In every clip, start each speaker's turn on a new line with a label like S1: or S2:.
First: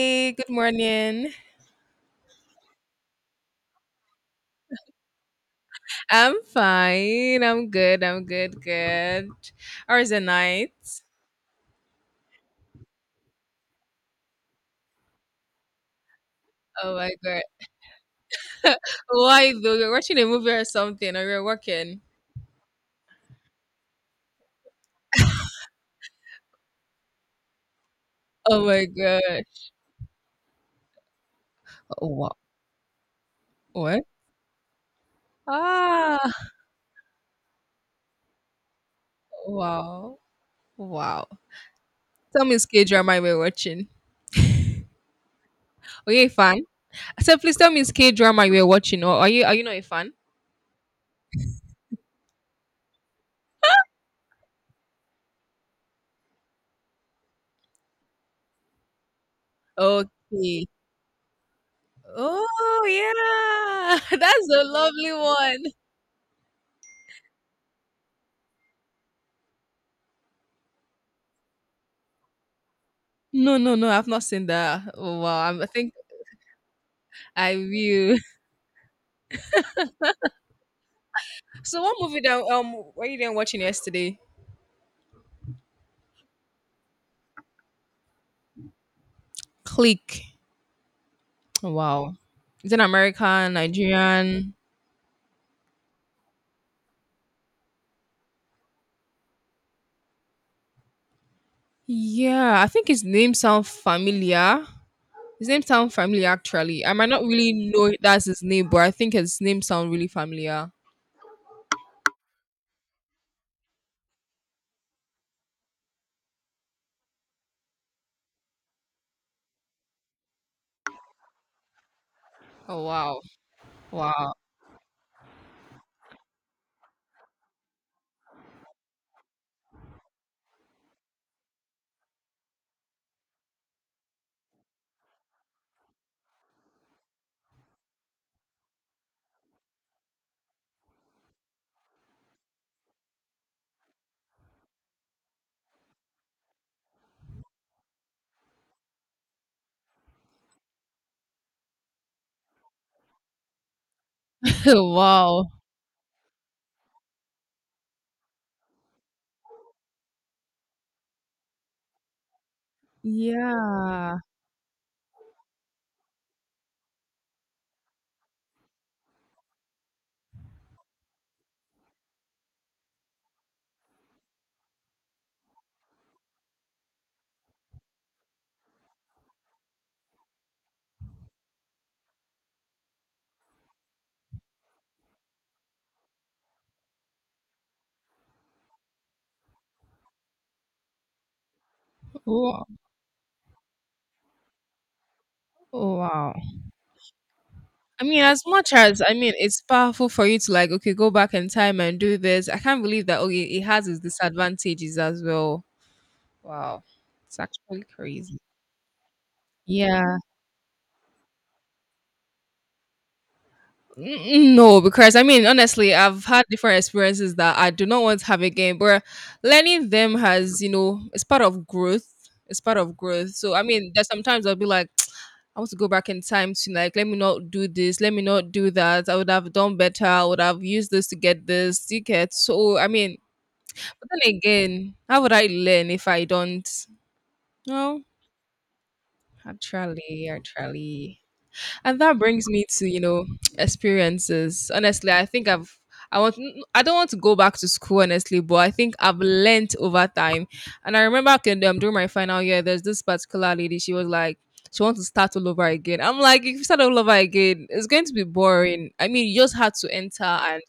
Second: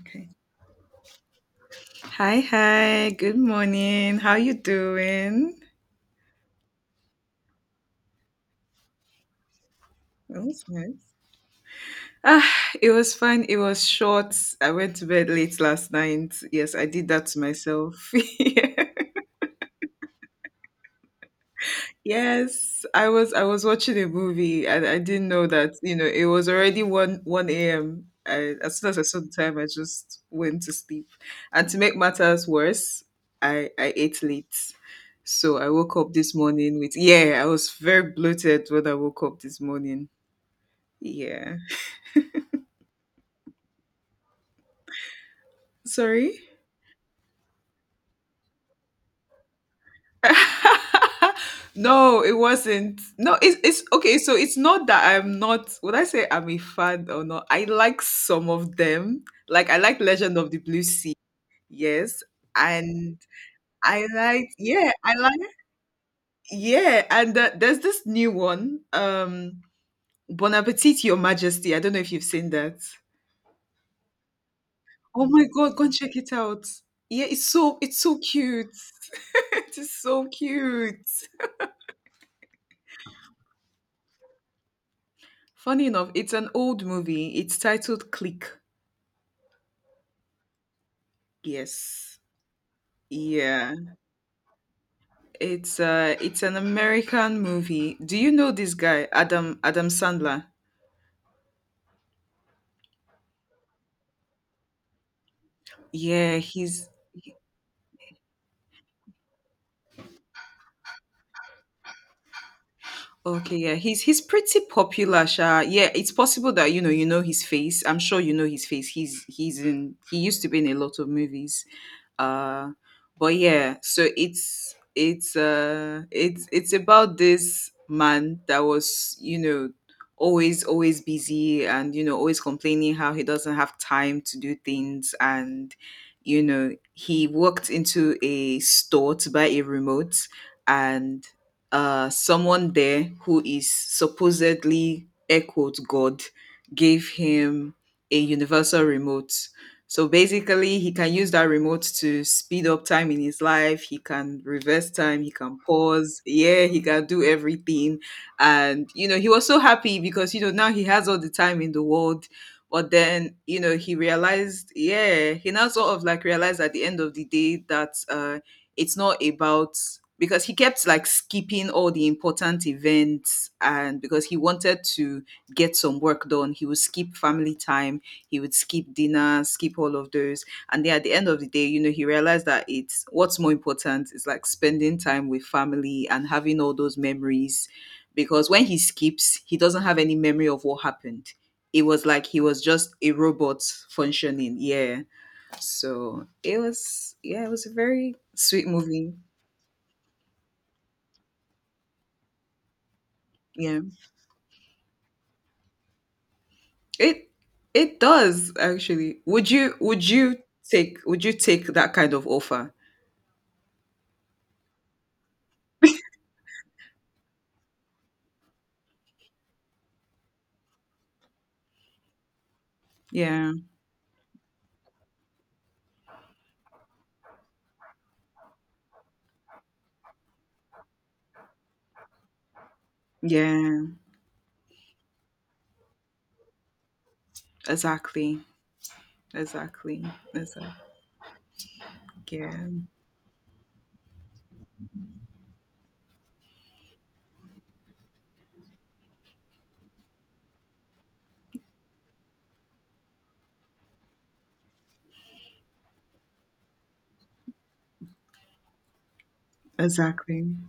S1: Okay.
S2: good morning.
S1: Hi, hi. Good morning. How you doing?
S2: I'm fine. I'm good. I'm good. Good. How is the
S1: That was
S2: night?
S1: nice. Ah, it was fine. It was short. I went to bed late last night. Yes, I
S2: Oh
S1: did
S2: my
S1: that to
S2: god.
S1: myself.
S2: Why though? You're watching a movie or something, or you're working?
S1: Yes, I was watching a movie and I didn't know that, you know, it was already 1 a.m.
S2: Oh
S1: As
S2: my
S1: soon as I saw the
S2: god.
S1: time, I just went to sleep. And to make
S2: Wow.
S1: matters worse, I
S2: What?
S1: ate late. So I woke up this
S2: Ah.
S1: morning with yeah, I was very bloated when I woke up this morning.
S2: Wow. Wow.
S1: Yeah.
S2: Tell me, it's K drama you were watching. Are you a
S1: Sorry?
S2: fan? I said, please tell me, it's K drama you were watching, or are you not a fan?
S1: No, it wasn't. No, it's okay. So it's not that I'm not. Would I say I'm a fan or not? I like some of them. Like I like Legend of the
S2: Okay.
S1: Blue Sea. Yes,
S2: Oh
S1: and
S2: yeah, that's a lovely
S1: I like
S2: one.
S1: yeah, and there's this new one. Bon Appetit, Your Majesty. I don't know if you've seen that.
S2: No, no, no. I've not seen that. Oh,
S1: Oh
S2: wow.
S1: my
S2: I
S1: God, go and
S2: think
S1: check it out. Yeah, it's
S2: I
S1: so it's so
S2: will.
S1: cute. It is so cute.
S2: So, what movie that were you then watching yesterday?
S1: Funny enough, it's an old movie. It's titled Click.
S2: Click. Oh, wow.
S1: Yes.
S2: Is it American,
S1: Yeah.
S2: Nigerian?
S1: It's an American movie. Do you know this guy, Adam Sandler?
S2: Yeah, I think his name sound familiar. His name sound familiar,
S1: Yeah,
S2: actually.
S1: he's
S2: I might not really know that's his name, but I think his name sound really familiar.
S1: okay, yeah. He's pretty popular, Sha. Yeah, it's possible that you know his face. I'm sure you know his face. He used to be in a lot of movies. Uh,
S2: Oh wow.
S1: but yeah, so
S2: Wow.
S1: it's about this man that was you know always busy and you know always complaining how he doesn't have time to do things, and you know he walked into a store to buy a remote. And uh, someone there who is supposedly air quote god gave him a universal remote. So basically, he can use that remote to speed up time in his life. He can reverse time. He
S2: Wow.
S1: can pause. Yeah, he can do everything. And, you know, he was so happy because, you know, now he has all the time in the world. But then, you know, he
S2: Yeah.
S1: realized, yeah, he now sort of like realized at the end of the day that it's not about because he kept like skipping all the important events, and because he wanted to get some work done, he would skip family time, he would skip dinner, skip all of those. And then at the end of the day, you know, he realized that it's what's more important is like spending time with family and having all those memories. Because when he skips, he doesn't have any memory of what happened. It was like he was
S2: Wow.
S1: just a robot functioning. Yeah. So
S2: Wow.
S1: it was, yeah, it was a
S2: I
S1: very
S2: mean, as
S1: sweet
S2: much as
S1: movie.
S2: I mean, it's powerful for you to like, okay, go back in time and do this. I can't believe that. Okay, it
S1: Yeah.
S2: has its disadvantages as well. Wow,
S1: It,
S2: it's actually
S1: it
S2: crazy.
S1: does actually.
S2: Yeah,
S1: Would you take that kind of offer?
S2: No, because I mean, honestly, I've had different experiences that I do not want to have again. But learning them has, it's part of growth. It's part of growth.
S1: Yeah.
S2: So I mean, there's sometimes I'll be like, I want to go back in time to like, let me not do this, let me not do that. I would have done better. I would have used this to get this. Ticket. So. I mean,
S1: Yeah.
S2: but then again, how would I learn if I don't? No,
S1: Exactly. Exactly.
S2: actually,
S1: Exactly.
S2: actually. And that brings me
S1: Yeah.
S2: to, experiences. Honestly, I think I don't want to go back to school, honestly, but I think I've learnt over time. And I remember during my final year, there's this particular lady, she was like she wants to start all over again. I'm like, if you start all over again, it's going to be boring. I mean,
S1: Exactly.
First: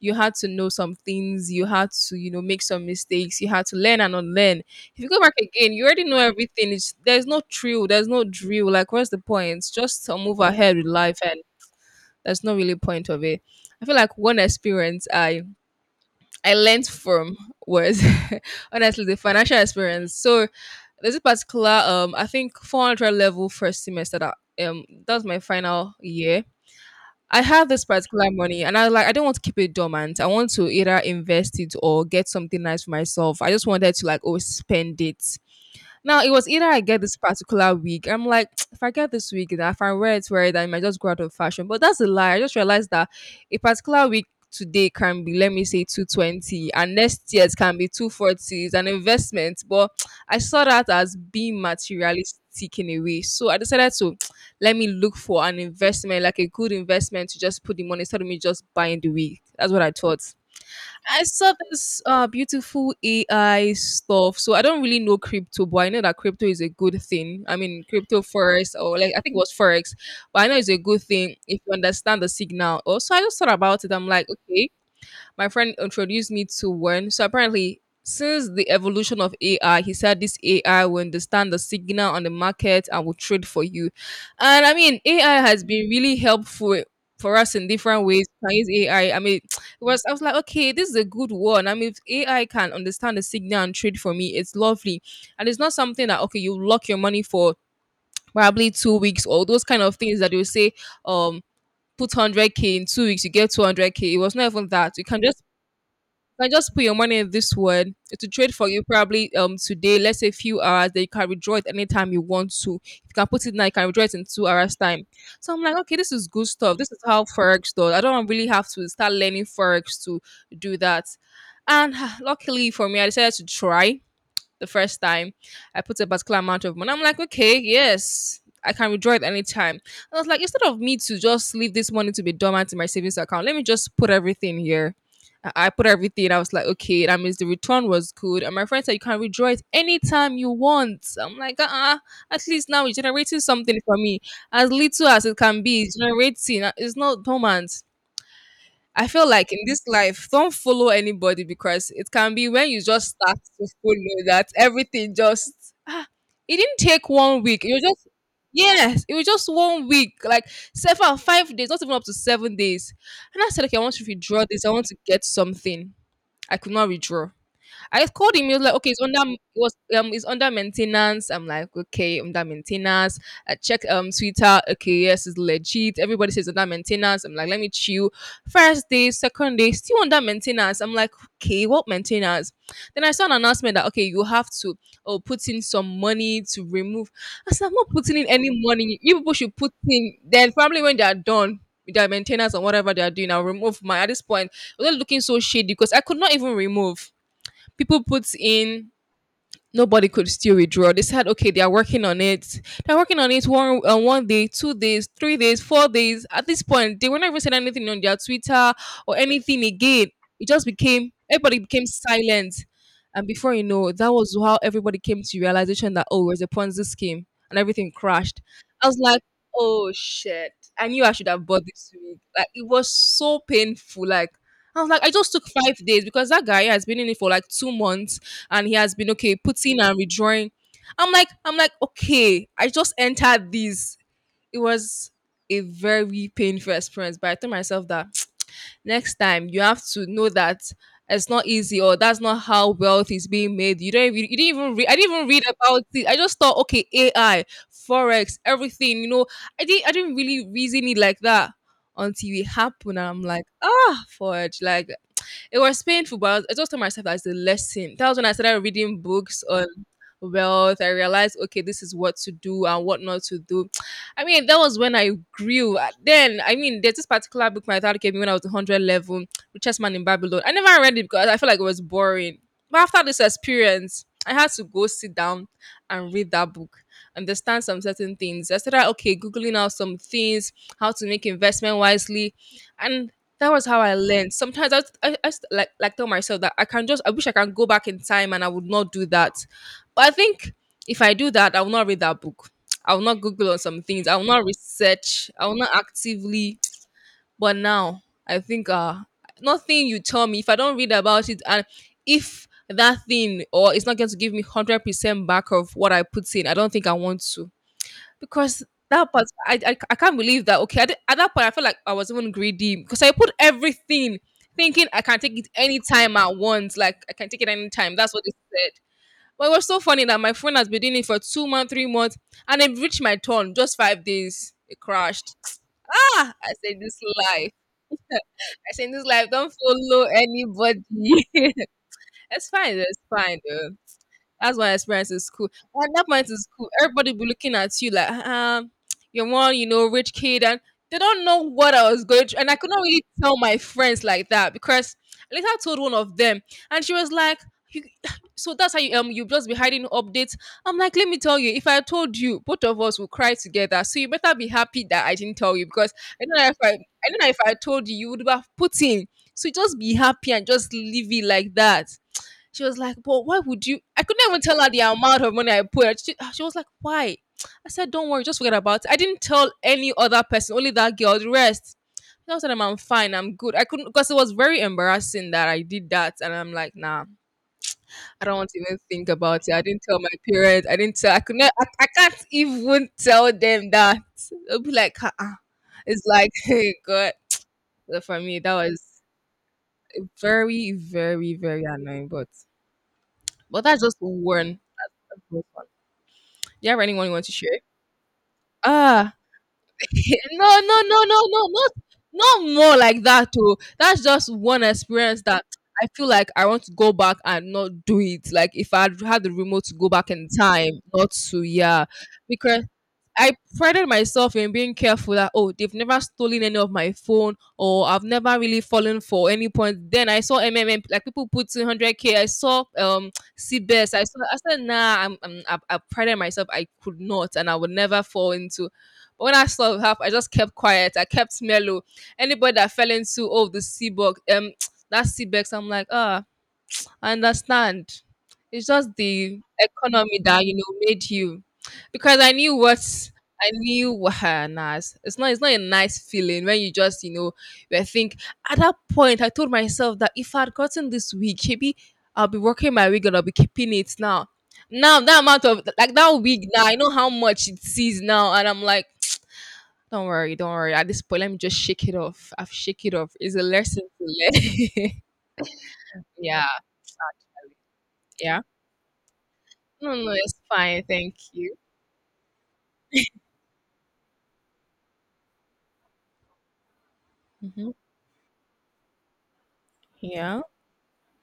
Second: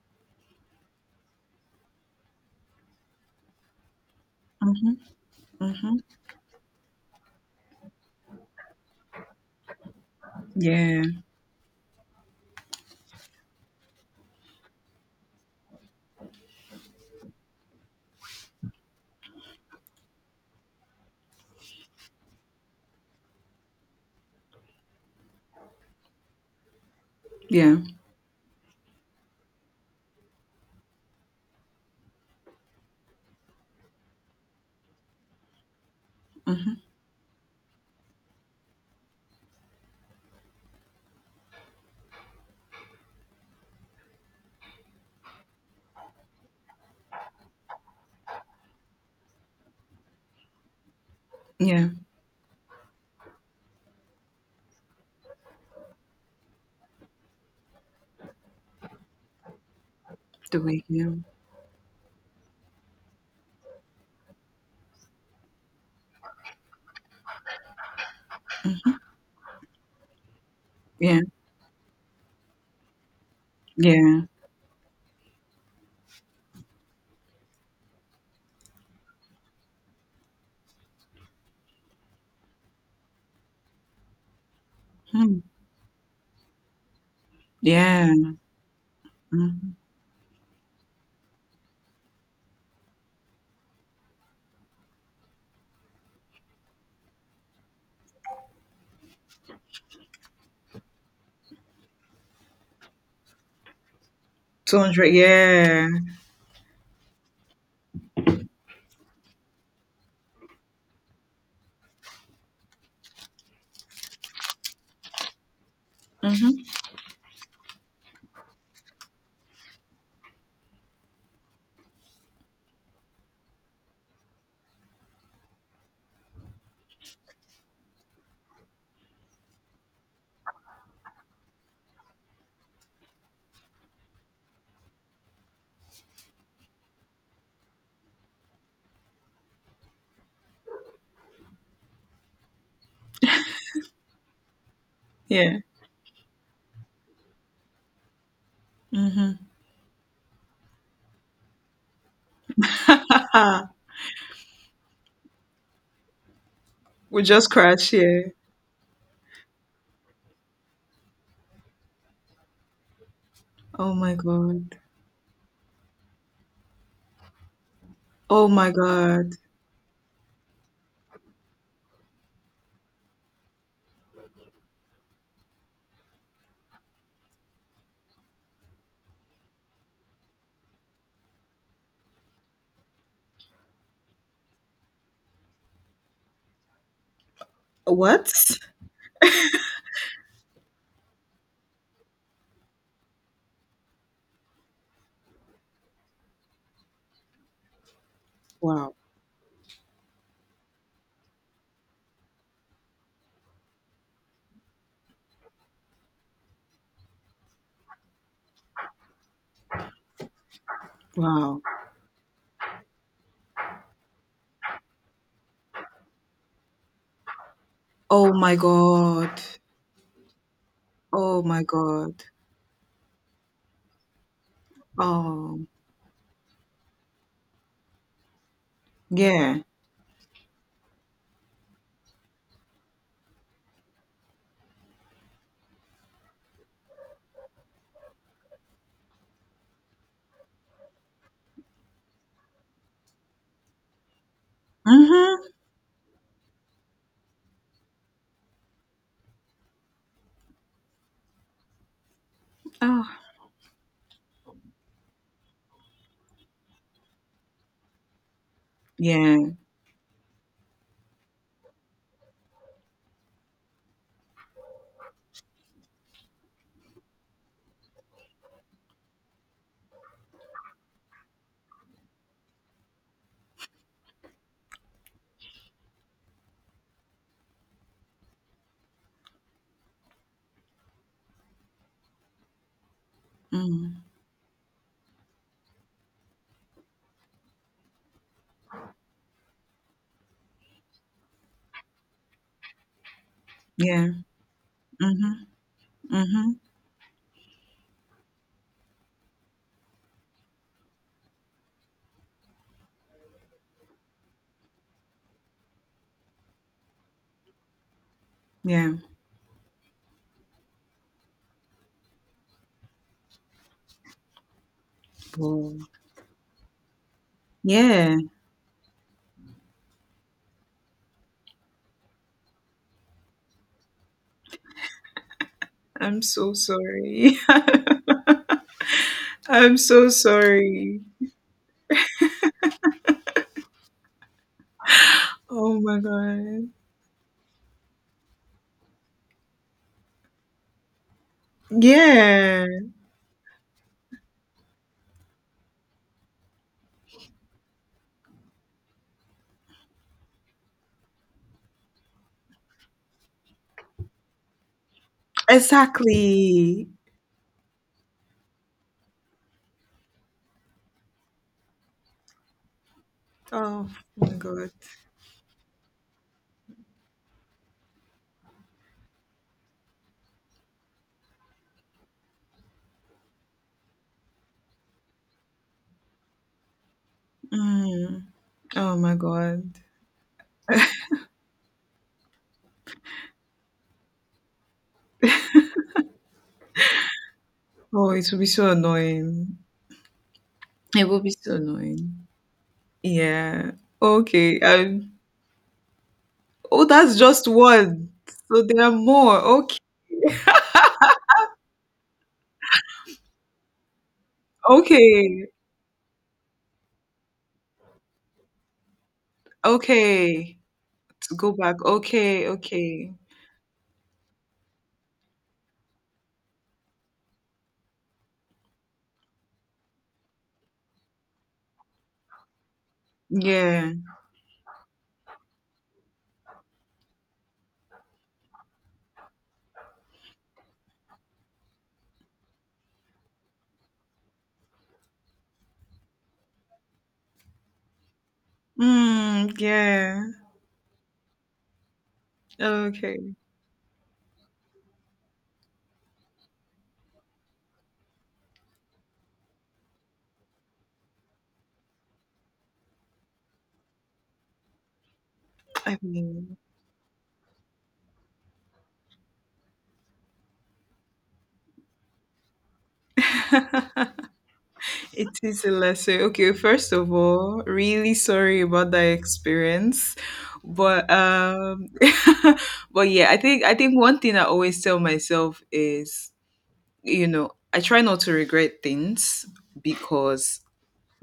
S2: you had to know some things, you had to, make some mistakes, you had to learn and unlearn.
S1: Mm-hmm.
S2: If you go back again, you
S1: Mm-hmm.
S2: already know everything. It's, there's no thrill, there's no drill. Like, where's the point? It's just to move ahead with
S1: Yeah.
S2: life, and that's not really point of it. I feel like one experience I learned from was honestly the financial experience. So there's a particular I think 400 level first semester that that was my final year. I have
S1: Yeah.
S2: this particular money and I like I don't want to keep it dormant. I want to either invest it or get something nice for myself. I just wanted to like always spend it. Now it was either
S1: Mm-hmm.
S2: I get this particular wig. I'm like, if I get this wig, that if I wear it, I might just go out of fashion. But that's a lie. I just realized that a particular wig today can be, let me say, 220, and next year's can be 240. It's an investment, but I saw that as being
S1: Yeah.
S2: materialistic in a way. So I decided to let me look for an investment, like a good investment, to just put the money instead of me just buying the wig. That's what I thought.
S1: The way. Yeah.
S2: I saw this beautiful AI stuff. So I don't really know crypto, but I know that crypto is a good thing. I mean, crypto forex or like I think it was forex, but I know it's a good
S1: Yeah.
S2: thing if you understand the signal. Also, I just thought about it. I'm
S1: Yeah.
S2: like, okay, my friend introduced me to one. So apparently, since the evolution of AI, he said this AI will understand the signal on the market and will trade for you. And I mean, AI
S1: Hmm.
S2: has been really helpful for us in different ways.
S1: Yeah.
S2: We can use AI. I mean, it
S1: Hmm.
S2: was I was like, okay, this is a good one. I mean, if AI can understand the signal and trade for me, it's lovely. And it's not something that okay, you lock your money for probably 2 weeks or those kind of things that you say, um, put 100K in 2 weeks, you get 200K. It was not even that.
S1: 200. Yeah.
S2: You can just put your money in this one. It will trade for you probably today, let's say a few hours, then you can withdraw it anytime you want to. You can put it now, you can withdraw it in 2 hours time. So I'm like, okay, this is good
S1: Mm-hmm.
S2: stuff. This is how Forex does. I don't really have to start learning Forex to do that. And luckily for me, I decided to try the first time. I put a particular amount of money. I'm like, okay, yes, I can withdraw it anytime. And I was like, instead of me to just leave this money to be dormant in my savings account, let me just put everything here. I put everything. I was like, okay, that means the return was good. And my friend said, you can withdraw it anytime you want. I'm like, at least now it's generating something for me. As little as it
S1: Yeah.
S2: can be, it's generating. It's not dormant. I feel
S1: Mm-hmm.
S2: like in this life, don't follow anybody because it can be when you just start to follow that everything just ah, it didn't take
S1: We
S2: one
S1: just
S2: week. It was
S1: crashed
S2: just
S1: here.
S2: yes, it was just one week, like 7, 5 days, not even up to 7 days. And I said, okay, I
S1: Oh
S2: want to
S1: my
S2: redraw this. I
S1: God.
S2: want to get something. I could not redraw. I called him.
S1: Oh
S2: He was
S1: my
S2: like, okay,
S1: God.
S2: it's under maintenance. I'm like, okay, under maintenance. I checked Twitter. Okay, yes, it's legit. Everybody says under maintenance. I'm like, let me chill. First day, second day, still under maintenance. I'm like, okay, what maintenance? Then I saw an announcement that okay, you have to oh put in some money to remove. I said, I'm not putting in
S1: What?
S2: any money. You people should put in. Then probably when they are done with their maintenance and whatever they are doing, I'll remove my. At this point, it was looking so shady because I could not even remove. People put in,
S1: Wow.
S2: nobody could still withdraw. They said, okay, they are working on it, they're working on it. One day, 2 days, 3 days, 4 days. At this point, they were not even saying anything on their Twitter or anything again. It just became Everybody
S1: Wow.
S2: became silent. And before you know, that was how everybody came to realization that it was a Ponzi scheme, and everything
S1: Oh
S2: crashed.
S1: my
S2: I was like,
S1: God.
S2: oh shit. I knew I should
S1: Oh
S2: have
S1: my
S2: bought this week.
S1: God.
S2: Like, it was so painful. Like, I was like, I just took
S1: Oh,
S2: 5 days because that guy has been in it for like 2 months, and he has been okay
S1: yeah.
S2: putting and redrawing. Okay, I just entered this. It was a very painful experience, but I told myself that next time you have to know that it's not easy or that's not how wealth is being made. You didn't even read. I didn't even read
S1: Mm-hmm.
S2: about it. I just thought, okay, AI, forex, everything. You know, I didn't really reason it like that until it happened.
S1: Oh,
S2: And I'm like, forge. Like it was painful, but I just told myself that's a lesson. That was when I started reading
S1: yeah.
S2: books on wealth. I realized, okay, this is what to do and what not to do. I mean, that was when I grew. Then, I mean, there's this particular book my dad gave me when I was 100 level, Richest Man in Babylon. I never read it because I felt like it was boring. But after this experience, I had to go sit down and read that book, understand some certain things. I started, okay, Googling out some things, how to make investment wisely. And that was how I
S1: Mm.
S2: learned. Sometimes I like tell myself that I wish I can go back in time and I would not do that. But I think if I do that, I will not read that book. I will not Google on some things.
S1: Yeah.
S2: I will not research.
S1: Mhm.
S2: I will not actively.
S1: Mhm.
S2: But now I think nothing you tell me. If I don't read about it, and if that thing or it's not going to give me 100% back of what I put in, I don't think I want to. Because
S1: Yeah.
S2: that part, I can't believe that. Okay, I did, at that point, I felt like I was even greedy because I put everything, thinking I can take it
S1: Wow.
S2: anytime at once. Like I can take it anytime. That's
S1: Yeah.
S2: what they said. But it was so funny that my friend has been doing it for 2 months, 3 months, and it reached my turn just 5 days. It crashed.
S1: I'm
S2: Ah,
S1: so
S2: I said this
S1: sorry.
S2: life. I said this life. Don't
S1: I'm
S2: follow
S1: so
S2: anybody.
S1: sorry.
S2: It's fine. It's fine. Though. That's my experience in school.
S1: Oh
S2: At
S1: my
S2: that point in school,
S1: god.
S2: everybody be looking at you like, you're one, rich kid, and they don't know what I was going through. And I
S1: Yeah.
S2: could not really tell my friends like that because I later told one of them, and she was like, you, so that's how you you just be hiding updates. I'm like, let me tell you, if I told you, both of us will cry together. So you better be happy that I didn't tell you because
S1: Exactly.
S2: I don't know if I told you, you would have put in. So just be happy and just leave it like that. She was like, but why would you?
S1: Oh
S2: I couldn't
S1: my
S2: even tell her
S1: god.
S2: the amount of money I put. She was like, why? I said, don't worry, just forget about it. I didn't tell any other person, only that girl, the rest. And I was like, I'm fine, I'm good. I couldn't, because it was very embarrassing that I did that. And I'm like, nah, I
S1: Mm.
S2: don't want to even
S1: Oh
S2: think
S1: my
S2: about it. I
S1: god.
S2: didn't tell my parents. I didn't tell, I could not, I can't even tell them that. It'll be like, uh-uh. It's like, hey, God. So
S1: Oh,
S2: for
S1: it will
S2: me,
S1: be
S2: that
S1: so
S2: was
S1: annoying.
S2: very,
S1: It will be
S2: very,
S1: so
S2: very annoying.
S1: annoying.
S2: But
S1: Yeah.
S2: that's just one.
S1: Okay.
S2: Do you have
S1: Oh,
S2: anyone you
S1: that's
S2: want to
S1: just
S2: share?
S1: one. So there are
S2: Ah,
S1: more. Okay.
S2: no, no, no, no, no, not more like that. Too. That's just one experience that
S1: Okay.
S2: I feel like I want to go back and not do it. Like if I had the remote to go back in
S1: Okay.
S2: time, not
S1: To
S2: to
S1: go back.
S2: yeah,
S1: Okay.
S2: because
S1: Okay.
S2: I prided myself in being careful that oh they've never stolen any of my phone or I've never really fallen for any point. Then I saw MMM like people put 200 k. I saw
S1: Yeah.
S2: CBS. I saw I said nah. I prided myself. I could not and I would never fall into. But when I saw half, I just kept quiet. I kept mellow. Anybody that fell into oh the C box that C Seabex, I'm like ah I understand. It's just the
S1: Mm,
S2: economy
S1: yeah.
S2: that you know made you, because I knew what
S1: Okay.
S2: I knew. Nah, nah, it's not. It's not a nice feeling when you just you know. I think at that point I told myself that if I'd gotten this week, maybe I'll be working my week and I'll be keeping it now. Now that amount of like
S1: I
S2: that week
S1: mean,
S2: now, I know how much it sees now, and I'm like, don't worry, don't worry. At this point, let me just shake it off. I've shake it off. It's a lesson to learn.
S1: it is a lesson.
S2: yeah,
S1: Okay, first of all, really
S2: yeah.
S1: sorry about that
S2: No, no,
S1: experience.
S2: it's fine.
S1: But
S2: Thank you.
S1: um, but yeah, I think one thing I always tell myself is, you know,
S2: Hmm.
S1: I try not to regret things
S2: Yeah.
S1: because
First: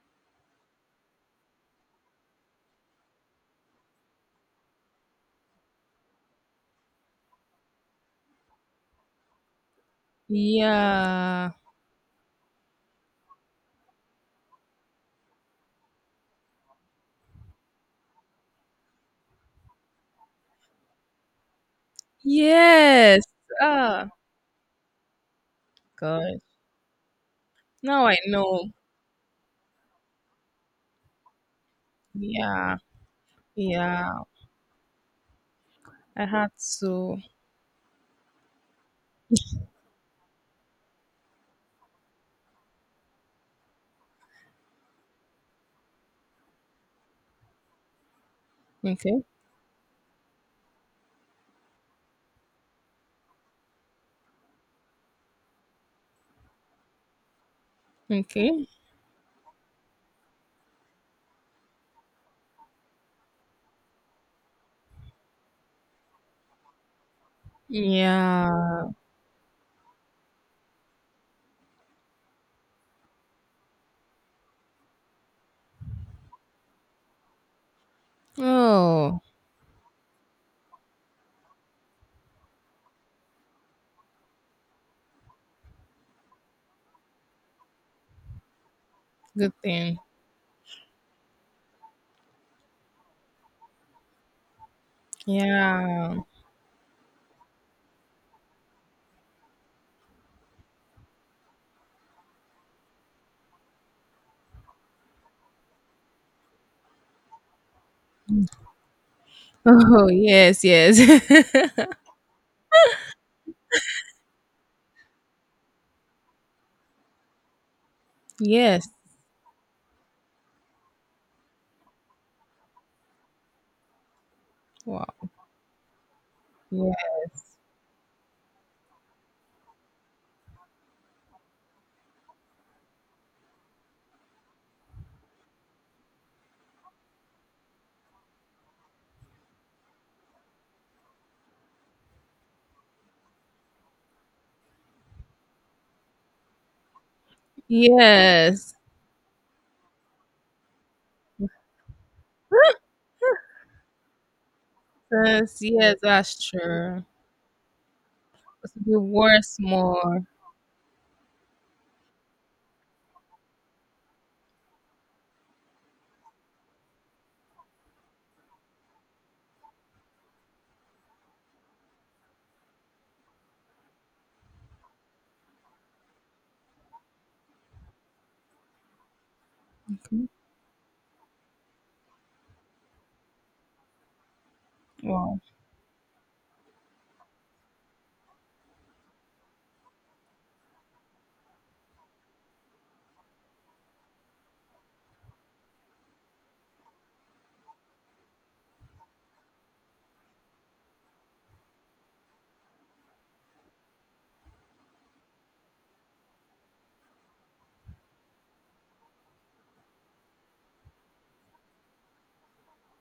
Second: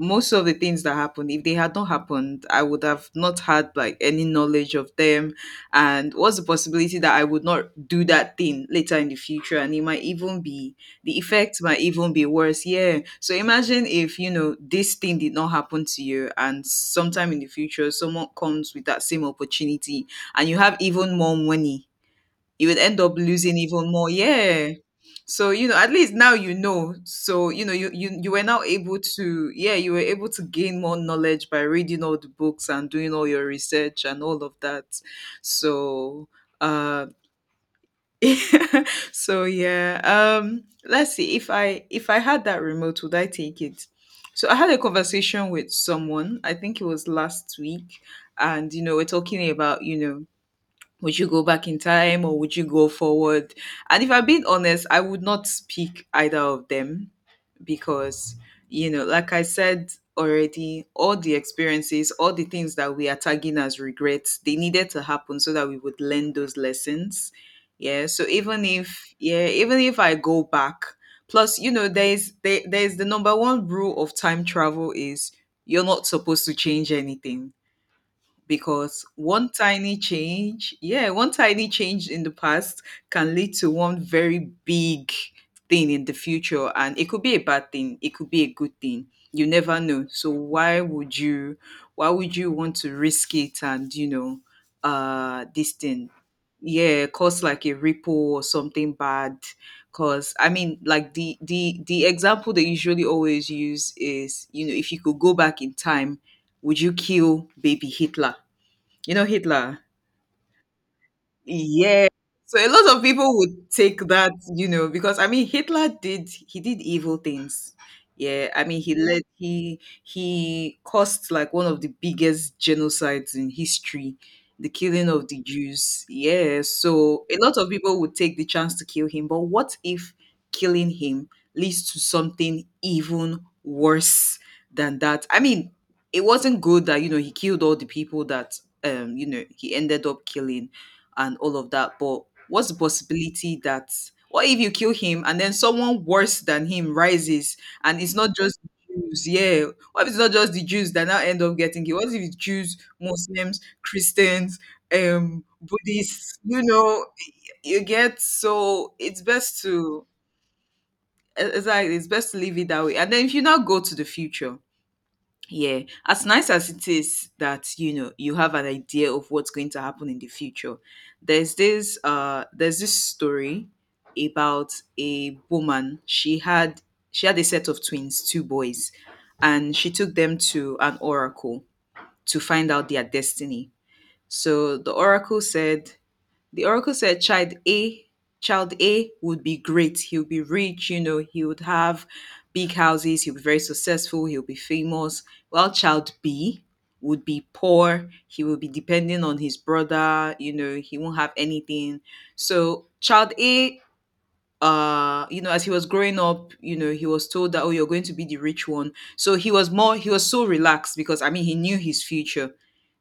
S1: most of the things that happened, if they had not happened, I would have not had like any knowledge of them. And what's the possibility that I would not do that thing later in the future, and it might even be the
S2: Yeah.
S1: effect might even be worse. Yeah, so imagine if you know this thing did not happen to you, and sometime in the future someone comes with that same opportunity and you have even more money, you would end up
S2: Yes.
S1: losing even more.
S2: Ah,
S1: Yeah. So, you know, at least now
S2: God.
S1: you know. So, you know, you,
S2: Now
S1: you
S2: I
S1: you were now
S2: know.
S1: able to yeah, you were able to gain more knowledge by reading all the books
S2: Yeah.
S1: and doing all your research
S2: Yeah.
S1: and all of that.
S2: I
S1: So
S2: had
S1: uh,
S2: to.
S1: so yeah. Um, let's see, if I had that remote, would I take it? So I had a conversation with someone, I think it was last week, and you know, we're
S2: Okay.
S1: talking about, you know, would you go back in time or would you go forward? And if I'm being honest, I would not pick either of them because,
S2: Okay.
S1: you know, like I said already, all the experiences, all the things that we are tagging as regrets, they needed to happen so that we would learn those lessons. Yeah. So
S2: Yeah.
S1: even if, yeah, even if I go back, plus, you know, there's the number one rule of time travel is you're not supposed to change anything because
S2: Oh,
S1: one tiny change, yeah, one tiny change in the past can lead to one very big thing in the future. And it could be a bad thing, it could be a good thing. You
S2: good
S1: never
S2: thing.
S1: know. So why would you want to risk it and you know uh, this thing?
S2: Yeah.
S1: Yeah, cause like a ripple or something bad. Cause I mean like the example they usually always use is, you know, if you could go back in time, would you kill baby Hitler? You know Hitler?
S2: Oh, yes. Yes.
S1: Yeah. So a lot of people would take that, you know, because I mean Hitler did he did evil things. Yeah, I mean
S2: yes.
S1: he led he caused like one of the biggest genocides in history, the
S2: Wow.
S1: killing of the Jews. Yeah, so a
S2: Yes.
S1: lot of people would take the chance to kill him, but what if killing him leads to something even worse than that? I mean, it wasn't good that you know he killed all the people that um, you know he ended up killing, and all of that. But what's the possibility that what if you kill him and then someone worse than him rises, and it's not just
S2: Yes.
S1: Jews? Yeah. What if it's not just the Jews that now end up getting killed? What if it's Jews, Muslims, Christians,
S2: Yes. Yes.
S1: Buddhists?
S2: That's
S1: You
S2: true.
S1: know, you get
S2: It would
S1: so
S2: be
S1: it's
S2: worse
S1: best to
S2: more.
S1: it's like it's best to leave it that way. And then if you now go to the future, yeah, as nice as it is that you know you have an idea of what's going to happen in the future, there's this story about a woman. She had a set of twins, two boys, and she took
S2: Okay.
S1: them to an oracle to find out their destiny. So
S2: Wow.
S1: the oracle said child A, child A would be great. He'll be rich, you know, he would have big houses, he'll be very successful, he'll be famous. Well, child B would be poor, he will be dependent on his brother, you know, he won't have anything. So child A uh, you know as he was growing up, you know he was told that oh, you're going to be the rich one. So he was so relaxed because I mean he knew his future,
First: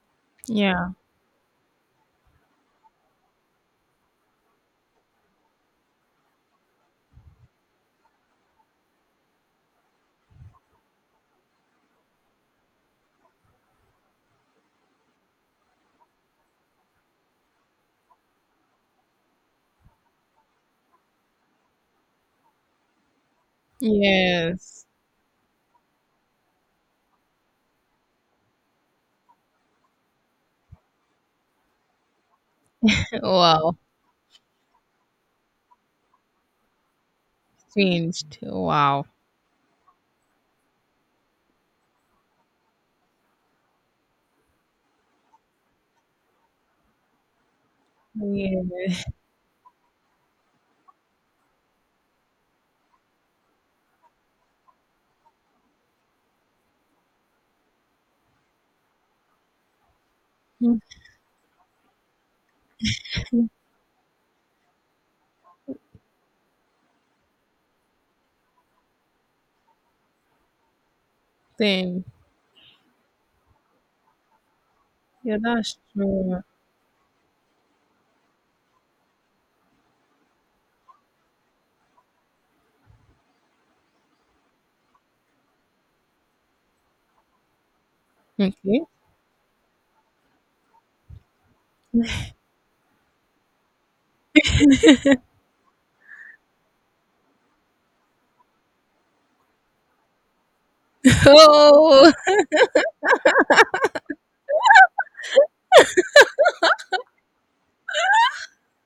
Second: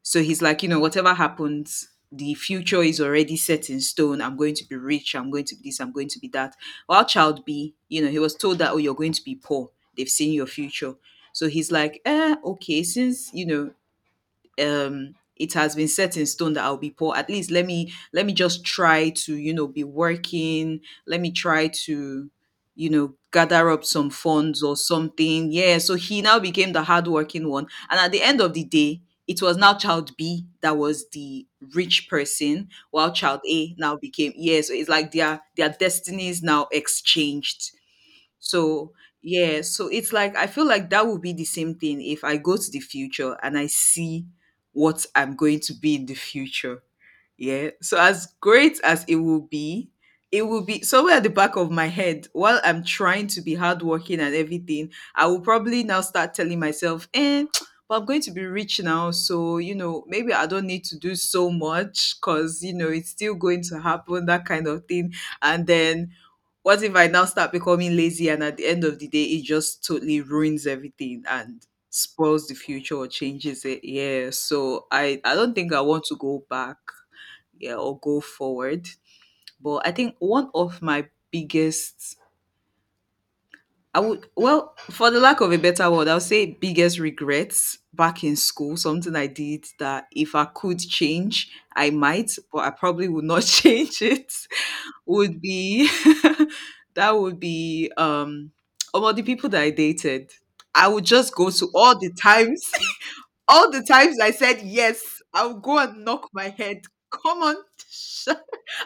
S1: so he's like you know
S2: Yeah.
S1: whatever happens, the future is already set in stone, I'm going to be rich, I'm going to be this, I'm going to be that. While child B, you know he was told that oh, you're going to be poor, they've seen your future. So he's like eh, okay, since you know um, it has been set in stone that I'll be poor. At least let me just try to, you know, be working. Let me try to, you know, gather up some funds or
S2: Yes.
S1: something. Yeah. So he now became the hardworking one. And at the end of the day, it was now child B that was the rich person, while child A
S2: Wow.
S1: now became yeah. So it's like their destinies now exchanged.
S2: Changed.
S1: So
S2: Wow.
S1: yeah, so it's like I feel like that would be the same thing if I go to the future and I see what I'm going to be in the future. Yeah. So as great
S2: Yeah.
S1: as it will be somewhere at the back of my head while I'm trying to be hardworking and everything. I will probably now start telling myself, eh, but I'm going to be rich now. So, you know, maybe I don't need to do so much because, you know, it's still going to happen, that kind of thing. And then what if I now start becoming lazy and at the end of the day it just totally ruins everything and
S2: Same.
S1: spoils the future or changes it? Yeah. So I
S2: Yeah,
S1: don't think
S2: that's
S1: I want to
S2: true.
S1: go back, yeah, or go forward. But I think one of my biggest I would well, for the lack of a better word, I would say biggest regrets back in school,
S2: Okay.
S1: something I did that if I could change, I might, but I probably would not change it, would be that would be about the people that I dated. I would just go to all the
S2: Oh,
S1: times, all the times I said yes, I would go and knock my head. Come on,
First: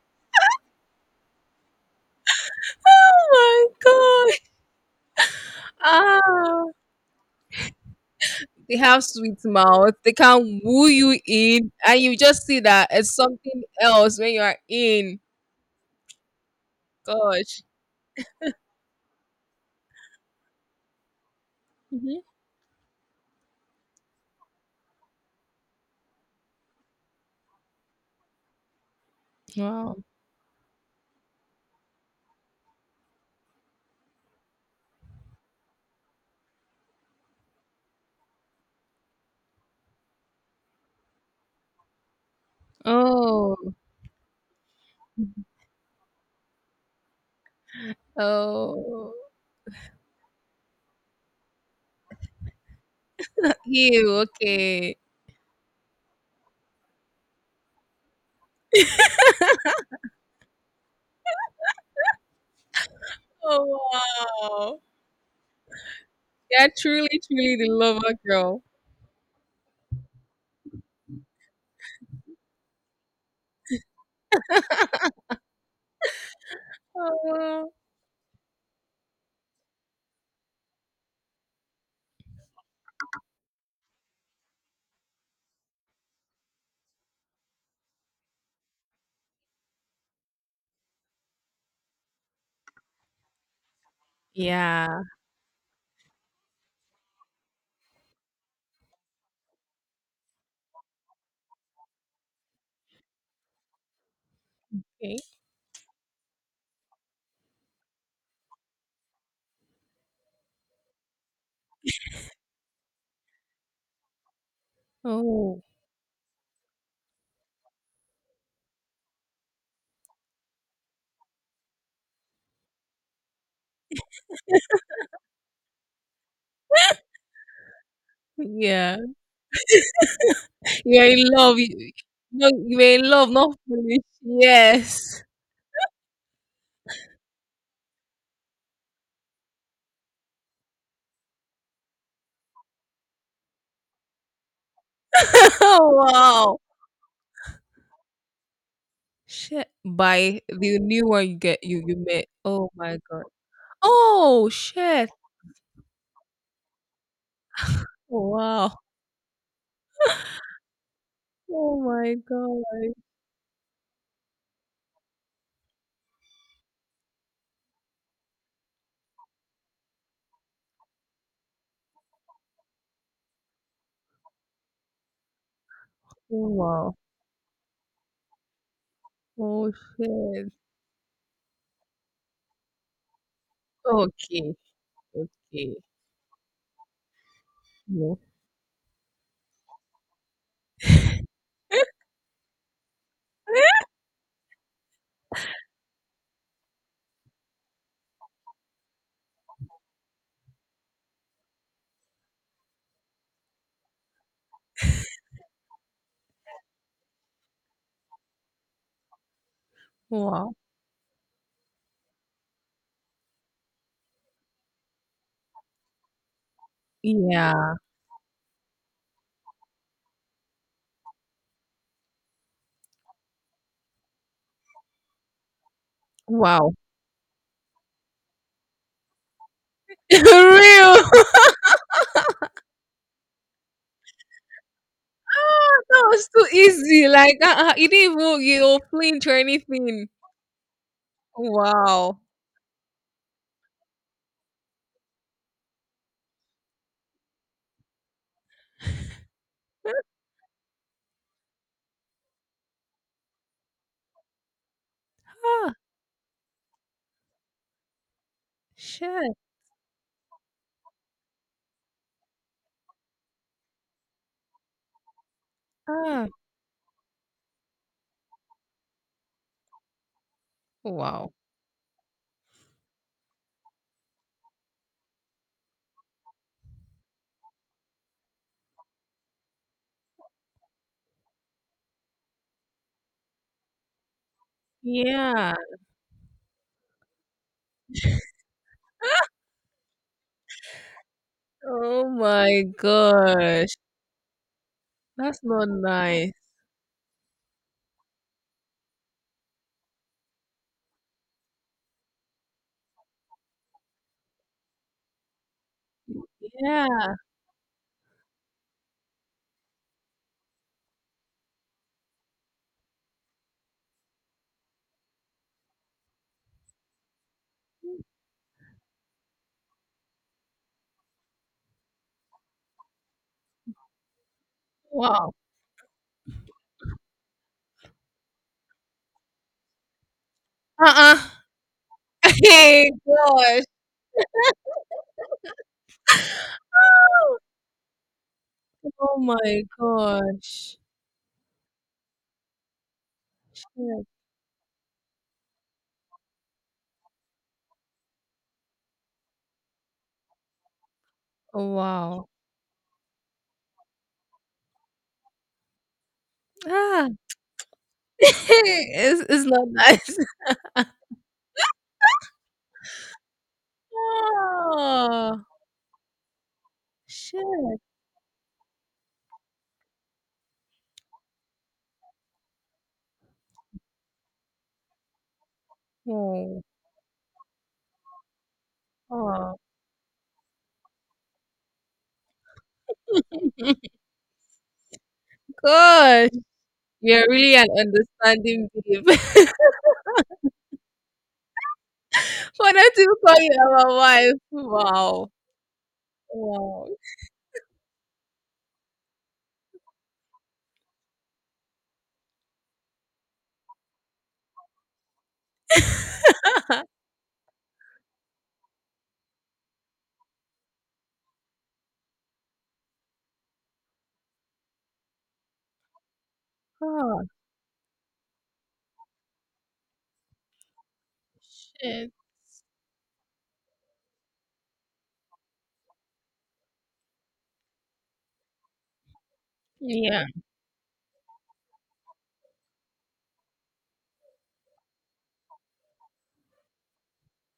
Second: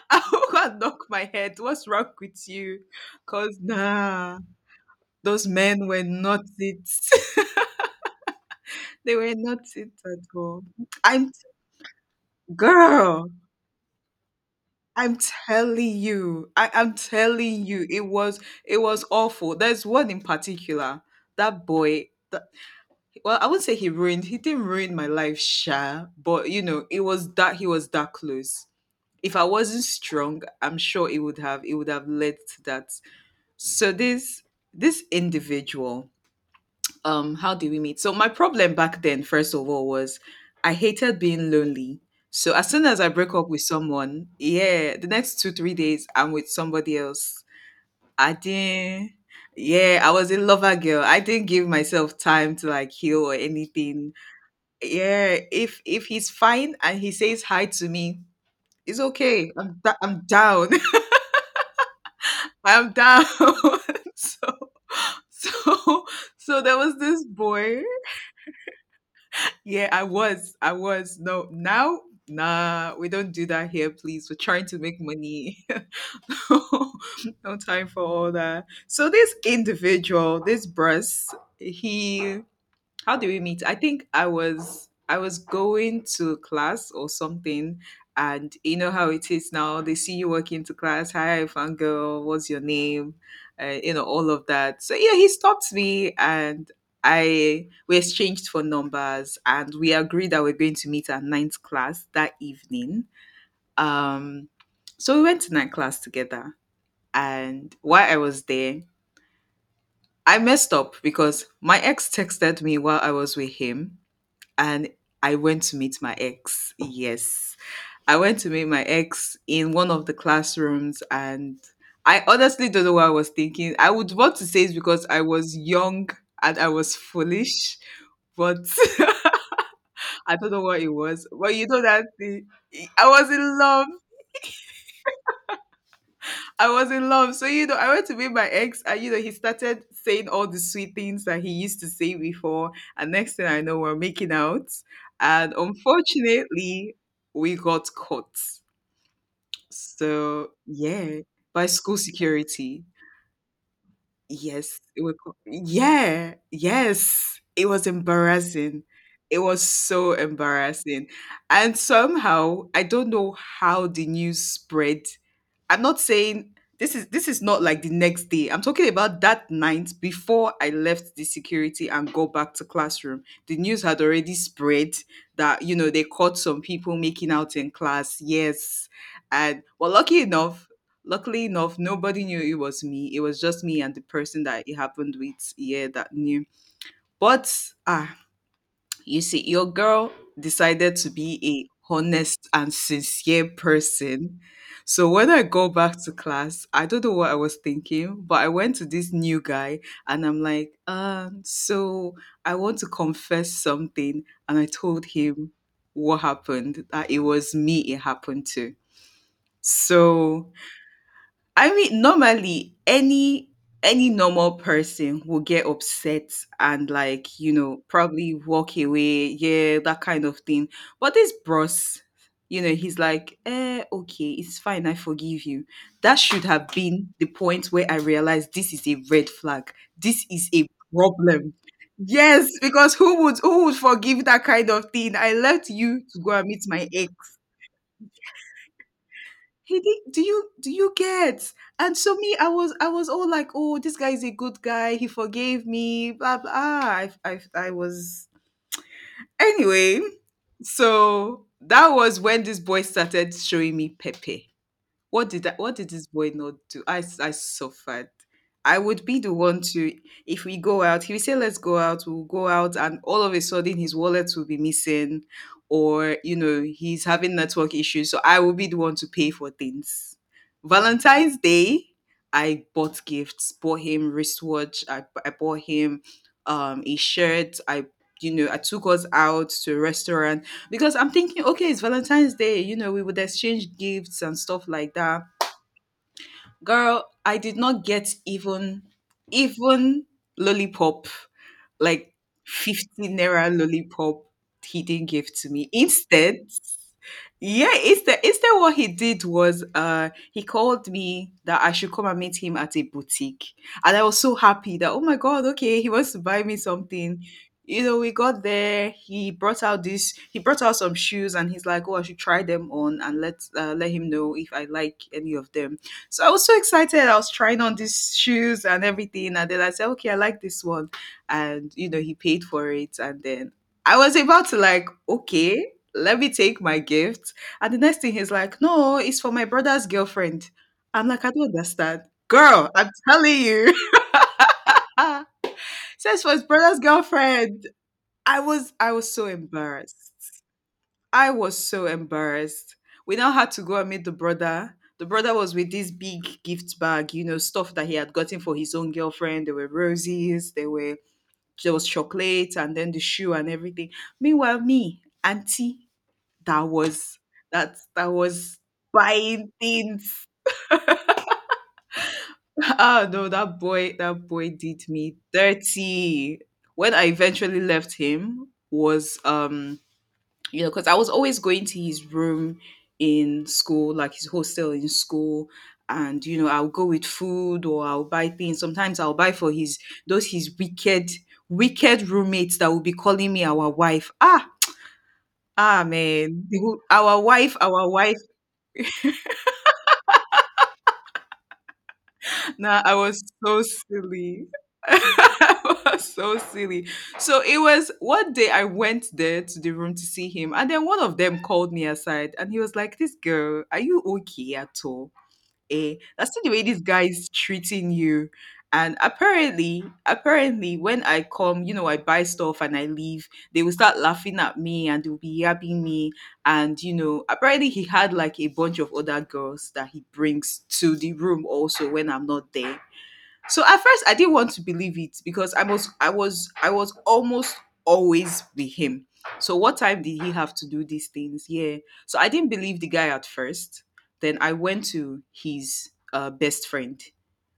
S1: I would go and knock my head. What's wrong with you? Cause
S2: oh my
S1: nah.
S2: god.
S1: Those men were not
S2: Ah.
S1: it.
S2: They have
S1: They were
S2: sweet
S1: not it
S2: mouth. They
S1: at
S2: can
S1: all.
S2: woo you
S1: I'm
S2: in, and you just see that as
S1: girl,
S2: something else when you are
S1: I'm
S2: in.
S1: telling you. I am
S2: Gosh.
S1: telling you, it was awful. There's one in particular. That boy
S2: Hmm.
S1: that, well, I wouldn't say he ruined. He didn't ruin my life, sure. But you know, it was that he was that close. If I wasn't
S2: Wow.
S1: strong, I'm sure it would have led to that. So this individual, how did we meet? So my problem back then, first of all, was I hated being lonely. So as soon as I broke up
S2: Oh.
S1: with someone, yeah, the next two three days I'm with somebody else. I didn't
S2: Oh.
S1: Yeah, I was a lover girl. I didn't give myself time to, like, heal or anything.
S2: You okay?
S1: Yeah, if he's fine and he says hi to me, it's okay. I'm down. I'm down.
S2: Oh
S1: so
S2: wow.
S1: so so
S2: Yeah,
S1: there was
S2: truly,
S1: this
S2: truly the
S1: boy.
S2: lover girl.
S1: Yeah, I was. I was. No, now, nah, we don't do that here, please. We're trying to make money. No
S2: Oh.
S1: time for all that. So this individual, this Bruce, he how do we meet? I think I was going to class or something, and you know how it is now. They see you walk into class. Hi, fangirl. What's your name? You know all of that.
S2: Yeah.
S1: So yeah, he stopped me, and I we exchanged phone numbers, and we agreed that we're going to meet at ninth class that evening. Um, so
S2: Okay.
S1: we went to ninth class together, and while I was there, I messed up because my ex texted me while I was with him, and I
S2: Oh,
S1: went to meet my ex. Yes. I went to meet my ex in one of the classrooms, and I honestly don't know what I was thinking. I would want to say it's because I was young and I was foolish, but
S2: yeah.
S1: I don't know what it
S2: You're in
S1: was. But
S2: love.
S1: you know
S2: You,
S1: that thing.
S2: no, you were
S1: I
S2: in
S1: was
S2: love, not
S1: in love.
S2: foolish. Yes.
S1: I was in love. So, you know, I went to meet my ex, and, you know, he started saying all the sweet things that he used to say before. And next thing I know, we're making out. And
S2: wow.
S1: unfortunately, we got caught.
S2: Shit. By
S1: So,
S2: the new
S1: yeah,
S2: one you get,
S1: by school
S2: you met. Oh
S1: security.
S2: my god. Oh
S1: Yes, it
S2: shit.
S1: was, yeah, yes. It was
S2: Wow.
S1: embarrassing. It was so embarrassing. And
S2: Oh my
S1: somehow, I
S2: god.
S1: don't know how the news spread. I'm not saying this is not like the next day. I'm talking about that night before I left the security and go back to classroom. The news had already spread that you know they caught
S2: Oh,
S1: some people
S2: wow.
S1: making out in class. Yes, and
S2: Oh
S1: well, lucky
S2: shit.
S1: enough, luckily enough, nobody knew it was me. It was just me and the person
S2: Okay.
S1: that it happened with.
S2: Okay.
S1: Yeah, that knew. But ah,
S2: No.
S1: you see, your girl decided to be a honest and sincere person. So when I go back to class, I don't know what I was thinking, but I went to this new guy and I'm like, so I want to confess something. And I told him what happened, that it was me it happened to. So
S2: Wow.
S1: I mean, normally any normal person will get upset and, like, you
S2: Yeah.
S1: know, probably walk away, yeah, that kind of thing. But this bros, you know, he's like, eh, okay, it's fine, I forgive you. That should have
S2: Wow.
S1: been the point where I realized this is a red flag. This is a
S2: Real.
S1: problem. Yes, because who would forgive that kind of thing? I left you
S2: That
S1: to
S2: was
S1: go and
S2: too
S1: meet my
S2: easy.
S1: ex.
S2: Like, uh-uh, you didn't even you know, flinch or
S1: He
S2: anything.
S1: did, do you get? And so
S2: Wow.
S1: me, I was all like, oh, this guy is a good guy. He forgave me. Blah blah. Ah, I was anyway. So that was when this boy started showing me Pepe.
S2: Ah,
S1: What did this boy not do? I suffered. I would be the
S2: shit.
S1: one to. If we go out, he would say, "Let's go out." We'll go out, and all of a sudden, his wallet will be missing, or
S2: Ah,
S1: you know, he's having network issues. So I will be the one to pay for things.
S2: wow.
S1: Valentine's Day, I bought gifts. Bought him wristwatch. I bought him a shirt. I, you know, I took us out to a restaurant because I'm thinking, okay, it's Valentine's Day, you know, we would exchange gifts and stuff like that.
S2: Yeah.
S1: Girl, I did not get even lollipop,
S2: Oh
S1: like
S2: my
S1: 50 naira
S2: gosh.
S1: lollipop he didn't give
S2: That's
S1: to me.
S2: not nice.
S1: Instead, yeah, it's what he did was he called me that I should come and meet him at a boutique. And I was so happy that, oh my god, okay, he wants to buy me
S2: Yeah.
S1: something. You know, we got there, he brought out some shoes and he's like, oh, I should try them on and let, let him know if I like any of them. So I was so excited. I was trying on these shoes and everything, and then I said, okay, I like this one. And you know, he paid for it, and then I was about to, like,
S2: Wow.
S1: okay, let me take my gift, and the next thing he's like, no, it's for my brother's girlfriend. I'm like,
S2: Uh-uh.
S1: I don't understand. Girl, I'm
S2: Hey,
S1: telling
S2: gosh.
S1: you. Says for his brother's girlfriend. I was
S2: Oh
S1: so
S2: my
S1: embarrassed.
S2: gosh.
S1: I was so embarrassed. We now had to go and
S2: Yeah.
S1: meet the brother. The brother was with this big gift bag, you know, stuff that he had gotten for his own girlfriend. There were roses, there was
S2: Wow.
S1: chocolate and then the shoe and everything. Meanwhile, me, auntie, that
S2: Ah.
S1: was that was
S2: It's
S1: buying
S2: not nice.
S1: things. Ah, no, that boy did me
S2: Oh,
S1: dirty. When I
S2: shit.
S1: eventually left him was, you know, because I was always going to his room in school, like his hostel in school, and you know,
S2: Oh,
S1: I'll go with food or I'll buy things. Sometimes I'll buy for
S2: oh,
S1: his those his wicked, wicked roommates that will be calling me our wife. Ah, ah
S2: gosh.
S1: man.
S2: We
S1: Our
S2: are
S1: wife,
S2: really an
S1: our wife.
S2: understanding babe. For
S1: Nah,
S2: them
S1: I
S2: to
S1: was
S2: call you
S1: so
S2: our wife.
S1: silly.
S2: Wow.
S1: I was so silly.
S2: Wow.
S1: So it was one day I went there to the room to see him, and then one of them called me aside and he was like, this girl, are you okay at all? Eh, that's the way this guy is treating you. And apparently, apparently, when I come, you know, I buy stuff and I leave, they will start laughing at me and they'll be yabbing me. And, you
S2: Oh,
S1: know, apparently he had, like, a bunch of other girls that he brings to the room also when
S2: shit.
S1: I'm not there. So at first I didn't want to believe it because I was almost always with him. So what time did
S2: Yeah.
S1: he have to do these things? Yeah. So I didn't believe the guy at first. Then I went to his best friend.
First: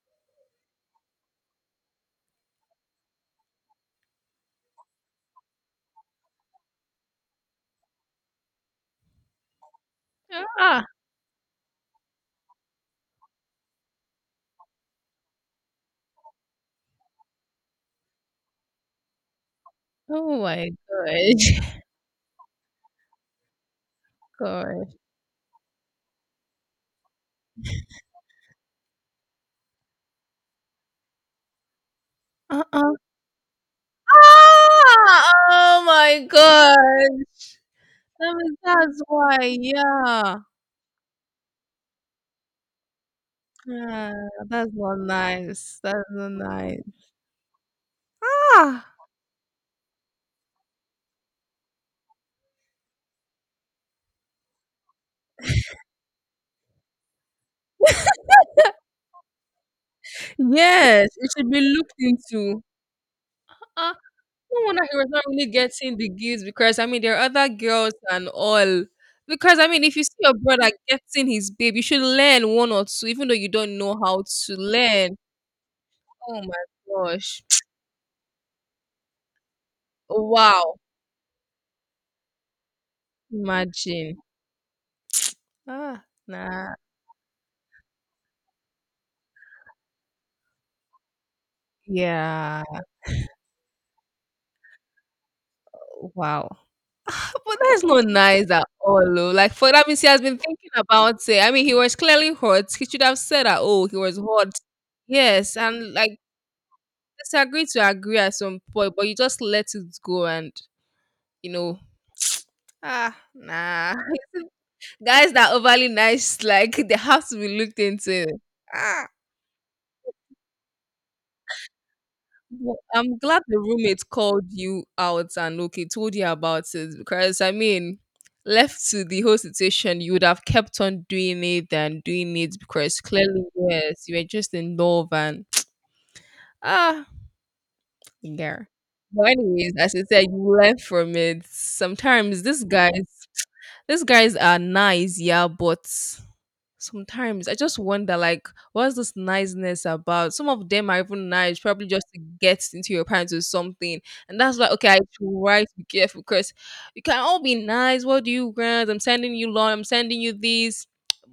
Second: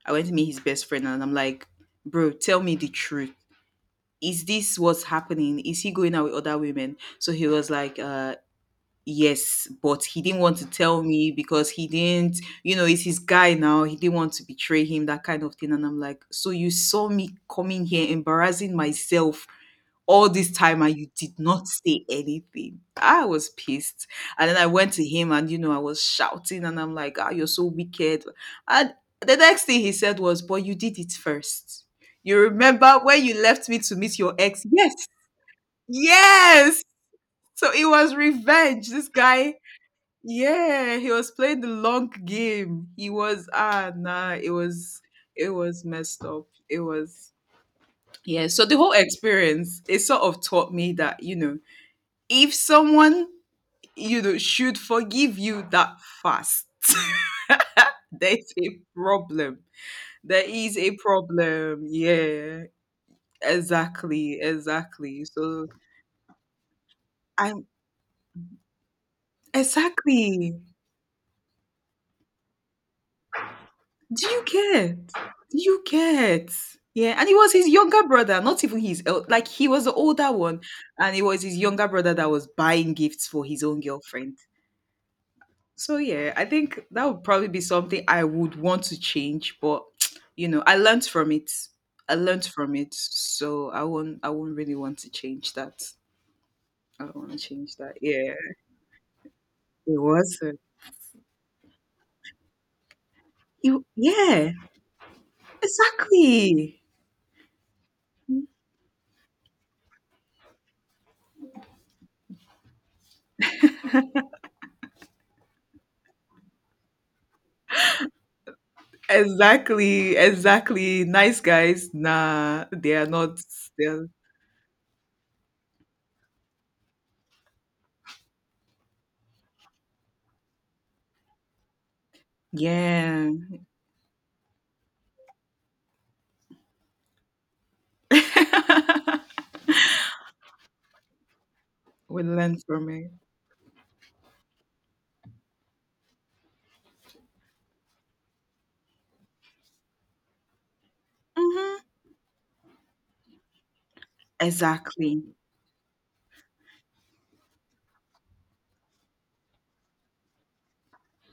S1: I went to meet his best friend and I'm like, bro, tell me the truth. Is this what's happening? Is he going out with other women? So he was like, yes, but he didn't want to
S2: Ah.
S1: tell me because he didn't, you know, it's his guy now. He didn't want to betray him, that kind of thing. And I'm like, so you saw me coming here embarrassing myself all
S2: Oh
S1: this
S2: my
S1: time and you did not
S2: gosh.
S1: say anything. I was pissed. And then I went
S2: Gosh.
S1: to him and, you know, I was shouting and I'm like, ah, you're so wicked. And the next thing he said was, but you did it first. You
S2: Uh-uh.
S1: remember when you left me to meet your ex? Yes,
S2: Ah! Oh my
S1: yes.
S2: gosh.
S1: So it was
S2: I mean,
S1: revenge.
S2: that's
S1: This
S2: why.
S1: guy,
S2: Yeah.
S1: yeah, he was playing the long game. He was
S2: Ah,
S1: nah, it
S2: that's not
S1: was it
S2: nice.
S1: was
S2: That's
S1: messed
S2: not
S1: up.
S2: nice.
S1: It was yeah. So the
S2: Ah,
S1: whole experience, it sort of taught me that, you know, if someone, you know, should forgive you that fast, there's a problem. There is a
S2: yes, it should be
S1: problem.
S2: looked into.
S1: Yeah,
S2: Uh-uh.
S1: exactly,
S2: No wonder he was not
S1: exactly.
S2: really
S1: So
S2: getting the gigs because I mean there are other
S1: I'm
S2: girls and all. Because I mean, if you see your
S1: exactly.
S2: brother getting his babe, you should learn one or two, even though you don't know how
S1: Do you
S2: to
S1: get?
S2: learn.
S1: Do you
S2: Oh
S1: get?
S2: my
S1: Yeah, and it
S2: gosh!
S1: was his younger brother, not even like he was the older one,
S2: Wow!
S1: and it was his younger brother that was buying gifts for his own
S2: Imagine.
S1: girlfriend. So
S2: Ah,
S1: yeah, I
S2: nah.
S1: think that would probably be something I would want to change, but I learned from it. I learned
S2: Yeah.
S1: from it, so I won't really want to change that.
S2: Wow.
S1: I don't want to
S2: But
S1: change
S2: that's
S1: that.
S2: not
S1: Yeah,
S2: nice at all. Oh. Like for that
S1: it
S2: means he has
S1: was.
S2: been thinking about it. I mean, he was clearly hot. He should have said that.
S1: It,
S2: Oh, he was
S1: yeah,
S2: hot. Yes, and like
S1: exactly.
S2: disagree to agree at some point, but you just let it go and you know, ah nah. Guys that are overly nice, like they have to be looked into. Ah.
S1: Exactly, exactly. Nice guys, nah,
S2: Well,
S1: they are
S2: I'm
S1: not.
S2: glad the
S1: They're,
S2: roommate called you out and okay, told you about it because I mean, left to the whole situation, you would have kept on doing it and doing it because
S1: yeah,
S2: clearly, yes, you were just in love and ah, yeah. But anyways, as I said, you learn from it.
S1: we
S2: Sometimes
S1: learn
S2: these
S1: from it.
S2: guys These guys are nice, yeah, but sometimes I just wonder, like, what's this niceness about? Some of them are even nice,
S1: hmm
S2: probably just to get into your pants or something. And that's why, okay, I
S1: Exactly.
S2: try to be careful because you can all be nice. What do you grant? I'm sending you lawn, I'm sending you this.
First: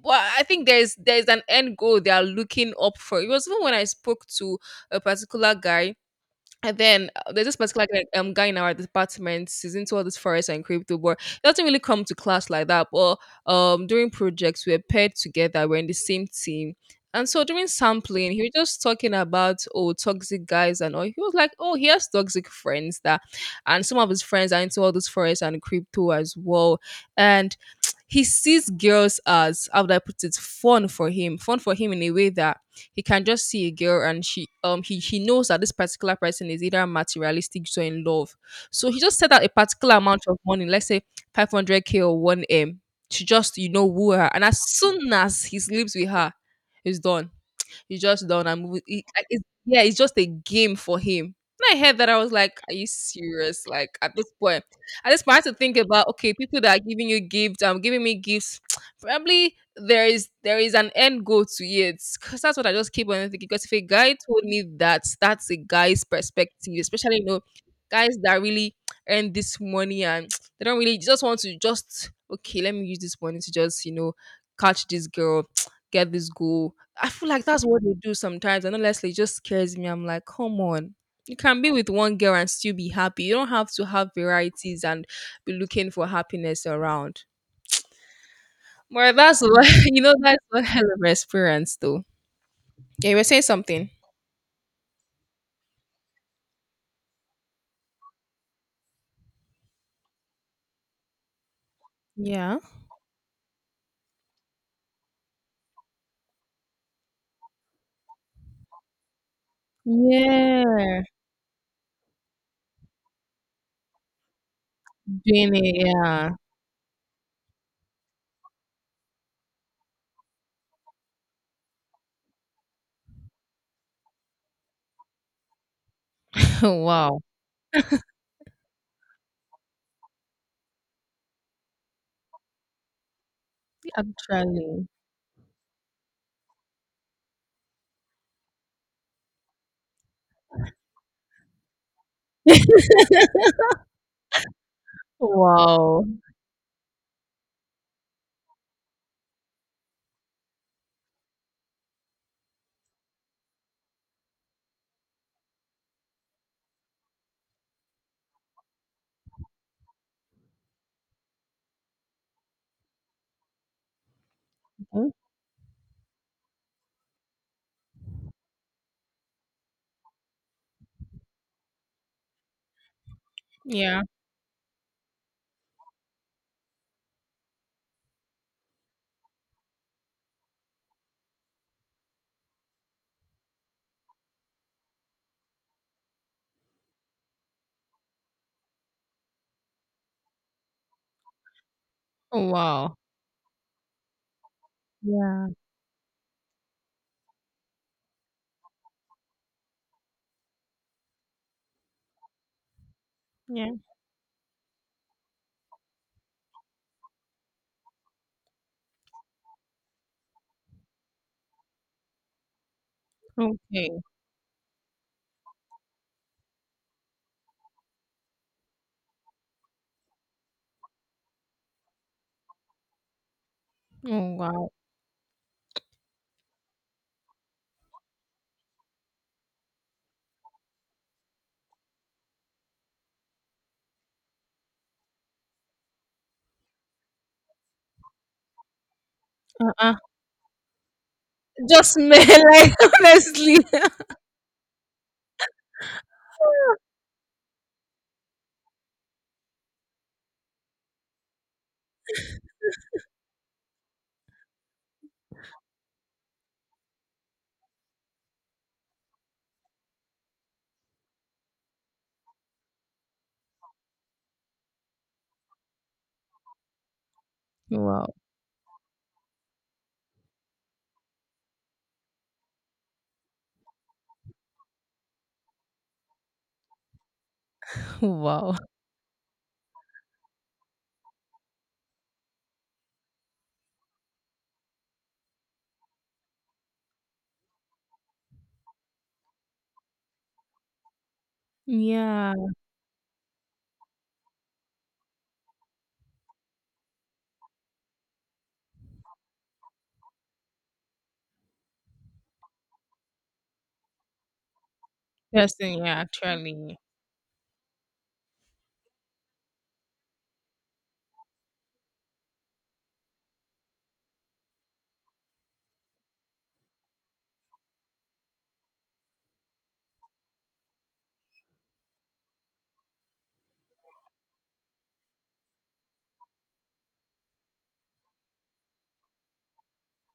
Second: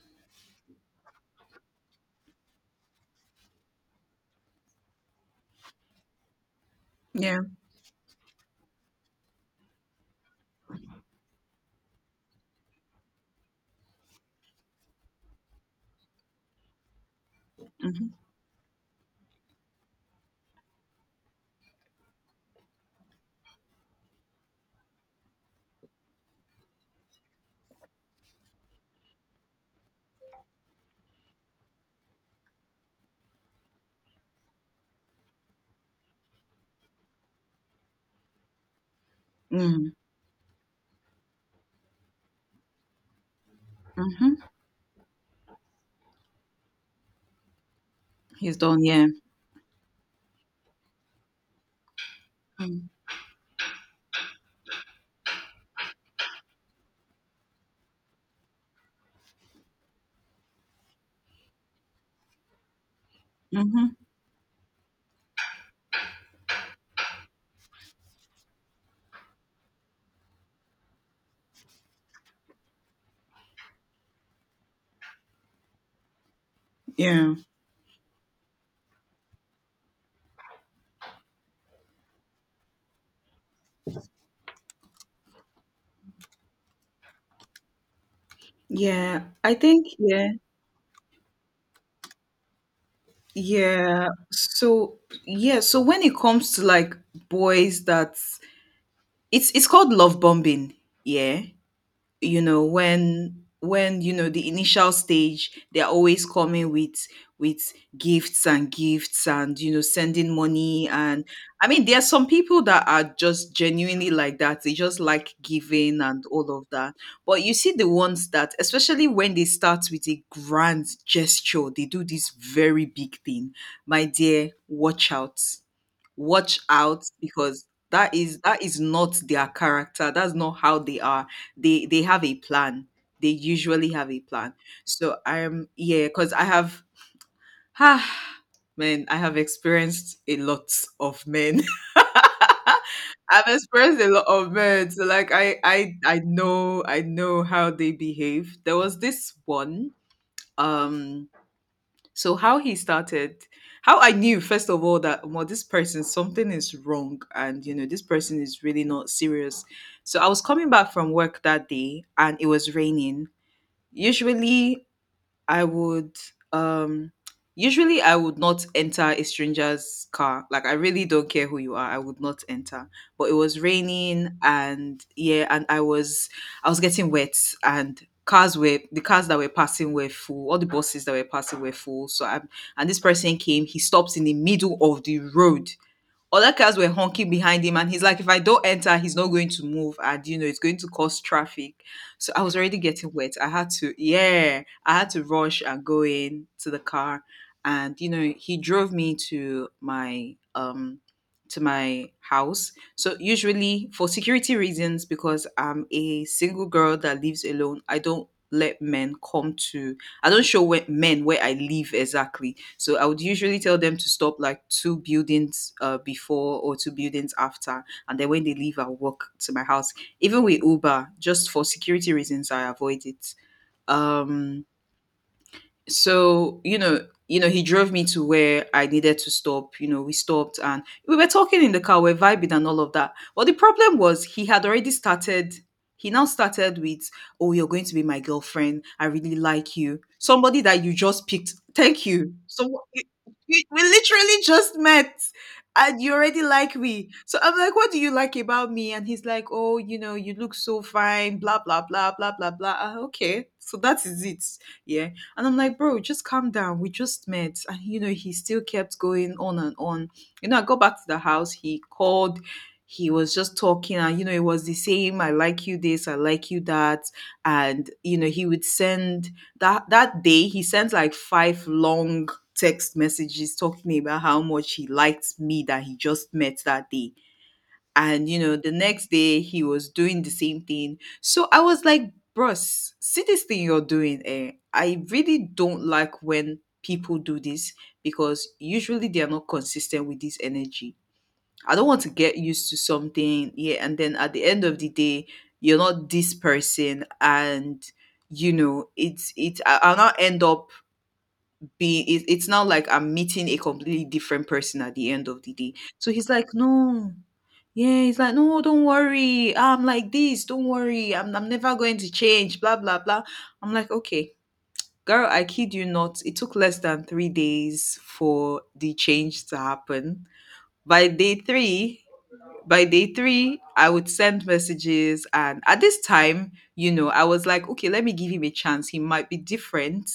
S2: But I think there's an end goal they are looking up for. It was even when I spoke to a particular guy and then
S1: Yeah.
S2: there's this particular guy, guy in our department. He's into all this forest and crypto, but he doesn't really come to class like that. But during projects, we're paired together. We're in the same team. And so during
S1: Mm-hmm.
S2: sampling, he was just talking about oh toxic guys and all. He was like, oh, he has toxic friends that, and some of his friends are into all this forest and crypto as well. And he sees girls as how would I put it, fun for him in a way that he can just see a girl and she he knows that this particular person is either materialistic or in love. So he just set out a particular amount of money, let's say 500k or 1m, to just you know woo her.
S1: Mm-hmm.
S2: And as soon as he sleeps with her, it's done you just done
S1: He's
S2: and move.
S1: done. Yeah.
S2: Yeah, it's just a game for him. When I heard that, I was like, "Are
S1: Mm-hmm.
S2: you serious?" Like at this point, I had to think about okay, people that are giving you gifts, giving me gifts. Probably there is an end goal to it because that's what I just keep on thinking. Because if a
S1: Mm-hmm.
S2: guy told me that, that's a guy's perspective, especially you know, guys that really earn this money and they don't really just want to just okay, let me use this money to just you know catch this girl, get this goal, I feel
S1: Yeah.
S2: like that's what they do sometimes. And honestly, it just scares me. I'm like, come on. You can be with one girl and still be happy. You don't have to have varieties and be looking for happiness around. But
S1: Yeah.
S2: that's
S1: I
S2: what
S1: think.
S2: you know,
S1: Yeah.
S2: that's what hell of an experience though. Yeah, you were saying something.
S1: Yeah. So yeah. So when it comes to like boys, that it's called love bombing. Yeah. you
S2: Yeah.
S1: know when when you know the initial stage, they're always coming with gifts and gifts, and sending money.
S2: Yeah.
S1: And I mean there are some people that are just genuinely like that, they just like
S2: Doing it,
S1: giving and
S2: yeah.
S1: all of that. But you see the ones that, especially when they start with a grand gesture, they do this very big thing. My dear, watch out, watch out,
S2: wow.
S1: because that is not their character. That's not how they are. They have a plan. They usually have a plan.
S2: Actually.
S1: So I'm yeah, because I have ah, man, I have experienced a lot of men. I've experienced a lot of men. So like i i
S2: wow.
S1: i know i know how they behave. There was this one um So how he started, how I knew first of all that, well, this person, something is wrong, and you know this person is really not serious. So I was coming back from work that day, and it was raining. Usually,
S2: Mhm.
S1: I would um usually I would not enter a stranger's car. Like I really don't care who you are. I would not enter. But it was
S2: Yeah.
S1: raining, and yeah, and I was getting wet. And cars were the cars that were passing were full. All the buses that were passing were full. So I and this person came. He stopped in the middle of the road, other cars were honking behind him, and he's like, if I don't enter, he's not going to move, and you know, it's going to cause traffic. So I was already
S2: Wow.
S1: getting wet. I had to, yeah, I had to
S2: Yeah.
S1: rush and go in to the car, and you know, he drove me to my house. So
S2: Yeah.
S1: usually for security reasons, because I'm a single girl that lives alone, I don't let men come to, I don't show where, men where I live exactly. So I would usually tell them
S2: Okay.
S1: to stop like two buildings before or two buildings after. And then when they leave, I'll walk to my house. Even with Uber, just for security reasons, I avoid it.
S2: Oh
S1: Um,
S2: wow.
S1: so he drove me to where I needed to stop. We stopped and we were talking in the car, we're vibing and all of that. But the problem was he had already started. He now started with, oh, you're going to be my girlfriend, I really like
S2: Uh-uh.
S1: you, somebody that you just picked.
S2: Just
S1: Thank
S2: me
S1: you. So
S2: like
S1: we,
S2: honestly.
S1: we literally just met, and you already like me. So I'm like, what do you like about me? And he's like, oh, you know, you look so fine, blah blah blah blah blah blah. Ah, okay, so that is it. Yeah. And I'm like, bro, just calm down. We just met. And, you know, he still kept going on and on. You know, I got back to the house. He called. He was just talking. And, you know, it was the same, I like you this, I like you that. And,
S2: Wow.
S1: you know, he would send that, that day, he sent like five long text messages talking about how much he liked me that he just met that day. And you know,
S2: Wow.
S1: the next day he was doing the same thing. So I was like, bros, see this thing you're doing, eh? I really don't like when people do this, because usually they are not consistent with this energy. I don't want to
S2: Yeah.
S1: get used to something, yeah, and then at the end of the day, you're not this person. And you know, I'll not end up, be it, it's now like I'm meeting a completely different person at the end of the day.
S2: Person, yeah,
S1: So he's like,
S2: actually.
S1: no, yeah, he's like, no, don't worry, I'm like this, don't worry, I'm never going to change, blah blah blah. I'm like, okay. Girl, I kid you not, it took less than 3 days for the change to happen. By day three, by day three, I would send messages. And at this time, you know, I was like, okay, let me give him a chance. He might be different.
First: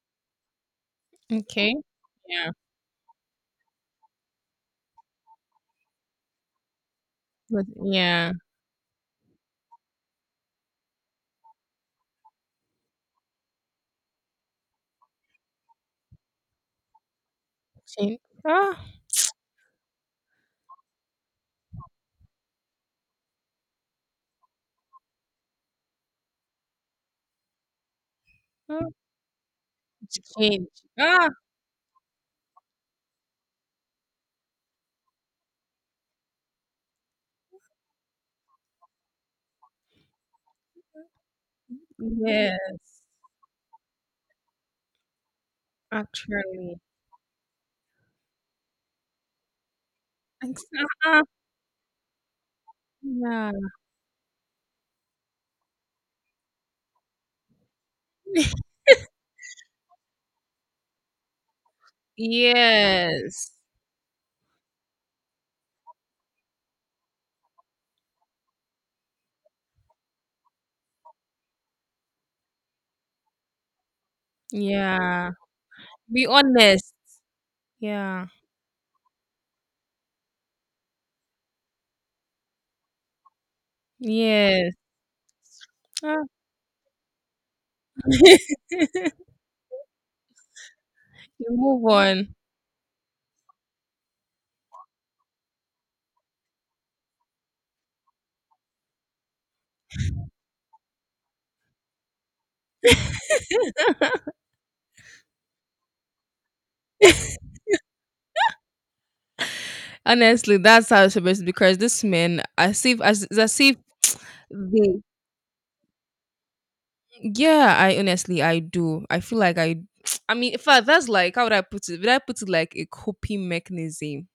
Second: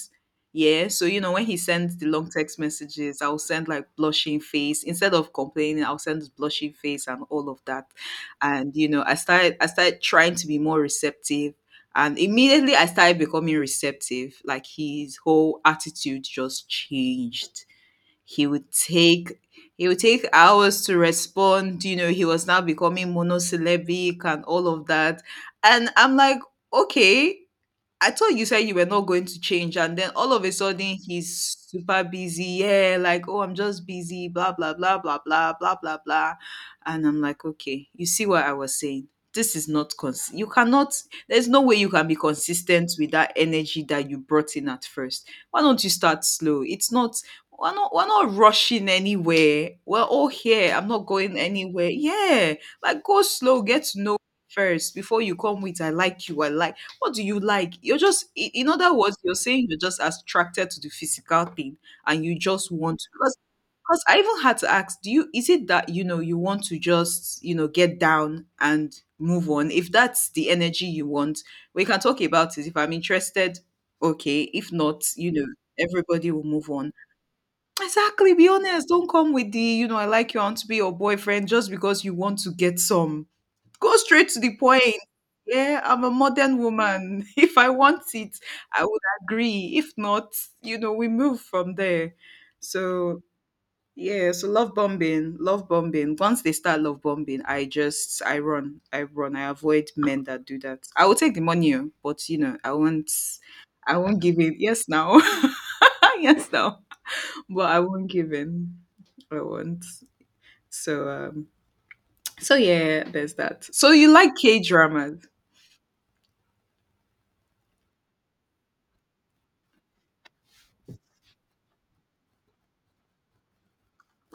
S1: Yeah. So, you know, when he
S2: Okay.
S1: sends the long
S2: Yeah.
S1: text messages, I'll send like blushing face. Instead of complaining, I'll send blushing face and all of
S2: But
S1: that.
S2: yeah.
S1: And, you know, I started trying to be more receptive. And immediately I started becoming receptive. Like his whole attitude just changed.
S2: Change.
S1: he would
S2: Ah,
S1: take he would take hours to respond. You know, he was now becoming monosyllabic and all of that. And I'm like, okay, I thought you said you were
S2: ah,
S1: not going to change, and then
S2: it's
S1: all of a
S2: change.
S1: sudden
S2: Ah,
S1: he's super busy. Yeah, like, oh, I'm just busy, blah, blah, blah, blah, blah, blah, blah, blah. And I'm like, okay, you see what I was saying? This is not, you cannot, there's no way you can be consistent
S2: yes.
S1: with that energy that you brought in at first. Why don't you start slow?
S2: Actually.
S1: It's not, we're not rushing anywhere. We're all
S2: Ex-
S1: here. I'm not
S2: ah,
S1: going anywhere. Yeah, like go
S2: Yeah.
S1: slow, get to know first before you come with, I like you, I like, what do you like? You're just, in other words, you're saying you're just attracted to the physical thing and you just want to. Because,
S2: Yes.
S1: I even had to ask, do you, is it that, you know, you want to just, you know, get down and move on? If that's the energy you want, we can talk about it. If I'm interested, okay. If not,
S2: Yeah.
S1: you know,
S2: Be
S1: everybody will move on.
S2: honest. Yeah.
S1: Exactly. Be honest. Don't come with the, you know, I like you, I want to be your boyfriend just because you want to get some. Go straight to the
S2: Yes.
S1: point. Yeah, I'm a
S2: Ah.
S1: modern woman. If I want it, I would agree. If not, you know, we move
S2: you
S1: from
S2: move
S1: there.
S2: on.
S1: So yeah, so love bombing, love bombing. Once they start love bombing, I run, I run, I avoid men that do that. I will take the money, oh, but you know, I won't give in. Yes, now, yes, now, but I won't give in. I won't.
S2: Honestly, that's how
S1: So
S2: it's supposed to
S1: um,
S2: be. Because this men,
S1: so yeah, there's
S2: as
S1: that.
S2: if
S1: So you like K
S2: they
S1: dramas?
S2: Yeah, I honestly I do. I feel like I I mean, in fact, that's like how would I put it? Would I put it like a coping mechanism?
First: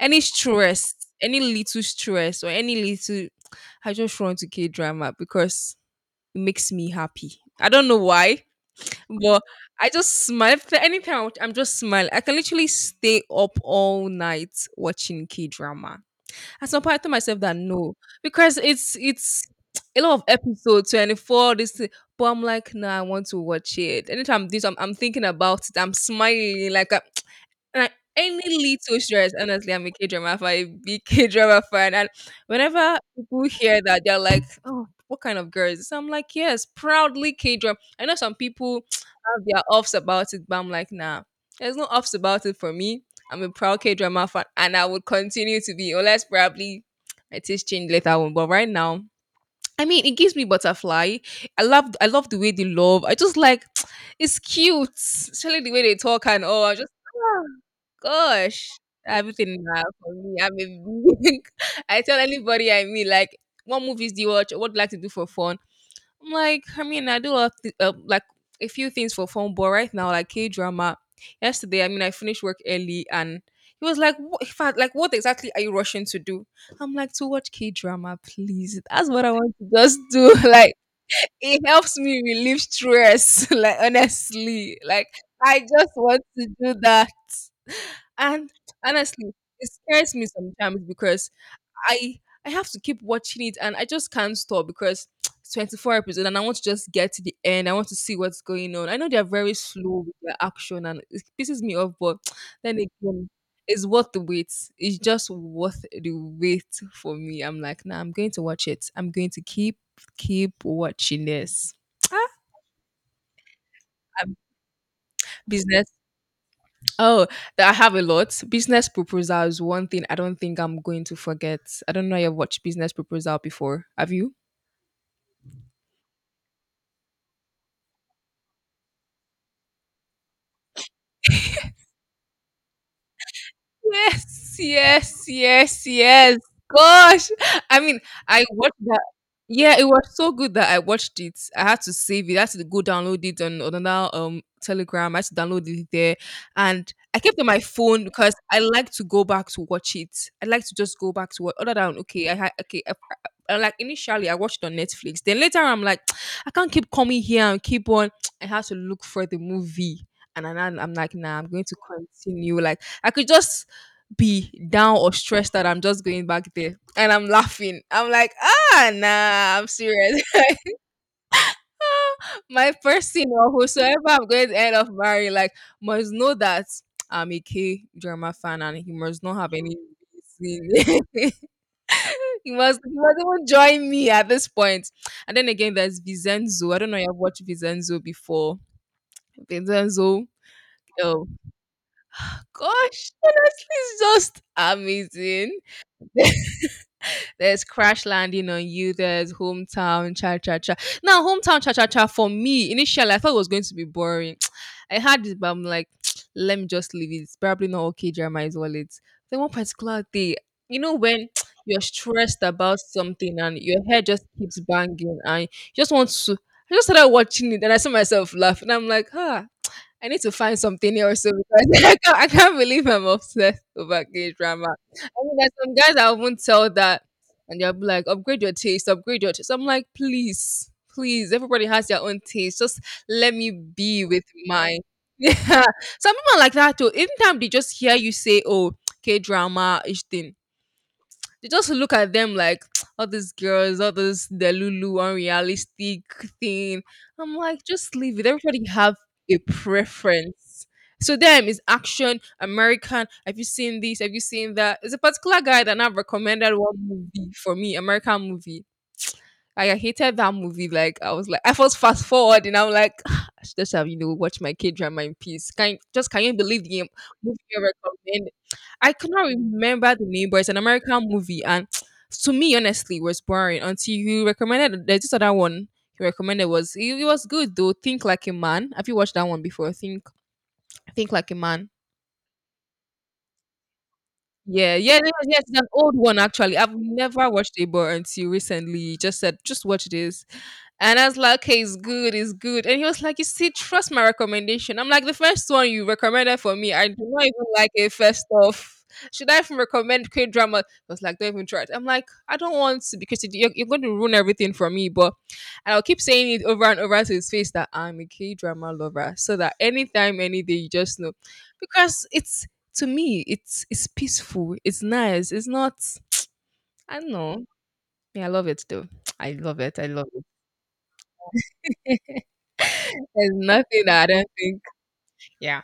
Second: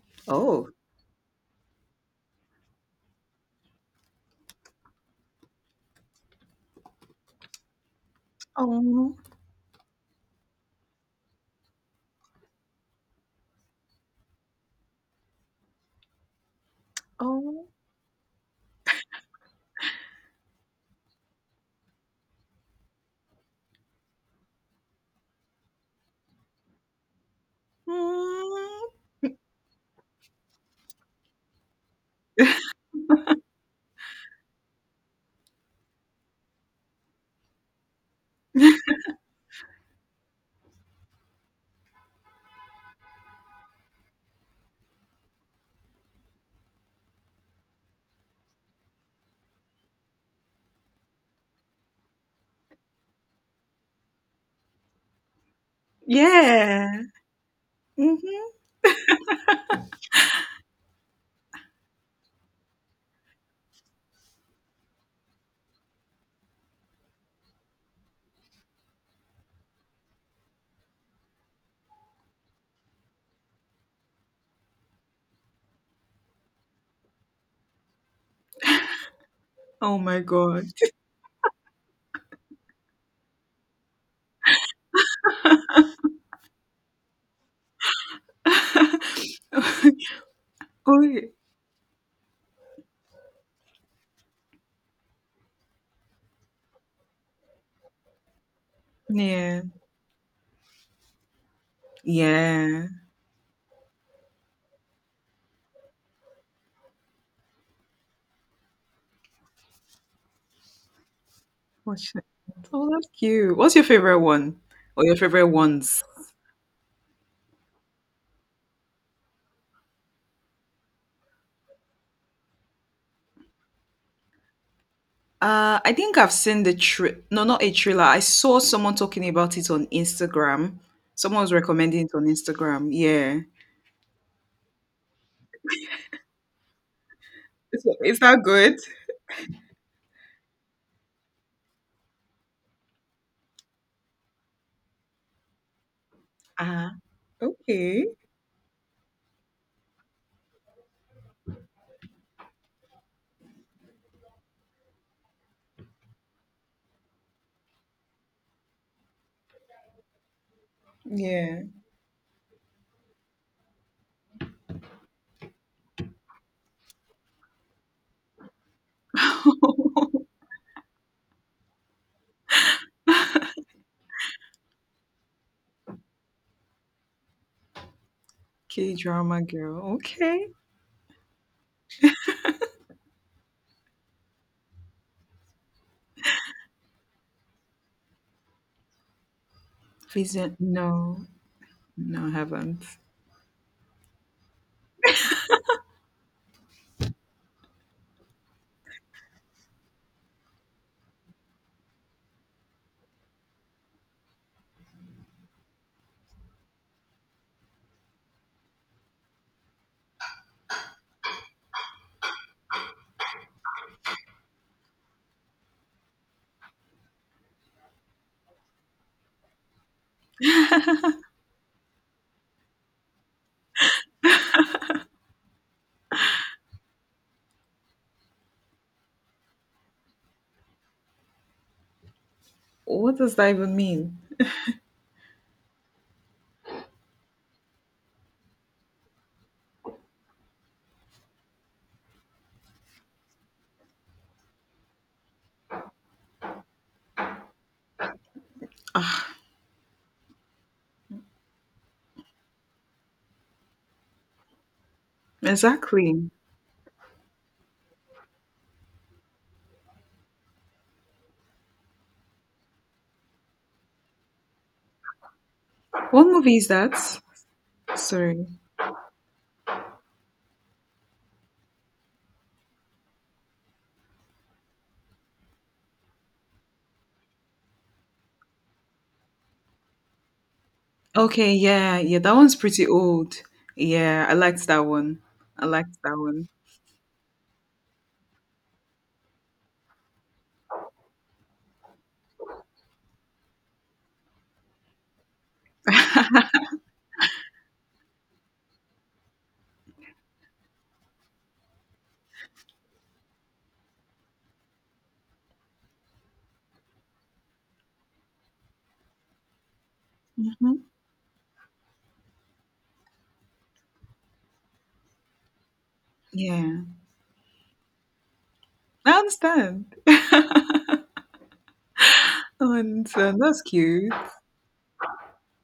S2: Any
S1: Oh.
S2: stress, any little stress or any little I just run to K drama because it makes me happy. I don't know why,
S1: Oh,
S2: but I just smile. If anytime I'm just smiling. I can literally stay up all night watching K drama. At some point, I told myself that
S1: oh,
S2: no, because it's a lot of episodes, 24. This, thing. But I'm like, no, I want to watch it. Anytime this, I'm thinking about it. I'm smiling like I and I, any
S1: mm,
S2: little stress, honestly, I'm a K drama fan, a big K drama fan. And whenever people hear that, they're like, oh, what kind of girl is this? I'm like, yes, proudly K drama. I know some people have their offs about it, but I'm like, nah, there's no offs about it for me. I'm a proud K drama fan, and I would continue to be, unless probably my taste change later on. But right now, I mean, it gives me butterfly. I love the way they love. I just like, it's cute, especially the way they talk and oh, I just,
S1: yeah.
S2: ah,
S1: Mhm.
S2: gosh, everything now for me. I'm a, I tell anybody I mean, like, what movies do you watch? What do you like to do for fun? Like, I mean, I do love like a few things for fun, but right now, like K drama. Yesterday, I mean, I finished work early, and he was like, "What? In fact, like, what exactly are you rushing to do?" I'm like, "To watch K drama, please. That's what I want to
S1: Oh
S2: just
S1: my
S2: do.
S1: god.
S2: Like, it helps me relieve stress." Like, honestly, like, I just want to do that. And honestly, it scares me sometimes
S1: Oh,
S2: because I I have to keep watching it and I just can't stop because it's 24 episodes and I want to just get to the end. I want to see what's going on. I know they're very
S1: yeah.
S2: slow with their action and it pisses me off, but then
S1: Yeah.
S2: again, it's worth the wait. It's just worth the wait for me. I'm like, nah, I'm going to watch it. I'm going to keep watching this.
S1: What's that?
S2: Ah,
S1: Oh, that's cute. What's your favorite
S2: I'm-
S1: one or your favorite
S2: business.
S1: ones?
S2: Oh, that I have a lot. Business Proposal is one thing I don't think I'm going to forget. I don't know if you've watched Business Proposal before. Have you?
S1: I think I've seen the thr no, not a thriller. I saw someone talking about it on Instagram. Someone was recommending it on Instagram. Yeah.
S2: Yes, yes, yes, yes. Gosh. I mean,
S1: Is that
S2: I
S1: good?
S2: watched that. Yeah, it was so good that I watched it. I had to save it. I had to go download it on another Telegram. I had to download it there.
S1: Ah.
S2: And I kept it on my phone
S1: Okay.
S2: because I like to go back to watch it. I like to just go back to what other than okay, I had okay like initially I watched on Netflix. Then later I'm like, I can't keep coming here and keep on. I have to look for the movie, and then I'm like, nah, I'm
S1: Yeah.
S2: going to continue. Like I could just be down or stressed that I'm just going back there, and I'm laughing. I'm like, ah, nah, I'm serious. My person or whosoever I'm going to end up marrying, like, must know that I'm a K drama fan, and he
S1: K
S2: must not
S1: drama
S2: have any
S1: girl. Okay.
S2: reason. He must. He must even join me at this point. And then again, there's Vincenzo. I don't know if you've watched Vincenzo before. Vincenzo.
S1: Vision. No,
S2: Oh
S1: no, I haven't.
S2: gosh, honestly, it's just amazing. There's Crash Landing on You. There's Hometown Cha Cha Cha. Now, Hometown Cha Cha Cha, for me, initially, I thought it was going to be boring. I had it, but I'm like, let me just leave it. It's probably not okay, Jeremiah's wallet. Then one particular day, you know, when you're stressed about something and your head just keeps banging and you just want to. I just started watching it and I saw myself laughing. I'm like, ah, I need to find something else so because I can't believe I'm obsessed over gay drama. I mean, there's some guys I won't tell that, and they'll be like, upgrade your taste, upgrade your taste. I'm like, please, everybody has their own taste. Just
S1: What
S2: let
S1: does that
S2: me
S1: even
S2: be
S1: mean?
S2: with mine. Yeah, some people are like that too. Anytime they just hear you say, oh, K drama, each thing, they just look at them like all these girls, all this delulu unrealistic thing. I'm like, just leave it. Everybody have
S1: Ah,
S2: a preference. So them is action American. Have you seen this? Have you seen that? There's a particular guy that I've
S1: exactly.
S2: recommended one movie for me, American movie. Like, I hated that movie. Like I was fast forward, and I'm like, I should just have you know watch my K drama in peace. Can just can
S1: What
S2: you
S1: movie
S2: believe
S1: is
S2: the
S1: that?
S2: movie you recommend?
S1: Sorry.
S2: I could not remember the name, but it's an American movie, and to me, honestly, it was boring until you recommended. There's this other one you recommended was it, it was good though. Think Like a Man. Have you watched that one before? Think Like a
S1: Okay,
S2: Man.
S1: yeah, yeah, that one's pretty old. Yeah, I liked
S2: Yeah,
S1: that
S2: yeah, no,
S1: one.
S2: yes, it's
S1: I
S2: an old
S1: liked that
S2: one
S1: one.
S2: actually. I've never watched Abor until recently. He just said, just watch this. And I was like, okay, it's good, it's good. And he was like, you see, trust my recommendation. I'm like, the first one you recommended for me, I do not even like it first off. Should I even recommend K drama? I was like, don't even try it. I'm like, I don't want to because it- you're going to ruin everything for me. But and I'll keep saying it over and over to his face that I'm a K drama lover, so that anytime, any day, you
S1: hmm
S2: just know because it's to me, it's peaceful. It's nice. It's not.
S1: Yeah,
S2: I don't know. Yeah, I love it though.
S1: I
S2: I love it. I
S1: understand.
S2: love it.
S1: and
S2: There's
S1: uh, that's
S2: nothing that
S1: cute.
S2: I don't think. Yeah.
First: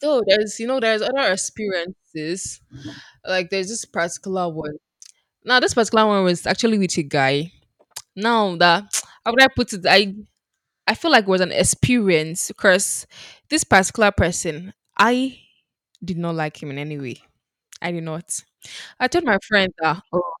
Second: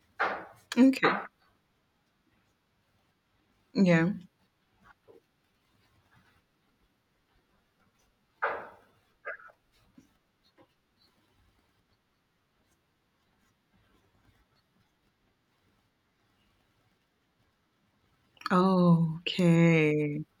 S2: Though there's you know there's
S1: Okay.
S2: other experiences. Like there's this
S1: Yeah.
S2: particular one. Now this particular one was actually with a guy. Now that how would I put it? I feel like it was an experience because this particular person, I did not like him in any way. I did not. I told my friend that
S1: Okay.
S2: oh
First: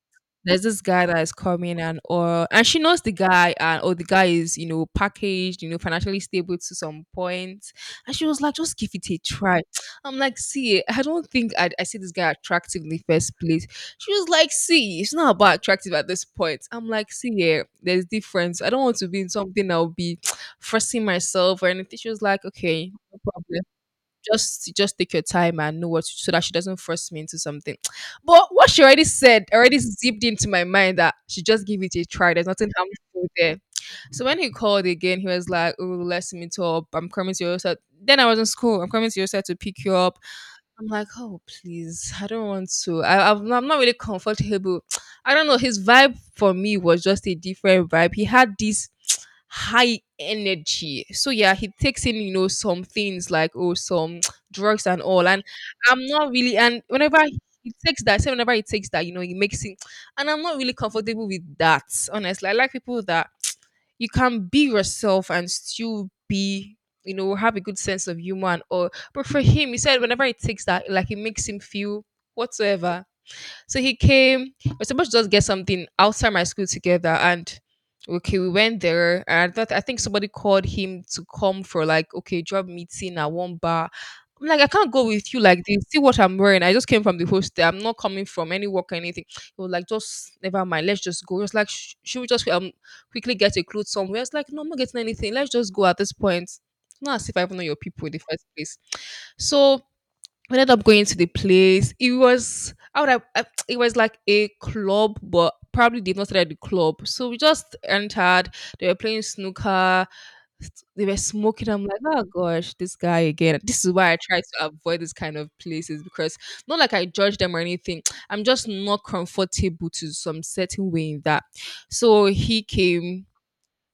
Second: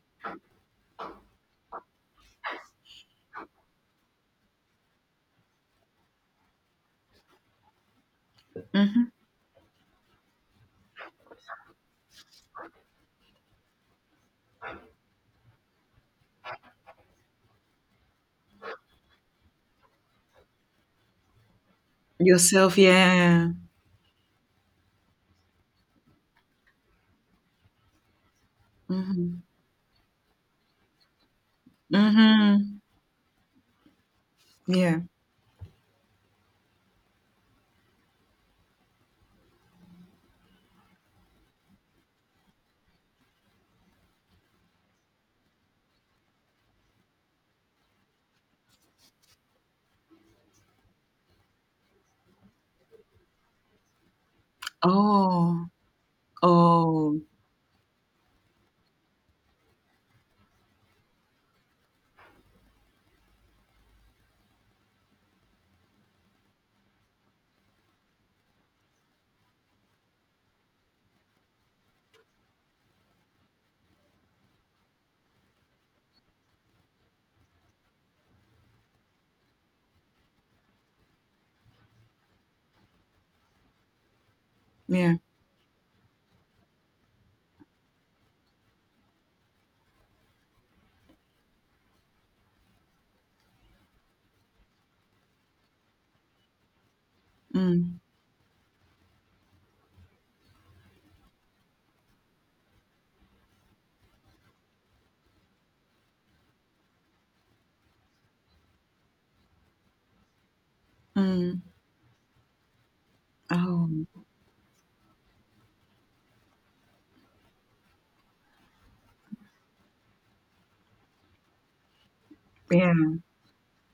S2: there's this guy that is coming and or and she knows the guy and or the guy is you know packaged you know financially stable to some point, and she was like just give
S1: Mm-hmm.
S2: it a try. I'm like see I don't think I see this guy attractive in the first place. She was like see it's not about attractive. At this point I'm like see yeah there's difference, I don't want to be in something I'll be forcing myself or anything. She was like
S1: Yourself,
S2: okay no
S1: yeah.
S2: problem, just take your time and know what so that she doesn't force me into something. But what she already
S1: Mm-hmm.
S2: said already zipped into my mind that she just give it a try. There's nothing
S1: Mm-hmm.
S2: harmful there. So when he called
S1: Yeah.
S2: again, he was like, "Oh, let's meet up. I'm coming to your side." Then I was in school. "I'm coming to your side to pick you up." I'm like, oh please, I don't want to. I, I'm not really comfortable. I don't know. His vibe for me was just a different vibe. He had this high energy. So yeah, he takes in, you know, some things like oh some drugs and all. And
S1: Oh.
S2: I'm not really and
S1: Oh,
S2: whenever he takes that, say whenever he takes that, you know, he makes it and I'm not really comfortable with that, honestly. I like people that you can be yourself and still be you know, have a good sense of humor and all. But for him, he said whenever he takes that, like it makes him feel whatsoever, so he came. We're supposed to just get something outside my school together, and okay, we went there. And I think somebody called him to come for like okay job meeting at one bar. I'm like, I can't go
S1: yeah.
S2: with you like this. See what I'm wearing. I just came from the hostel. I'm not coming from any work or anything. He was like, just never mind. Let's just go. Just like should we just quickly get a clothes somewhere? It's like no, I'm not getting anything. Let's just go at this point. It's not as if I even know your
S1: Mm,
S2: people in the first place. So we ended up going to the place. It was I would have, I- it was like a club, but probably they've not started the club. So we just entered. They were playing snooker. They were
S1: mm.
S2: smoking. I'm like, oh gosh, this guy again. This is why I
S1: Oh,
S2: try to avoid this kind of places because not like I judge them or anything. I'm just not comfortable to some certain way in that. So he
S1: yeah,
S2: came,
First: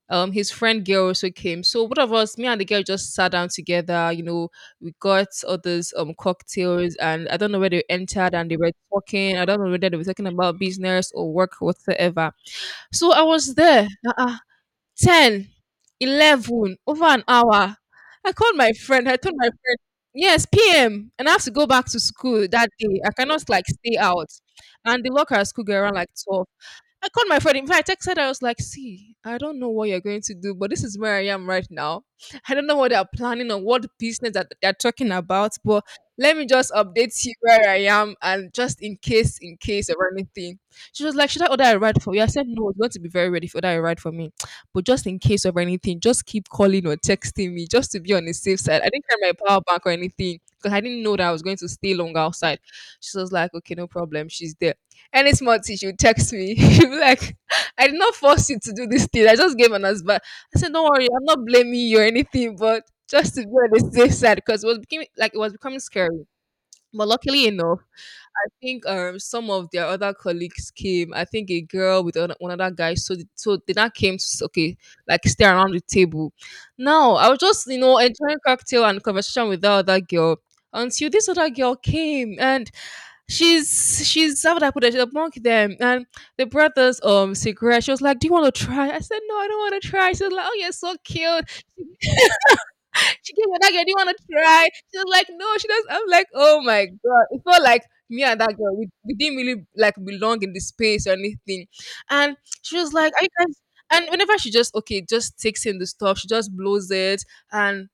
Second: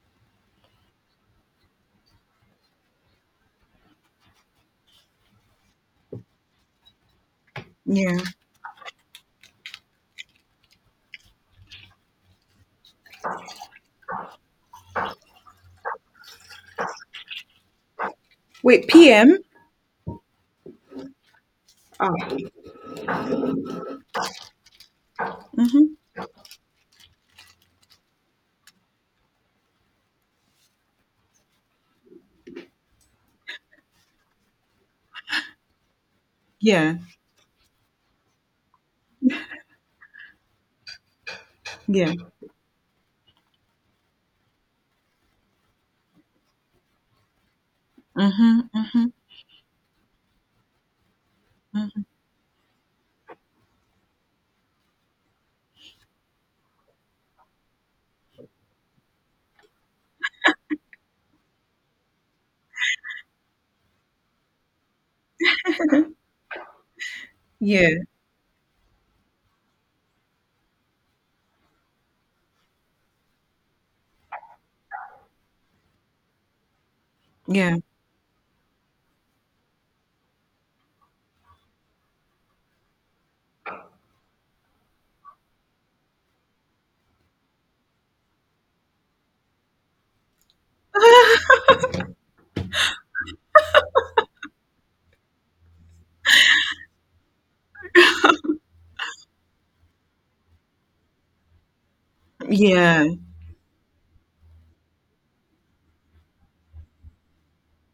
S2: his friend girl also came, so both of us, me and the girl, just sat down together. We got all those cocktails, and I don't know where they
S1: yeah.
S2: entered, and they were talking. I don't know whether they were talking about business or work whatsoever. So I was there, 10, 11, over an hour. I called my
S1: Wait,
S2: friend, I told
S1: p.m.?
S2: my friend. Yes, PM. And I have to go back to
S1: Oh,
S2: school that day, I cannot like stay out. And the locker at school get around
S1: mm-hmm.
S2: like 12. I called my friend. In fact, I texted her. I was like, "See, I don't know what you're going to do, but this is where I am right now. I don't know what they're planning or what business that they're talking about, but let me just
S1: Yeah,
S2: update you where I am, and just in case of anything." She was like, "Should I order a ride
S1: yeah.
S2: for you?" I said, "No, it's going to be very ready if you order a ride for me, but just in case of anything, just keep calling or texting me just to be on the
S1: Mm-hmm,
S2: safe side. I
S1: mm-hmm,
S2: didn't carry my power bank or anything." Because I didn't know that I was going to stay
S1: mm-hmm.
S2: long outside. She was like, okay, no problem. She's there. Any small thing she would text me. She'll be like, I did not force you to do this thing. I just gave an advice. I said, don't worry, I'm not blaming you or anything, but just to be on the safe side, because it was becoming like it was becoming scary. But luckily enough,
S1: Yeah,
S2: I think some of their other colleagues came. I think a girl with one other guy. So the, so they now came to okay, like stay around the table. Now I was just,
S1: yeah.
S2: you know, enjoying cocktail and conversation with that other girl until this other girl came, and she's, how would I put it? She's among them, and the brothers, cigarette. She was like, "Do you want to try?" I said, "No, I don't want to try." She was like, "Oh, you're so cute." She came with that girl, didn't want to try. She was like, no, she does. I'm like, oh my god, it felt like me and that girl, we didn't really like belong in the space or anything. And she was
S1: Yeah,
S2: like, are you guys? And whenever she just okay, just takes in the stuff, she just blows it, and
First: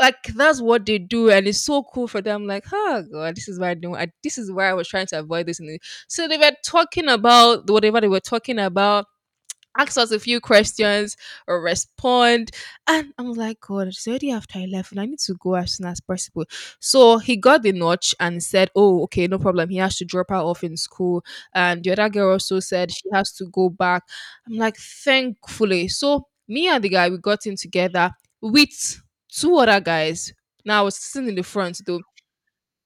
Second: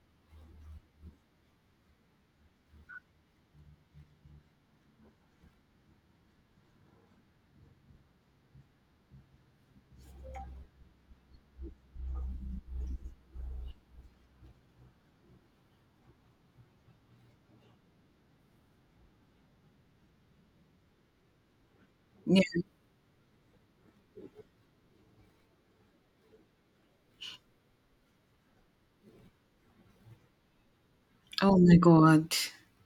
S2: like that's what they do, and it's so cool for them. Like, oh god, this is why I don't. This is why I was trying to avoid this. And so they were talking about whatever they were talking about, ask us a few questions or respond. And I am like, God, it's already after 11. I need to go as soon as possible. So he got the notch and said, oh, okay, no problem. He has to drop her off in school. And the other girl also
S1: yeah.
S2: said she has to go back. I'm like, thankfully. So me and the guy, we got in together with two other guys. Now I was sitting in the
S1: Oh my
S2: front though.
S1: God.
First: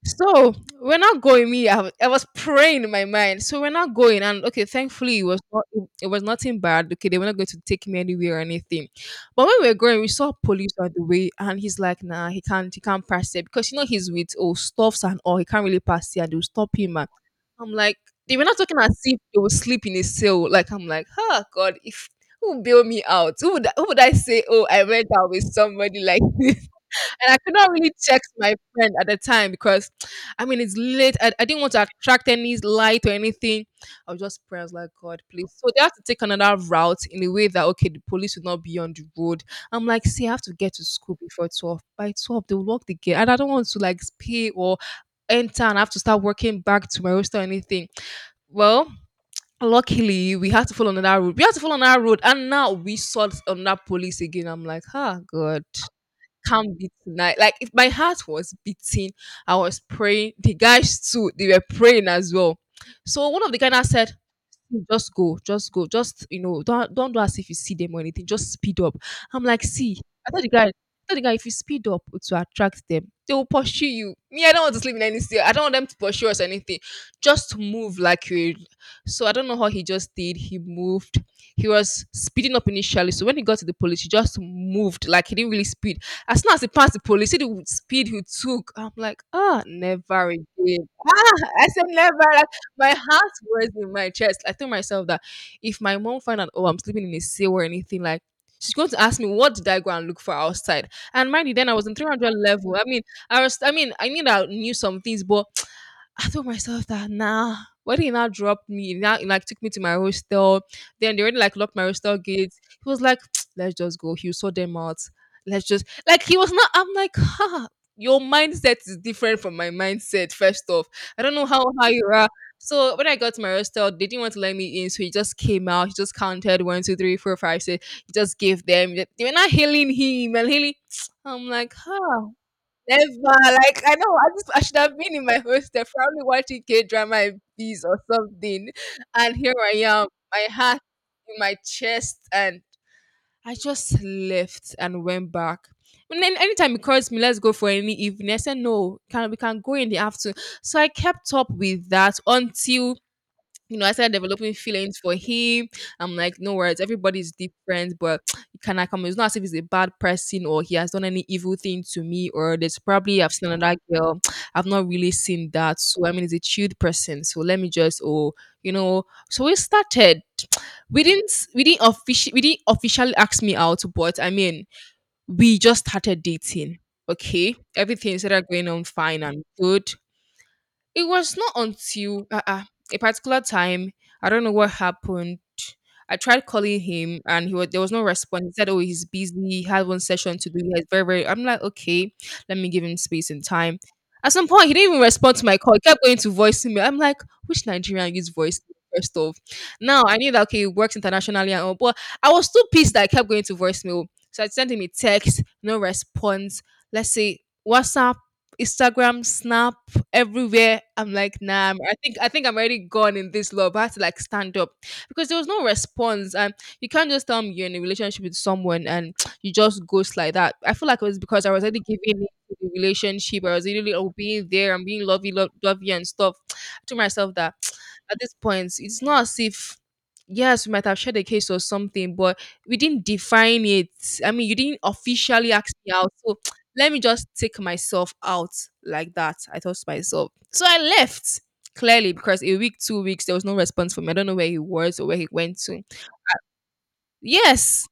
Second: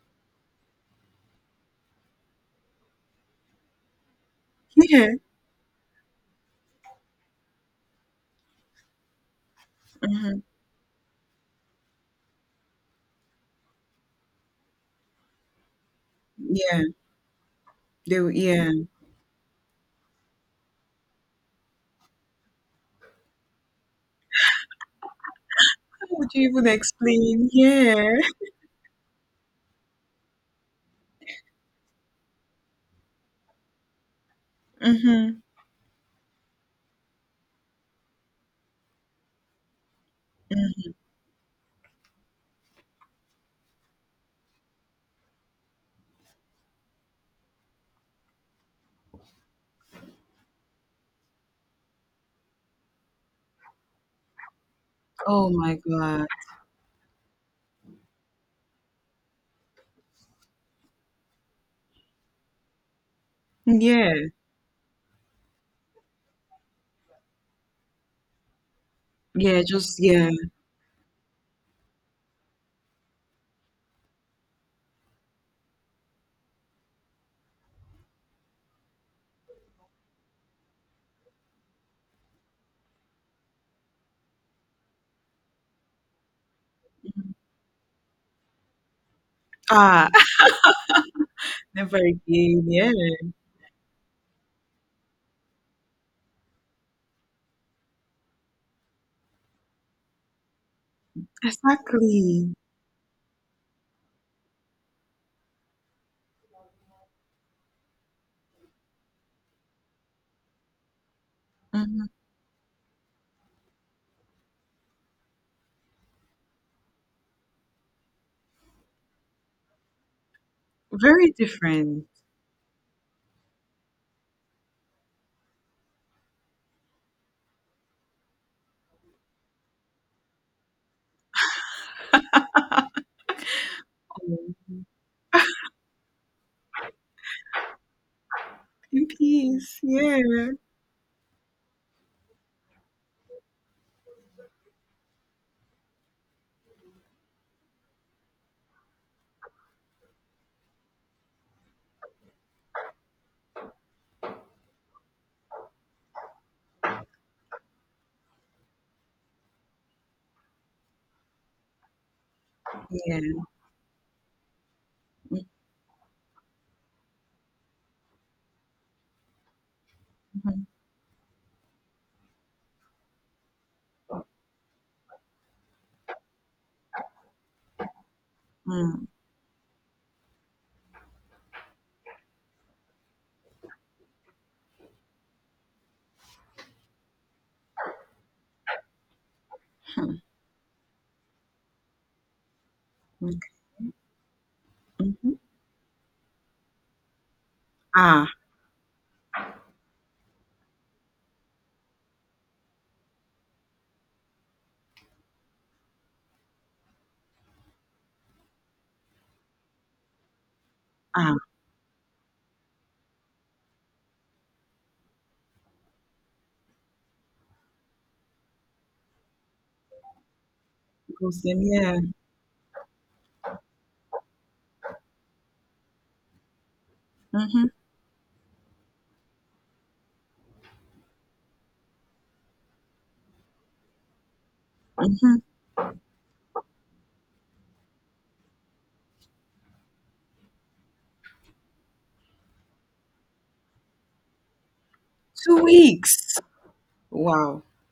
S2: So we're not going. Me, I was praying in my mind. So we're not going. And okay,
S1: Yeah.
S2: thankfully it was not. It was nothing bad. Okay, they were not going to take me anywhere or anything. But when we were going, we saw
S1: Mm-hmm.
S2: police on the way, and he's like, "Nah, he can't. He can't pass it because you know he's with oh stuffs and all. He can't really pass here. They'll stop
S1: Yeah.
S2: him." And I'm like, they were not
S1: Yeah.
S2: talking as if they will sleep in a cell. Like I'm like, oh God, if who will bail me out? Who would, who would I say? Oh, I went out with somebody
S1: How
S2: like.
S1: would you even
S2: And I
S1: explain?
S2: could not really
S1: Yeah.
S2: text my friend at the time because, I mean, it's late. I didn't want to attract any light or anything. I was just praying. I was like, God,
S1: Mm-hmm.
S2: please. So they have to take another route in a way that, okay, the police would not be on the road. I'm like, see, I have to get to school before 12. By 12, they'll lock the gate. And I don't want to like pay or enter and have to start working back to my hostel or anything. Well, luckily we had to follow another road. We had to follow another road, and now we saw another police again. I'm like, ah,
S1: Oh
S2: God
S1: my God.
S2: can't be tonight. Like if my heart was beating, I was praying. The guys too, they were praying as well. So one of the guys now said,
S1: Yeah.
S2: just go, just go, just you know, don't do as if you see them or anything. Just speed up." I'm
S1: Yeah.
S2: like, "See,
S1: Just yeah.
S2: I told the guy, if you speed up to attract them, they will pursue you. Me, I don't want to sleep in any city. I don't want them to pursue us or anything. Just move like you." So I don't know how he just did. He moved. He was speeding up initially. So when he got to the police, he just moved like he didn't really speed. As soon as he passed the police, see the speed he took. I'm like, ah,
S1: Ah.
S2: never again. Ah, I said
S1: Never
S2: never,
S1: again. Yeah.
S2: my heart was in my chest. I told myself that if my mom find out, oh, I'm sleeping in a cell or anything, like she's going to ask me what did I go and look for outside. And mind you, then I was in 300
S1: Exactly.
S2: level. I mean, I was. I mean, I knew some things, but I told myself that nah. When he now dropped me, he now like took me to my hostel. Then they already like locked my
S1: Mm-hmm.
S2: hostel gates. He was like, let's just go. He saw them out. Let's just like he was not. I'm like, huh. Your mindset is different from my mindset. First off, I
S1: Very
S2: don't know how high you
S1: different.
S2: are. So when I got to my hostel, they didn't want to let me in. So he just came out. He just counted one, two, three, four, five, six. He just gave them. They were not hailing him and hailing. I'm like, huh. Never. Like I know I should have been in my hostel probably watching K drama and bees or something.
S1: In
S2: And here I
S1: peace,
S2: am, my
S1: yeah.
S2: heart in my chest, and I just left and went back. And then anytime he calls me, let's go for any evening. I said no, can we can go in the afternoon. So I kept up with that until you know, I started developing feelings for him. I'm like, no worries, everybody's different, but you cannot come. It's not as if he's a bad person or he has done any evil thing to me, or there's probably I've
S1: Yeah.
S2: seen another girl. I've not really
S1: Mhm.
S2: seen that. So I mean he's a chilled person. So let me just oh, you know. So we started. We didn't officially ask me out, but I mean we just started dating. Okay. Everything started going on
S1: Mm,
S2: fine and good. It was not until a particular time, I don't know what happened. I tried calling him and he was, there was no response. He said, oh, he's busy. He had one
S1: hmm,
S2: session to do. He has very, very. I'm like, okay, let me give him
S1: mm,
S2: space and time. At some point, he didn't even
S1: mhm.
S2: respond to my call. He kept going to voicemail. I'm like, which Nigerian
S1: Ah,
S2: use voice? First off, now I knew that okay, it works internationally and all, but I was too pissed that I kept going to voicemail. So I sent him a text, no response. Let's say WhatsApp, Instagram, Snap, everywhere. I'm
S1: ah,
S2: like, nah, I think I'm already gone in this love. I had to like stand up because there was no response. And you can't just tell me you're in a relationship with someone and you just ghost like that. I feel like it was because I
S1: Muslim,
S2: was already
S1: yeah.
S2: giving in to the relationship. I was really oh, being there and being lovey and stuff. I told myself that
S1: Mhm,
S2: at this point, it's not as if yes, we might have shared a case or something, but we didn't define it. I mean, you didn't
S1: mhm.
S2: officially ask me out. So let me just take myself out like that, I thought to myself. So I left clearly because a week, 2 weeks, there was no response from me. I don't know where he was or where he went
S1: 2
S2: to.
S1: weeks. Wow.
S2: Yes,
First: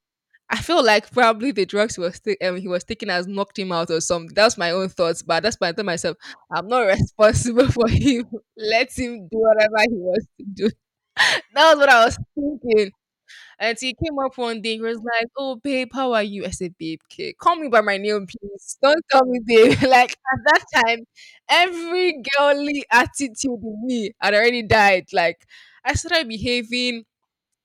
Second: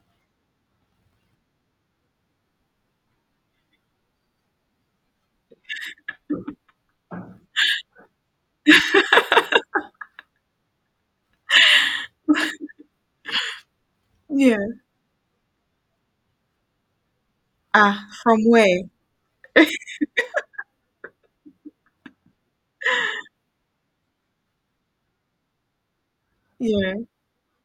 S2: I feel like probably the drugs he was he was taking has knocked him out or something. That's my own thoughts, but that's why I told myself I'm not responsible for him. Let him do whatever he wants to do. That was what I was thinking. And he came up
S1: Yeah.
S2: one day, he was like, "Oh, babe, how are you?" I said, "Babe, okay, call me by my
S1: Ah,
S2: name,
S1: from
S2: please.
S1: where?
S2: Don't call me babe." Like at that time, every girly attitude in me had already died. Like I started
S1: Yeah.
S2: behaving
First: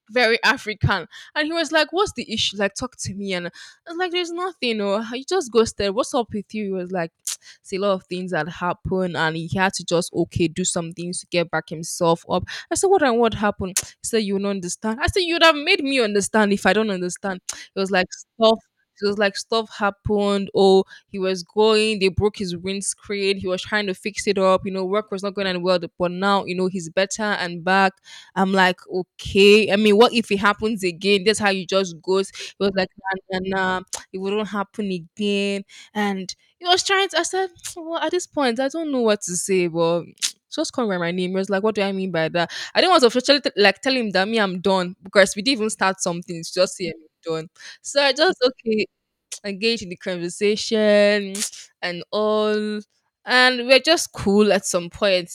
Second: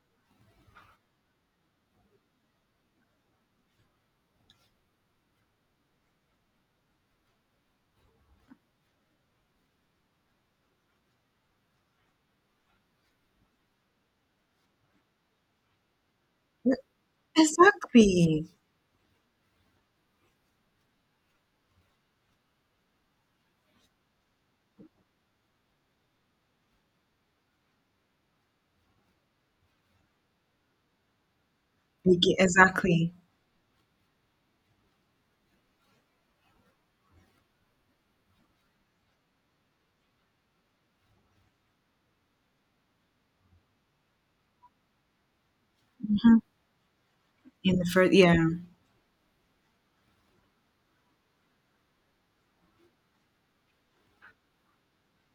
S2: very African. And he was like, "What's the issue? Like, talk to me." And I was like, "There's nothing. Or you just ghosted. What's up with you?" He was like, "See, a lot of things that happened." And he had to just, okay, do some things to get back himself up. I said, "What and what happened?" He said, "You don't understand." I said, "You'd have made me understand if I don't understand." It was like,
S1: Exactly.
S2: stuff. It was like stuff happened. Oh, he was going. They broke his windscreen. He was trying to fix it up. You know, work was not going on well. But now, you know, he's better and back. I'm like, okay. I mean, what if it happens again? That's how you just goes. It was like,
S1: Exactly.
S2: nah, nah, nah. It wouldn't happen again. And he was trying to, I said, well, at this point, I don't know what to say, but just call me my name. He was like, what do I mean by that? I didn't want to officially like tell him that me, I'm done because we didn't even start something.
S1: Mhm.
S2: It's just him done.
S1: In the
S2: So
S1: first,
S2: I
S1: yeah.
S2: just, okay, engage in the conversation and all. And we're just cool at some point.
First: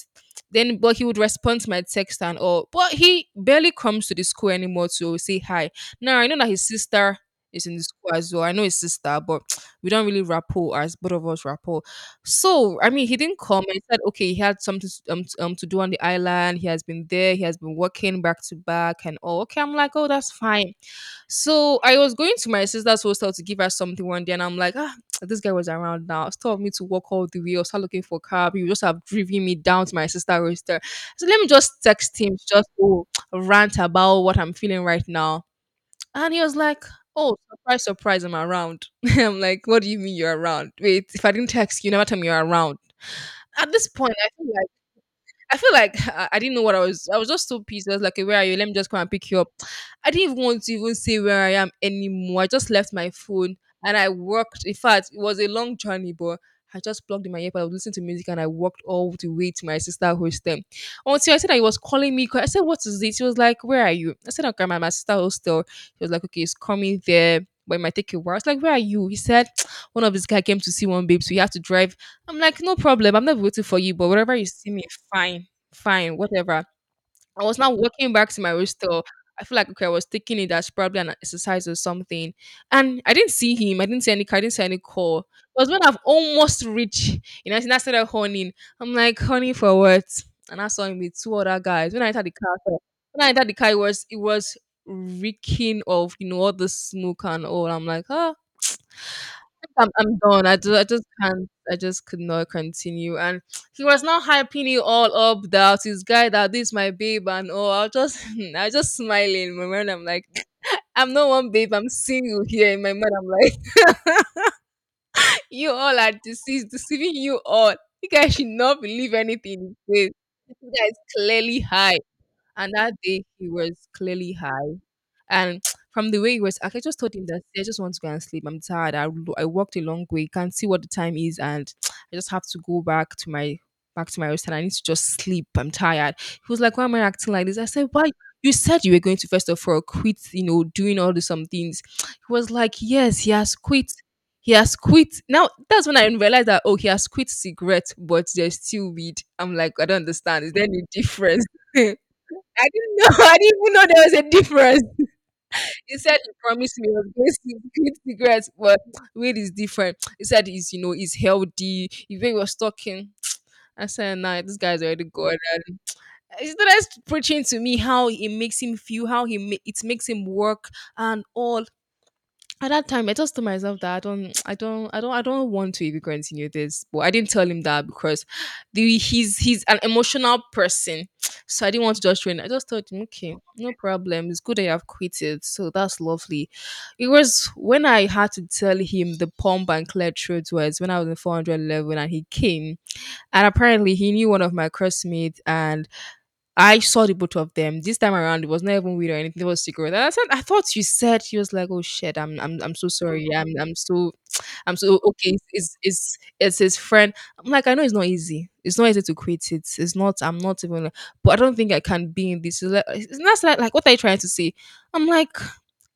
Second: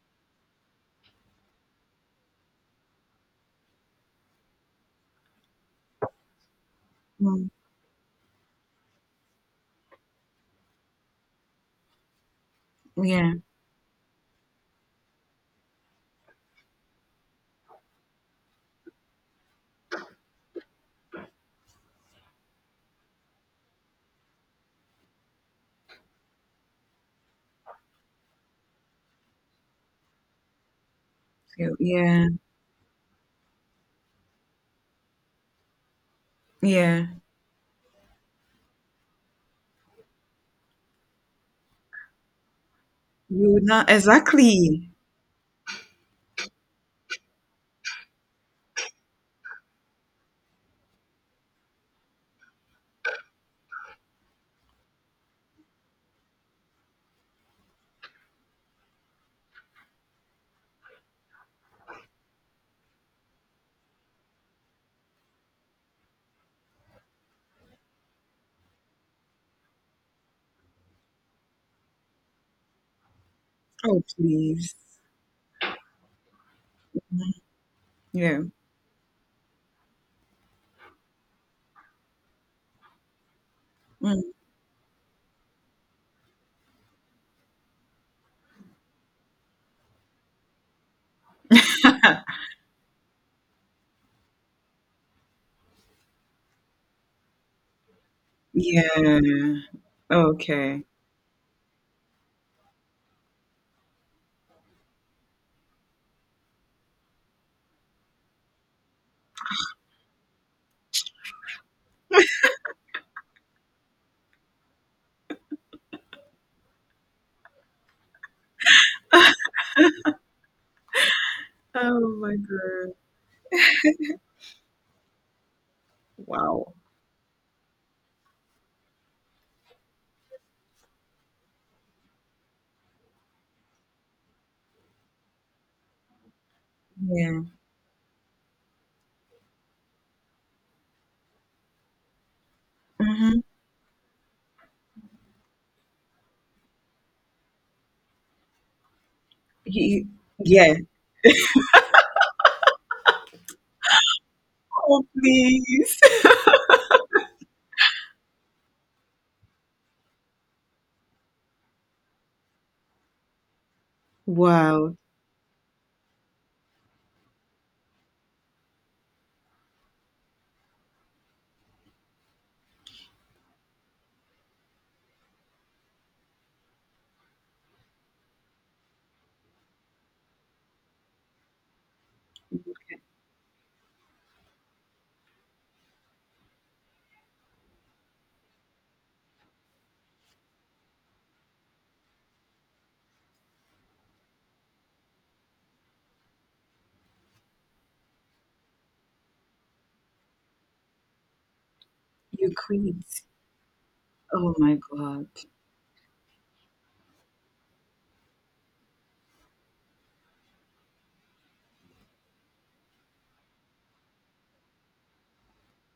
S2: Then, but he would respond to my text and all. But he barely comes to the school anymore to say hi. Now, I know that his sister
S1: Mm,
S2: is in the school as well. I know his sister, but we don't really rapport as both of us rapport. So, I mean, he
S1: yeah.
S2: didn't come and said, okay, he had something to do on the island. He has been there. He has been working back to back and all. Okay, I'm like, oh, that's fine. So I was going to my sister's hostel to give her something one day, and I'm like, ah, this guy was around now. Instead of me to walk all the way or start looking for a cab, he would just have driven me down to my sister's hostel. So let me
S1: So,
S2: just text
S1: yeah.
S2: him, to just oh, rant about what I'm feeling right now. And he was like,
S1: Yeah.
S2: oh, surprise, surprise, I'm around. I'm like, what do you mean you're around? Wait, if I didn't text you, never tell me you're around.
S1: You would
S2: At this
S1: not,
S2: point,
S1: exactly.
S2: I feel like I didn't know what I was. I was just so pissed. I was like, "Okay, where are you? Let me just come and pick you up." I didn't even want to even say where I am anymore. I just left my phone and I walked. In fact, it was a long journey, but I just plugged in my earpod. I was listening to music and I walked all the way to my sister hostel. Until I said that he was calling me. 'Cause I said, "What is this?" He was like, "Where are you?" I said, "Okay, I'm at my sister hostel." He was like, "Okay, it's coming there. But it might take a while." I was like, "Where are you?" He said, one of this guy came to see one babe, so he had to drive. I'm like, no problem. I'm not waiting for you,
S1: Oh,
S2: but whatever, you see
S1: please.
S2: me, fine, fine, whatever. I was now walking back to
S1: Yeah.
S2: my hostel. I feel like okay, I was taking it as probably an exercise or something. And I didn't see him. I didn't see
S1: Mm,
S2: any car, I didn't see any call. It was when I've almost reached, you know, and I started honing. I'm like, honey, for what? And I saw him with two other guys. When I entered the car, it was reeking of, you know, all the smoke and all. I'm like, ah,
S1: yeah.
S2: I'm done.
S1: Okay.
S2: I just can't. I just could not continue. And he was not hyping it all up that his guy, that this my babe, and all. I was just, I was just smiling. In my mind, I'm like, I'm not one babe. I'm single here. In my mind, I'm like, you all are deceived, deceiving you all. You guys should not believe anything he says. This guy is clearly high.
S1: Oh my
S2: And that
S1: God.
S2: day he was clearly high. And from the way he was, I
S1: Wow.
S2: just told him that, "See, I just want to go and sleep. I'm tired. I, I walked a long way. Can't see what the time is, and I just have to go back to my restaurant. I need to just sleep. I'm tired." He was like, "Why am I acting
S1: Yeah.
S2: like this?" I said, "Why? You said you were going to first of all quit. You know, doing all the some things." He was like, "Yes, he
S1: Mhm.
S2: has quit." He has quit. Now that's when I realized that oh, he has quit cigarette, but there's still weed. I'm like, I don't
S1: You
S2: understand. Is there
S1: yeah.
S2: any difference? I didn't know. I didn't even know there was a difference.
S1: Oh, please.
S2: He said he promised me he was going to quit cigarettes, but weed is different. He said it's, you know, it's healthy. Even he really was talking, I said, "Nah, this guy's
S1: Wow,
S2: already gone." He started preaching to me how it makes him feel, how it makes him work and all. At that time, I just told myself that I don't want to even continue this. But I didn't tell him that because the he's an emotional person, so I didn't want to just train. I just told him, okay, no problem. It's good that you have quit it, so that's lovely. It was when I had to tell him the pump and clear truth was when I was in 400 level and he came, and apparently he knew one of my classmates and I saw the both of them. This time around, it was not even weird or anything. It was secret. And I said, "I thought you said." She was like, "Oh shit,
S1: you
S2: I'm so
S1: quit.
S2: sorry. I'm so,
S1: Oh my
S2: I'm so,
S1: God.
S2: okay. It's his friend." I'm like, I know it's not easy. It's not easy to quit it. It's not. I'm not even. But I don't think I can be in this. He's like, it's not like, like what are you trying to say? I'm like,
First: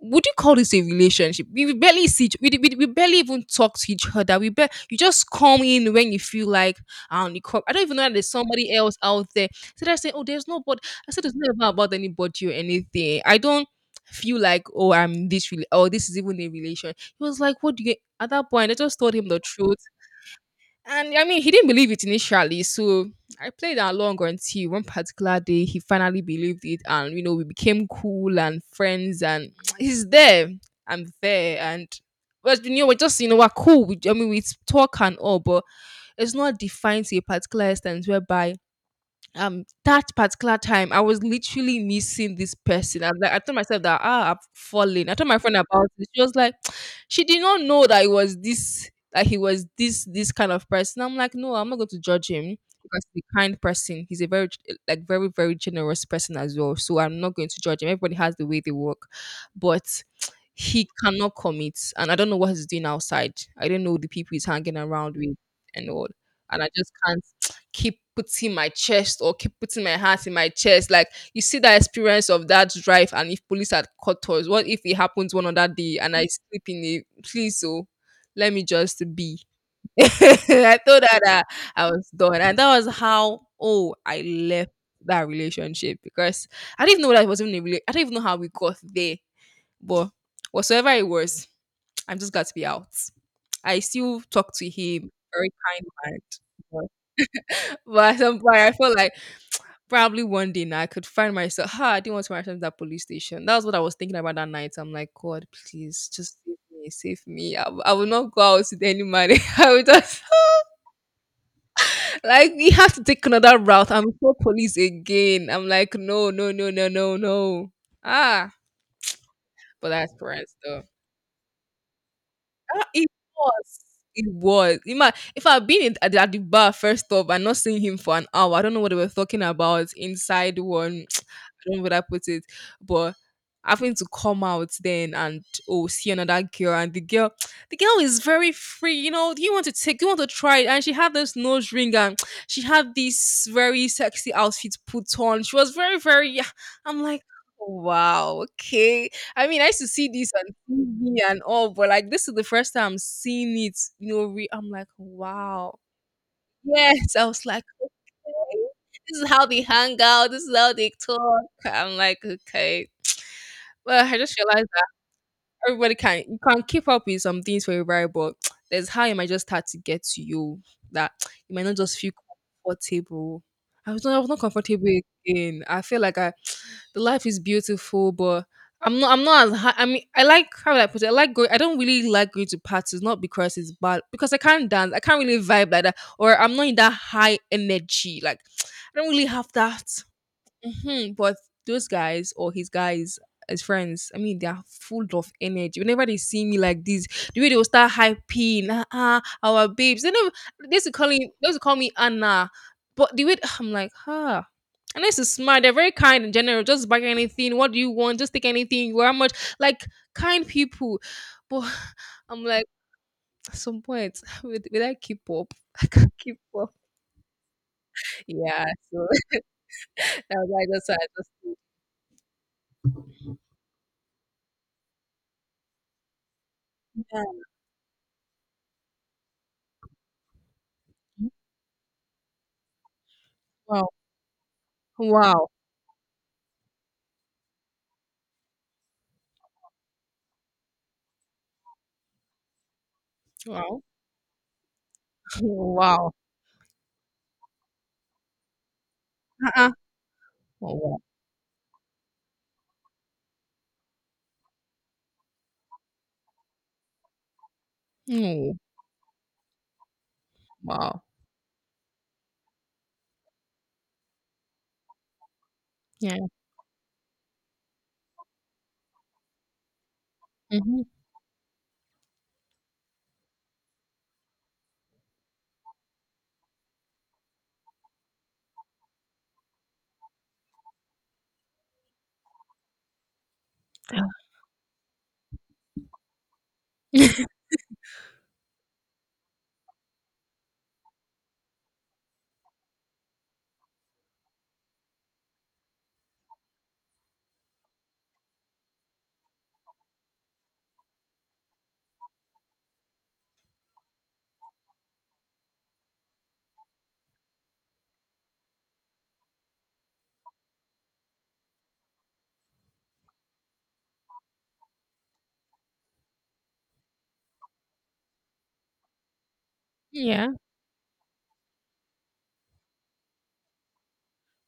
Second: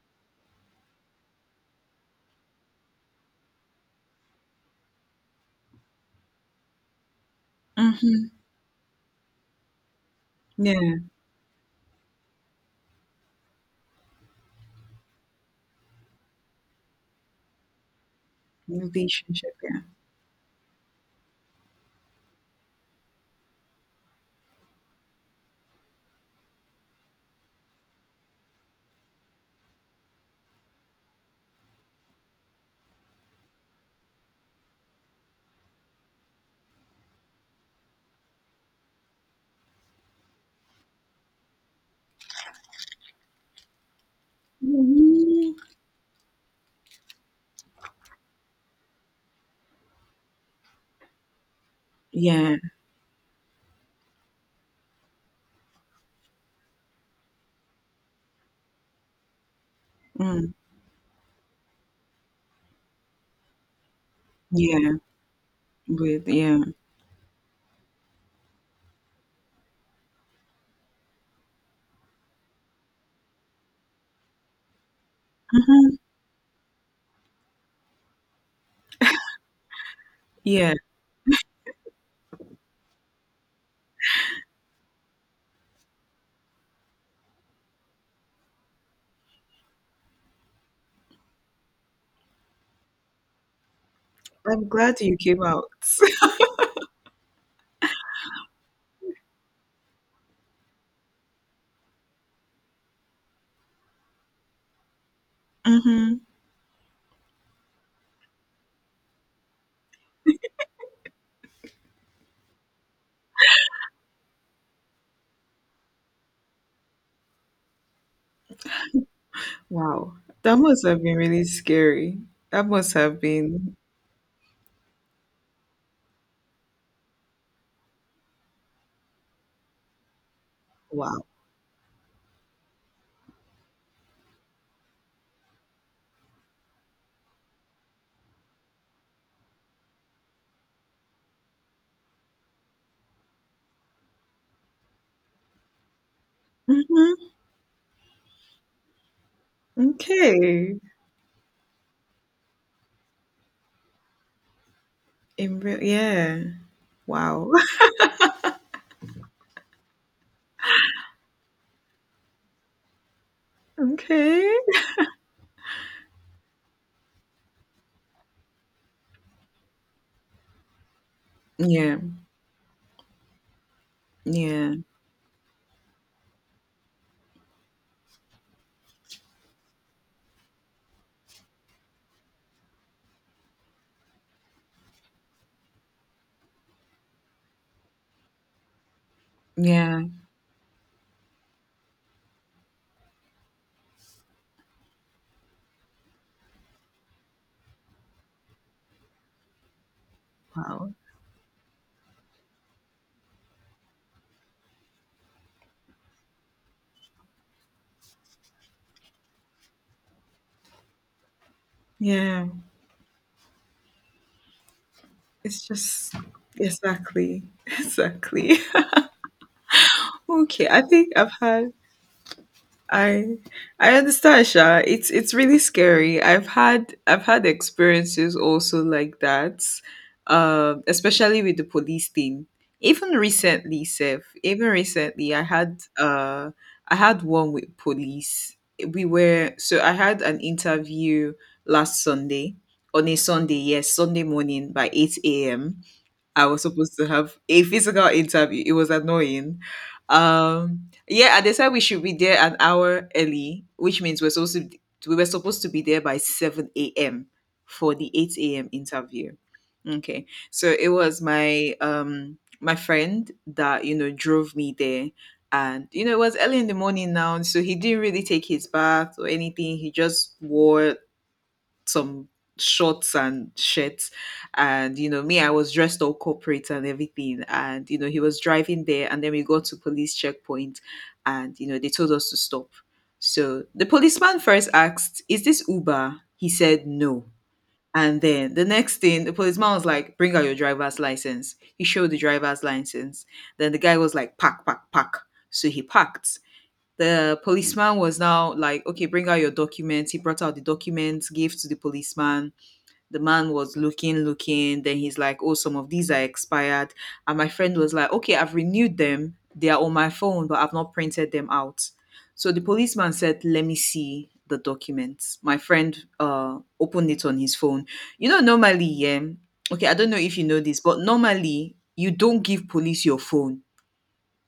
S2: would you call this a relationship? We barely see. We barely even talk to each other. We barely, you just come in when you feel like. And you come. I don't even know that there's
S1: Mhm.
S2: somebody else out there. So they're saying, oh, there's
S1: Yeah,
S2: nobody. I said, it's not even about anybody or anything. I don't feel like, oh, I'm this, or this is even a relation. He was like, what do you, at that point, I just told him the
S1: relationship,
S2: truth.
S1: yeah.
S2: And I mean, he didn't believe it initially. So I played along until one particular day he finally believed it. And, you know, we became cool and friends. And he's there. I'm there. And, but, you know, we're just, you know, we're cool. We, I mean, we talk and all, but it's not defined to a particular extent whereby that particular time I was literally missing this person. I was like, I told myself that ah, I've fallen. I told my
S1: Mhm.
S2: friend about it. She was like, she did not know that it was this that he was this this kind of person. I'm like, no, I'm not going to judge
S1: Yeah.
S2: him because he's a kind person. He's a very like very generous person as well. So I'm not going to judge him. Everybody has the way they work, but
S1: Mm.
S2: he cannot commit, and I don't know what he's doing outside. I don't know the people he's hanging
S1: Yeah,
S2: around with and all,
S1: with
S2: and
S1: yeah.
S2: I just can't keep putting my chest or keep putting my hands in my chest. Like you see that experience of that drive, and if police had caught us, what if it happens one other
S1: Mhm.
S2: day and I sleep in it? Please, oh, let me just be. I
S1: Yeah.
S2: thought her that I was done, and that was how oh I left that relationship because I didn't even know that it was even a I don't even know how we got there, but whatsoever it was, I'm just glad to be out. I still talk
S1: I'm
S2: to
S1: glad
S2: him
S1: you came
S2: very
S1: out.
S2: kind, mind, but at some point I felt like probably one day now I could find myself. Ha, I didn't want to find myself at that police station. That was what I was thinking about that night. I'm like, God, please,
S1: Mhm.
S2: just save me, save me. I will not go out with any man. I will just like we have to take another route. I'm so police again. I'm like, no, no, no, no, no, no. Ah, but that's
S1: Wow.
S2: parents
S1: That
S2: though.
S1: must have been really scary. That
S2: Ah,
S1: must
S2: it
S1: have been
S2: was. It was. You might, if I'd been at the bar first off and not seeing him for an hour, I don't know what they were talking about inside one.
S1: wow.
S2: I don't know what I put it, but having to come out then and oh see another girl and the girl the girl is very free, you know, do you want to take, do you want to try it? And she had this nose ring, and she had this very sexy outfit put on. She was very very, yeah, I'm like,
S1: Mhm.
S2: "Oh, wow, okay, I mean, I used to see this on
S1: Okay.
S2: TV and all, but like this is the first time I'm seeing it. You know, I'm like,
S1: In
S2: wow.
S1: real, yeah.
S2: Yes, I was
S1: Wow.
S2: like, okay, this is how they hang out. This is how they talk. I'm like, okay. Well, I just
S1: Okay.
S2: realized that everybody can you can keep up with some things for everybody, but there's how it might just start to get to you that you might not
S1: Yeah.
S2: just feel comfortable. I was not
S1: Yeah.
S2: comfortable again. I feel like I the life is beautiful, but I'm not. I'm not as. I mean, I like how would I put it. I like going. I don't really like going to parties, not because it's bad, because I can't dance. I can't really vibe like that, or I'm not in that high energy. Like, I don't really have
S1: Yeah.
S2: that. But those guys or his guys, his friends, I mean, they're full of energy. Whenever they see me like this, the way they will start hyping, ah, ah, our babes. They know
S1: Wow.
S2: They used to call me Anna. But the way I'm like, huh, and this is smart. They're very kind in general. Just buy anything. What do you want? Just take anything. How much? Like kind people. But I'm
S1: Yeah.
S2: like, at some point, will I keep up?
S1: It's
S2: I can't
S1: just
S2: keep up.
S1: exactly. Exactly.
S2: Yeah. So I was
S1: Okay.
S2: like,
S1: I
S2: that's why I
S1: think
S2: just,
S1: I've had I I understand Sha. It's really scary. I've had I've
S2: yeah.
S1: had experiences also like that. Especially with the police thing. Even recently,
S2: Wow,
S1: Seth, even recently
S2: wow,
S1: I had one with police. We were so I had an interview last Sunday, on a Sunday,
S2: wow,
S1: yes, Sunday morning by 8 a.m.
S2: wow,
S1: I was supposed to have a physical interview. It was annoying.
S2: uh-uh. Wow, wow,
S1: Yeah, and they said we should be there an hour early, which means we were supposed to be there by 7 a.m. for the eight
S2: mm,
S1: a.m. interview. Okay, so it
S2: wow.
S1: was my friend that, you know, drove me there, and, you know, it
S2: Yeah.
S1: was early in the morning now, so he didn't really take his bath or anything. He just
S2: hmm
S1: wore some shorts and shirts, and, you know, me, I was dressed all corporate and everything. And, you know, he was driving there, and then we got to police checkpoint, and, you know, they told us to stop. So the policeman first asked, "Is this Uber?" He said no. And then the next thing, the policeman was like, "Bring out your driver's license." He showed the driver's license. Then the guy was like, "Pack, pack, pack." So he packed. The policeman was now like, "Okay, bring out your documents." He brought out the documents, gave to the policeman. The man was looking, looking. Then he's like, "Oh, some of these are expired." And my friend was like, "Okay, I've renewed them. They are on my phone, but I've not printed them out." So the policeman said, "Let me see the documents." My friend opened it on his phone. You know, normally, yeah, okay, I don't know
S2: yeah.
S1: if you know this, but normally you don't give police your phone,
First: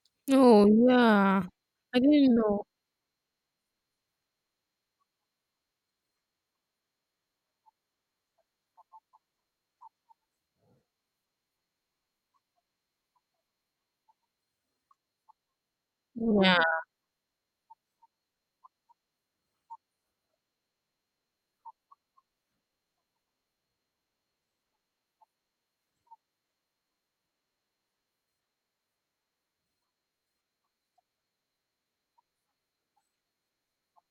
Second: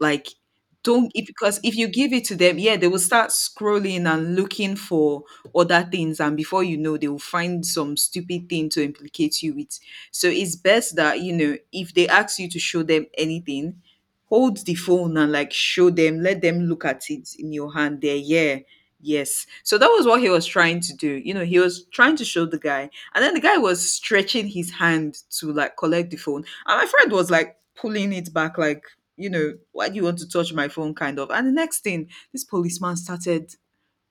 S1: like,
S2: Oh,
S1: don't if
S2: yeah.
S1: because if you
S2: I
S1: give it
S2: didn't
S1: to them,
S2: know.
S1: yeah, they will start scrolling and looking for other things, and before you know, they will find some stupid thing to implicate you with. So it's best that, you know, if they ask you to show them anything, hold the phone and, like, show them, let
S2: Yeah.
S1: them look at it in your hand. There, yeah. Yes. So that was what he was trying to do. You know, he was trying to show the guy. And then the guy was stretching his hand to, like, collect the phone. And my friend was like pulling it back, like, "You know, why do you want to touch my phone?" Kind of. And the next thing, this policeman started,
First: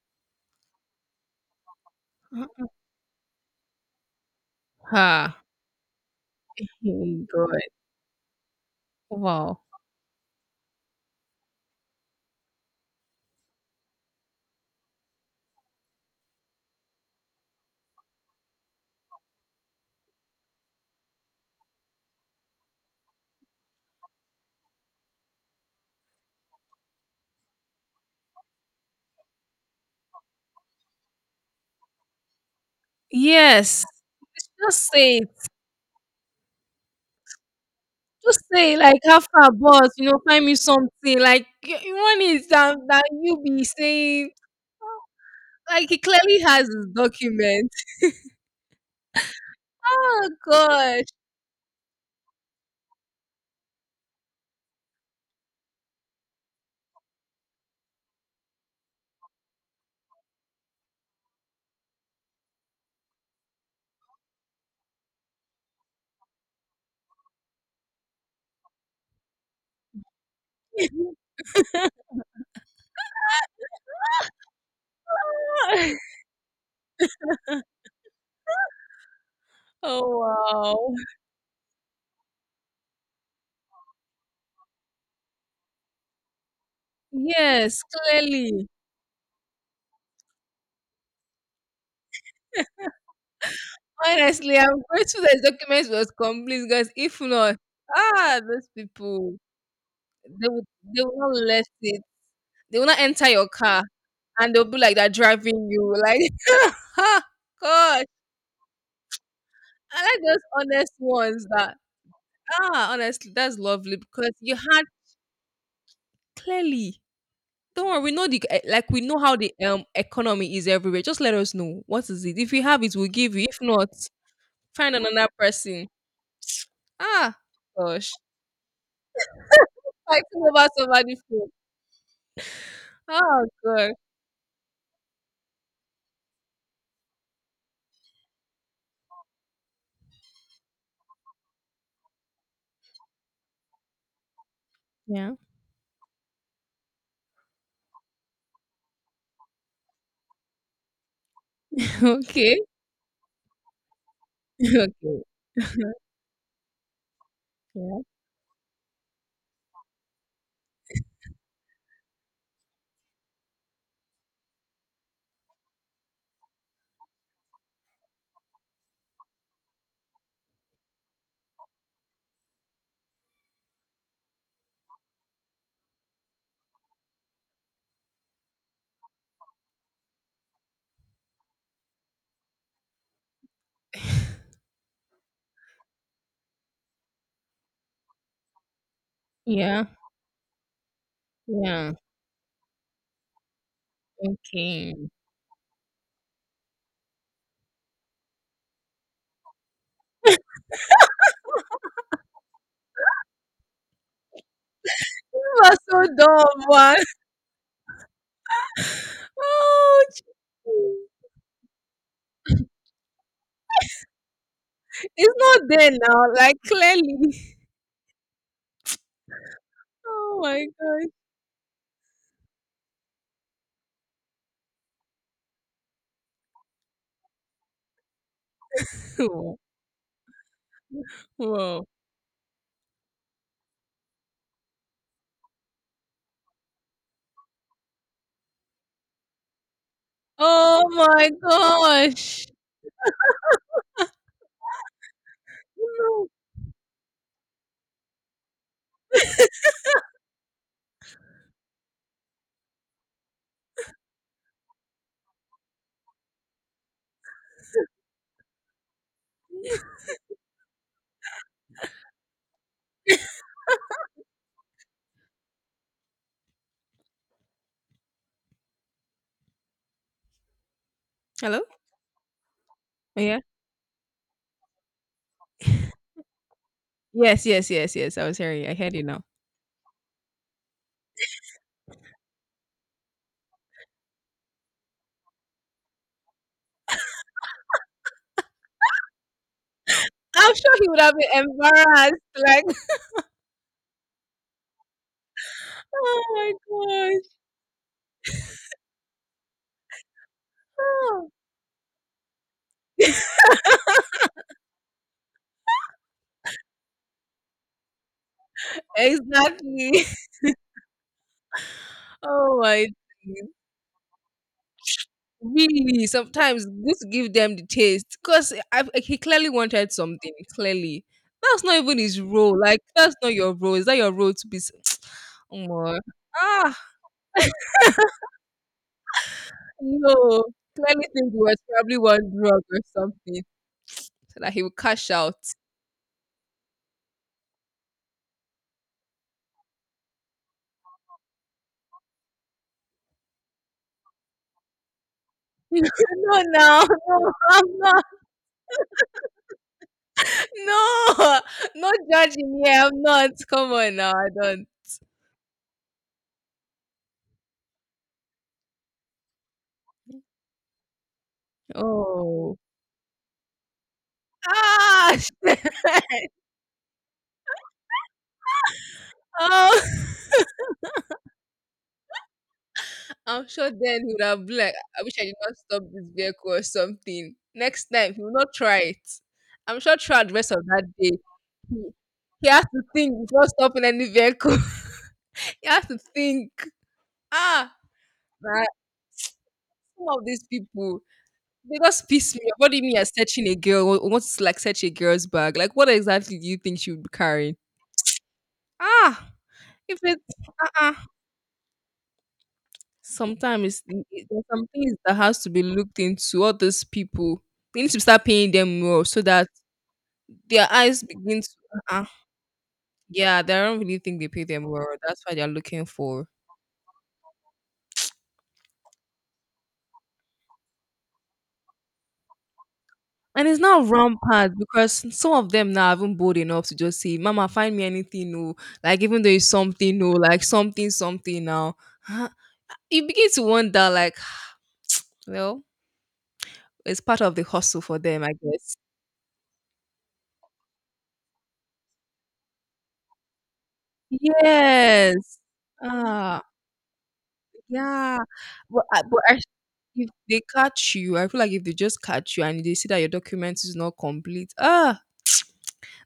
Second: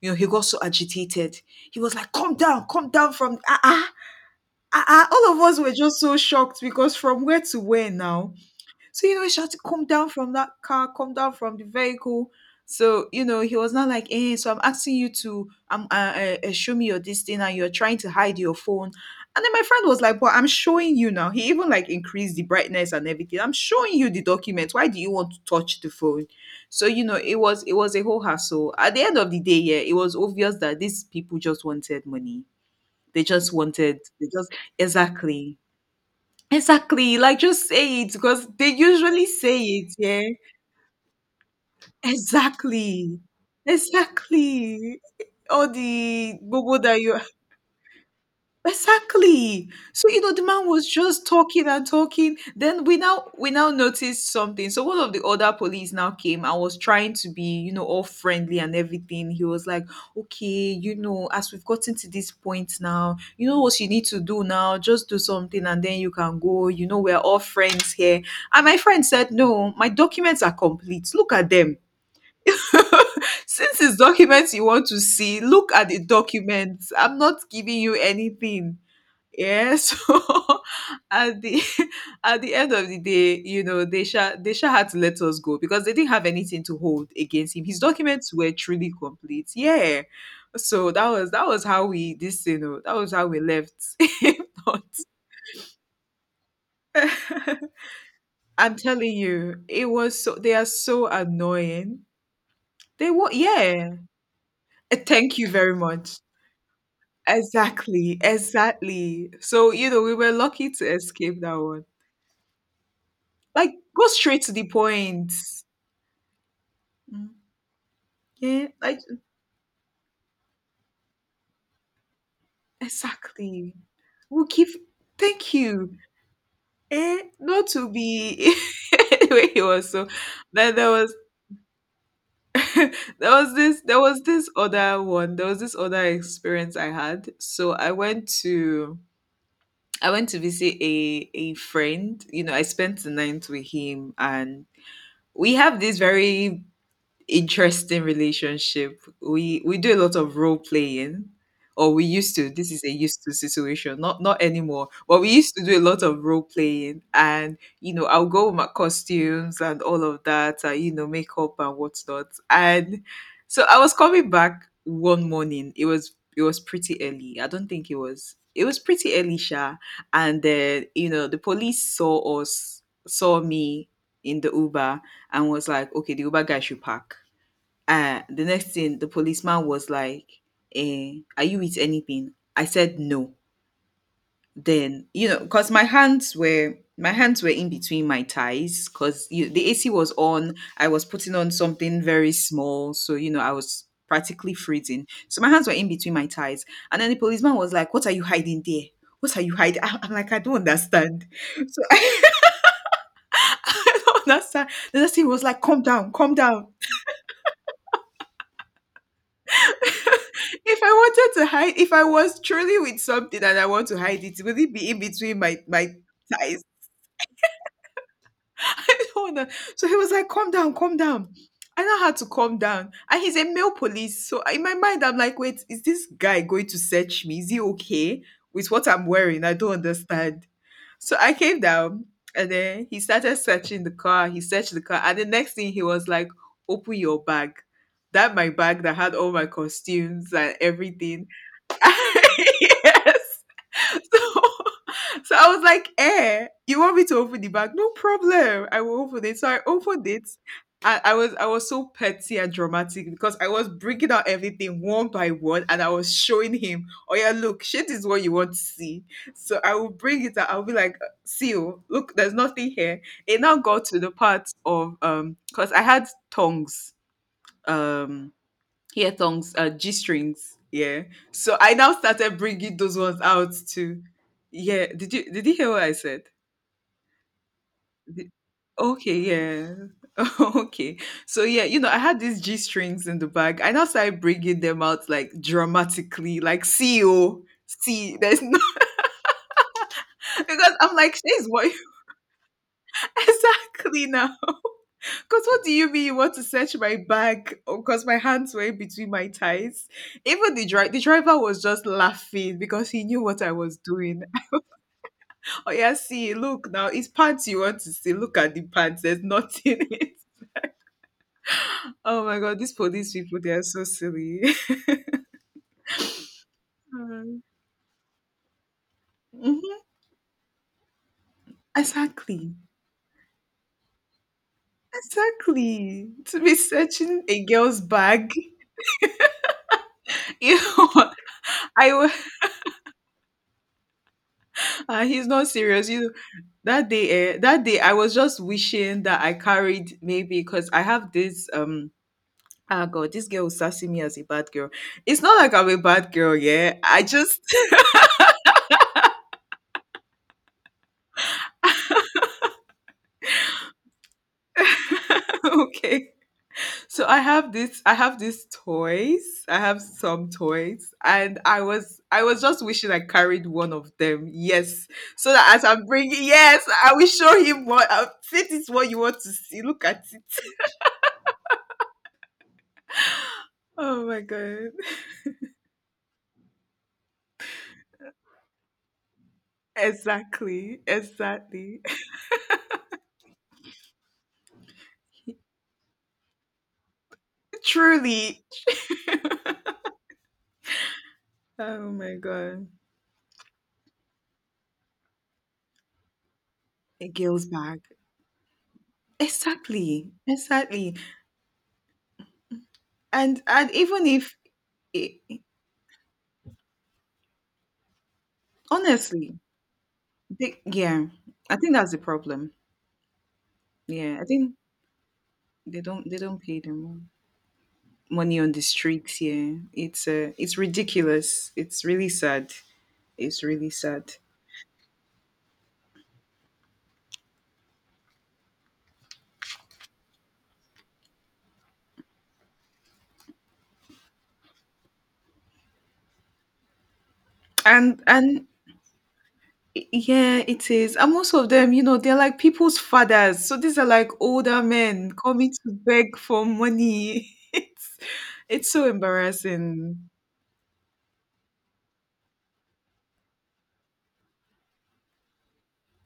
S1: you know, he got so agitated. He was like, "Come down, come down from, ah, ah, ah, ah." All of
S2: Ha.
S1: us were just so shocked because from
S2: Oh,
S1: where to
S2: God.
S1: where now? So, you know, she had to
S2: Wow.
S1: come down from that car, come down from the vehicle. So, you know, he was not like, "Eh, so I'm asking you to show me your this thing, and you're trying to hide your phone." And then my friend was like, "But I'm showing you now." He even, like, increased the brightness and everything. "I'm showing you the document. Why do you want to touch the phone?" So, you know, it was a whole hassle. At the end of the day, yeah, it was obvious that these people just wanted money. They just
S2: Yes.
S1: wanted, they just,
S2: Just say it.
S1: exactly. Exactly, like, just say it
S2: Just
S1: because they
S2: say it, like
S1: usually
S2: have a
S1: say
S2: boss,
S1: it,
S2: you know,
S1: yeah.
S2: find me something. Like you want is that that
S1: Exactly,
S2: you be saying
S1: exactly. All
S2: like he
S1: the
S2: clearly has
S1: gbogbo
S2: his
S1: that you...
S2: document.
S1: Exactly. So, you
S2: Oh
S1: know, the man was
S2: gosh.
S1: just talking and talking. Then we now noticed something. So one of the other police now came and was trying to be, you know, all friendly and everything. He was like, "Okay, you know, as we've gotten to this point now, you know what you need to do now. Just do something and then you can go. You know, we're all friends here." And my friend said, "No, my documents are complete. Look at them." "Since it's documents you want to see, look at the documents. I'm not giving you anything." Yeah,
S2: oh
S1: so
S2: wow.
S1: at the at the end of the day, you know, Desha had to let us go because they didn't have anything to hold against him. His
S2: Yes,
S1: documents were
S2: clearly.
S1: truly complete, yeah. So that was how we, this, you know, that was how we left. If
S2: Honestly, I'm
S1: not,
S2: grateful that the document was complete because if not, ah, those
S1: I'm telling
S2: people,
S1: you, it was so, they are
S2: they
S1: so
S2: will not let
S1: annoying.
S2: it. They will not
S1: They
S2: enter
S1: were,
S2: your car
S1: yeah.
S2: and they'll be like they're
S1: Thank you
S2: driving
S1: very
S2: you.
S1: much.
S2: Like, gosh,
S1: Exactly, exactly. So, you know,
S2: I
S1: we
S2: like
S1: were
S2: those
S1: lucky to
S2: honest
S1: escape
S2: ones
S1: that
S2: that,
S1: one.
S2: ah, honestly, that's
S1: Like,
S2: lovely
S1: go
S2: because
S1: straight to
S2: you
S1: the
S2: had
S1: point.
S2: clearly.
S1: Mm.
S2: Don't worry, we know the eh,
S1: Yeah,
S2: like
S1: like,
S2: we know how the economy is everywhere. Just let us know what is it. If you have it, we'll give you. If
S1: exactly.
S2: not,
S1: We'll give...
S2: find another
S1: thank
S2: person.
S1: you. Eh,
S2: Ah,
S1: not to
S2: gosh,
S1: be... anyway, it was so,
S2: fighting over
S1: then there was...
S2: somebody.
S1: there
S2: Oh,
S1: was this
S2: God.
S1: there was this other one. There was this other experience I had. So I went to visit a friend. You know, I spent the night with him, and
S2: Yeah.
S1: we have this very interesting relationship. We do a lot of role playing, or we used to.
S2: Okay.
S1: This is a used to situation, not anymore. But
S2: Okay.
S1: we used to do a lot of role playing, and, you
S2: Yeah.
S1: know, I'll go with my costumes and all of that, and, you know, makeup and whatnot. And so I was coming back one morning. It was pretty early. I don't think it was. It was pretty early, Sha. And then, you know, the police saw us, saw me in the Uber, and was like, "Okay, the Uber guy should park." The next thing, the policeman was like, "Eh, are you with anything?" I said no. Then, you know, because my hands were in between my thighs because the
S2: Yeah.
S1: AC was on, I was putting on
S2: Yeah.
S1: something very small, so, you know, I was practically
S2: Okay.
S1: freezing,
S2: You
S1: so my hands were in between my thighs. And then the policeman was like, "What are you hiding there? What are you hiding?" I'm like, "I don't understand." So I don't understand. The next thing was like,
S2: are
S1: "Calm
S2: so
S1: down, calm
S2: dumb,
S1: down."
S2: man. Oh, gee.
S1: If I wanted to hide, if I was truly with something and I want to hide it, would it be in
S2: It's
S1: between my
S2: not
S1: my
S2: there now. Like
S1: thighs?
S2: clearly.
S1: I don't know. So he was like,
S2: Oh
S1: "Calm
S2: my
S1: down, calm
S2: god.
S1: down." I know how to calm down, and he's a male police. So in my mind, I'm like, "Wait, is this guy going to search me? Is he okay with what I'm wearing? I
S2: Wow.
S1: don't understand." So I came
S2: Wow.
S1: down, and then he started searching the car. He searched the car, and the next thing he was like, "Open your bag." That my bag that had all my costumes and
S2: Oh
S1: everything.
S2: my gosh.
S1: Yes. So, I was like,
S2: No.
S1: "Eh, you want me to open the bag? No problem. I will open it." So I opened it. I was so petty and dramatic because I was bringing out everything one by one, and I was showing him, "Oh yeah, look, shit is what you want to see. So I will bring it out." I'll be like, "See you. Look, there's nothing here." It now got to the part of because I had tongs. Um Ear thongs, g strings, yeah. So
S2: Hello.
S1: I now started bringing those ones
S2: Yeah.
S1: out too. Yeah, did you hear what I said?
S2: Yes. Yes. Yes. Yes. I
S1: Did-
S2: was hearing. You. I heard you
S1: okay,
S2: now.
S1: yeah. Okay. So yeah, you know, I had these g strings in the bag. I now started bringing them out, like, dramatically, like, "See, oh, see, there's no..."
S2: I'm
S1: Because
S2: sure he
S1: I'm
S2: would have
S1: like, "This
S2: been
S1: is what..."
S2: embarrassed. Like,
S1: Exactly now. Because what do you mean you
S2: oh
S1: want to
S2: my
S1: search my
S2: gosh.
S1: bag? Because my hands were in between my thighs. Even the
S2: Oh.
S1: driver was just laughing because he knew what I was doing. "Oh yeah, see, look now, it's pants you want to see. Look at the pants. There's nothing in
S2: Exactly.
S1: it." Oh my god,
S2: Oh
S1: these
S2: my.
S1: police people, they are so silly.
S2: Really, sometimes this give
S1: Mm-hmm.
S2: them the taste because he clearly wanted something. Clearly, that's not even his
S1: Exactly.
S2: role. Like that's not your role. Is that your role to be? Omo.
S1: Exactly. To be
S2: Ah,
S1: searching a girl's bag.
S2: no.
S1: You
S2: Clearly,
S1: know,
S2: think he was
S1: I
S2: probably
S1: wa-
S2: one drug or something, so that he would cash
S1: he's
S2: out.
S1: not serious. You know, that day I was just wishing that I carried, maybe because I have this ah, god, this girl will sassy me as a bad girl. It's not like I'm a bad girl,
S2: no,
S1: yeah,
S2: now,
S1: I
S2: no,
S1: just...
S2: I'm not. No, no judging. Yeah, I'm not. Come on now, I don't.
S1: okay, so I have these toys. I have some toys, and I was
S2: Oh,
S1: just wishing I carried one of them, yes.
S2: ah,
S1: So that as I'm bringing, yes, I will show him what, see, this is what you want to see. Look at
S2: oh.
S1: it.
S2: I'm sure then
S1: Oh
S2: he
S1: my
S2: would have been
S1: god.
S2: like, I wish I did not stop this vehicle or something. Next time, he will not try it. I'm sure throughout the rest of
S1: Exactly,
S2: that day,
S1: exactly.
S2: he, he has to think before stopping any vehicle. He has to think, ah,
S1: Truly.
S2: man, some of these people, they
S1: Oh
S2: just
S1: my
S2: piss me off.
S1: god.
S2: What do you mean you're searching a girl? What's like search a girl's bag? Like, what exactly do you think she would
S1: A
S2: be
S1: girl's
S2: carrying?
S1: bag.
S2: Ah, if
S1: Exactly.
S2: it's, uh-uh.
S1: Exactly. And
S2: Sometimes
S1: Even if
S2: there's some things that
S1: I,
S2: has to be looked into. All those people, we need to start paying them more so
S1: honestly,
S2: that
S1: they,
S2: their eyes
S1: yeah,
S2: begin to
S1: I think that's the
S2: uh,
S1: problem.
S2: yeah, they don't really
S1: Yeah,
S2: think
S1: I
S2: they pay
S1: think
S2: them well. That's why they're
S1: they
S2: looking
S1: don't they
S2: for.
S1: don't pay their money on the streets. Yeah, it's ridiculous. It's really sad. It's
S2: And it's
S1: really
S2: not
S1: sad.
S2: rampant because some of them now haven't bold enough to just say, Mama, find me anything new. Like even though it's something new, like something, something now. Huh? You begin to wonder, like, well, it's part of the hustle for them, I
S1: And
S2: guess.
S1: Yeah, it is. And most of them, you know, they're like people's fathers. So these are like older men
S2: Yes.
S1: coming to beg
S2: Ah,
S1: for money. It's
S2: yeah.
S1: it's
S2: But,
S1: so
S2: but I,
S1: embarrassing.
S2: if they catch you, I feel like if they just catch you and they see that your document is not complete, ah,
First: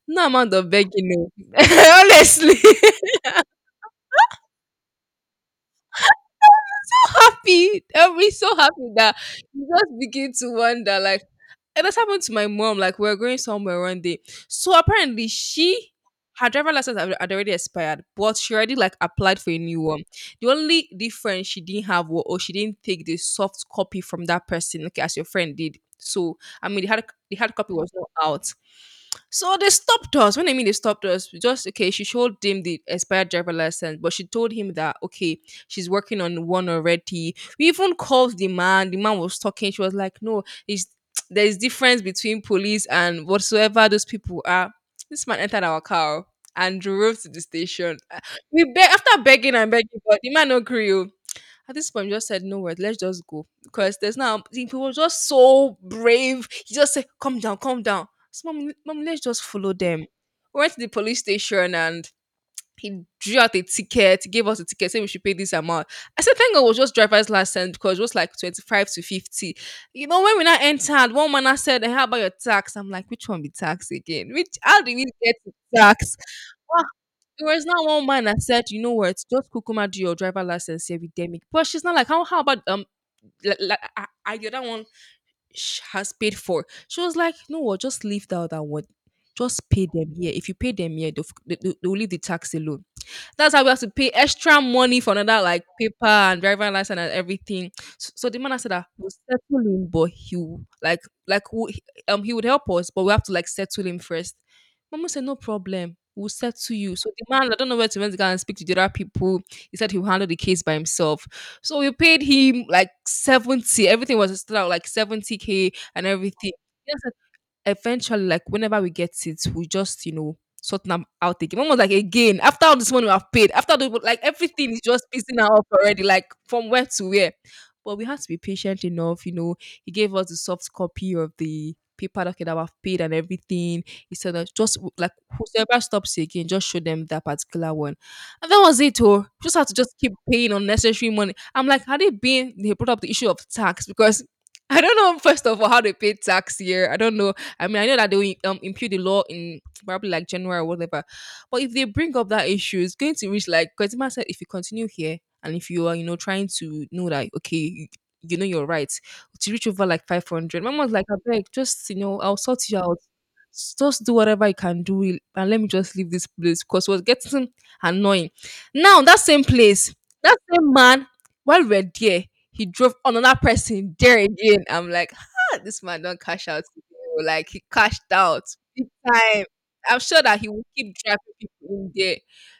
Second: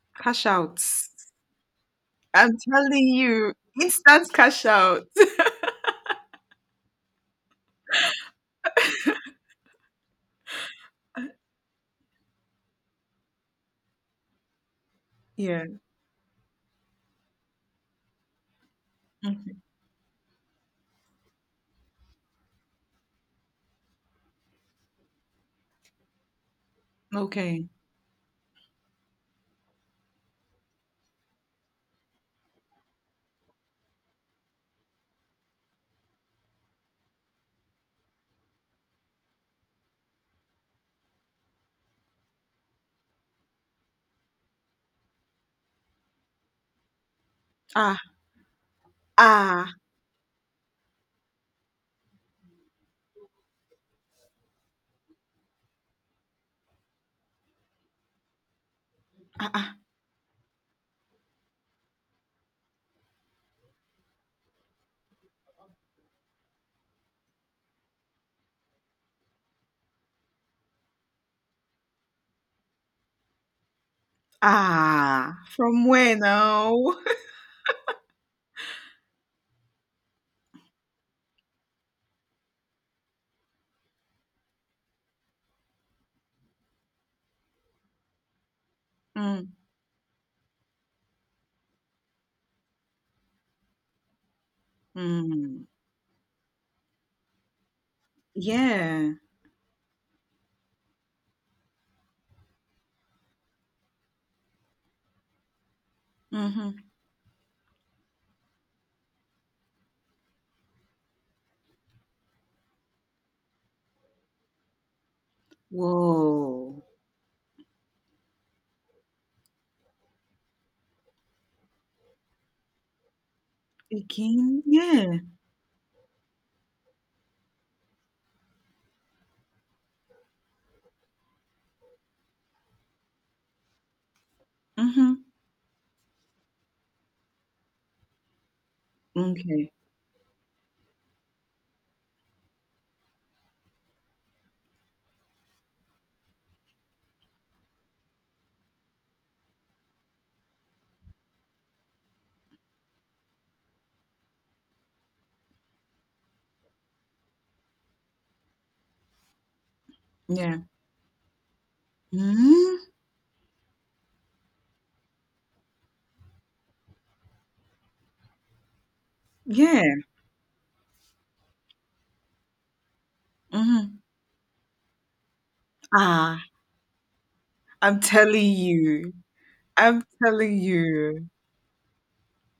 S2: no
S1: Cash
S2: amount of
S1: out.
S2: begging, no.
S1: I'm
S2: Honestly.
S1: telling you, instant cash out.
S2: Happy. I'll be so happy that you just begin to wonder, like, it that's happened to my mom. Like, we were going somewhere one day. So apparently,
S1: Yeah.
S2: she her driver license had already expired, but she already like applied for a
S1: Mhm.
S2: new one. The only difference she didn't have was or she didn't take the soft copy from that person, okay, as your friend did. So I mean, the hard
S1: Okay.
S2: copy was not out. So they stopped us. When I mean they stopped us, we just okay, she showed him the expired driver license, but she told him that okay, she's working on one already. We even called the man. The man was talking. She was like, "No, it's there is difference between police and whatsoever those people are." This man entered our car and drove to the
S1: Ah,
S2: station. Ah, we beg after begging and
S1: ah,
S2: begging, but the man no agree. Oh. At this point, we just said no word. Let's just go because there's now he was just so brave. He just said, "Come down, come down." So, mom, let's just
S1: ah,
S2: follow
S1: ah.
S2: them. We went to the police station and he drew out a ticket, he gave us a ticket, saying we should pay this amount. I said, thank God it was just driver's license because it was like 25 to 50. You know, when we now entered, one man now said, "Eh, how about your tax? I'm like, which one be tax again? Which, how do we
S1: Ah.
S2: get to
S1: From where
S2: tax?
S1: now?
S2: Ah, there was not one man that said, you know what, just Kukuma do your driver license here with Demi. But she's not like, how about, like, the other one has paid for. She was like, no, what, just leave the other one.
S1: Mm,
S2: Just pay them here. If you pay them here, they'll leave the tax alone. That's how we have to pay extra money for another like
S1: mm.
S2: paper and driver license and everything. So the man said that we'll
S1: Yeah.
S2: settle him, but he will, like like we, he would help us, but we have to like settle him first. Mama said no problem. We'll settle
S1: Mm-hmm.
S2: you. So the man, I don't know where to went to go and speak to the other people. He said he'll handle the case by himself. So we paid him like 70. Everything was still out like 70k and everything.
S1: Whoa.
S2: Yes, eventually, like whenever we get it, we just, you know, sort them out again. Mom was like, again, after all this money we have paid, after the like
S1: Again?
S2: everything is
S1: Yeah.
S2: just pissing her off already, like from where to where. But we had to be patient enough. He gave us the soft copy of the paper docket that we've paid and everything. He said that just like
S1: Mm-hmm.
S2: whoever stops you again, just show them that particular one. And that was it, oh. Just had
S1: Okay.
S2: to just keep paying unnecessary money. I'm like, had it been they brought up the issue of tax because I don't know first of all how they pay tax here. I don't know. I mean, I know that they will impute the law in probably like January or whatever. But if they bring up that issue, it's going to reach like because Emma said, if you continue here and if you are trying to know that okay, you know your rights to reach over like five
S1: Yeah.
S2: hundred. My mom was like, I beg, just, I'll sort you
S1: Mhm.
S2: out. Just do whatever I can do it, and let me just leave this place because it was getting annoying. Now that same
S1: Yeah.
S2: place, that same man, while we're there, he drove another person
S1: Mhm.
S2: there again. I'm like, ah, this man don't
S1: Ah,
S2: cash out oh, like he
S1: I'm
S2: cashed out
S1: telling
S2: big
S1: you.
S2: time. I'm
S1: I'm
S2: sure that he
S1: telling
S2: will keep driving
S1: you.
S2: people in there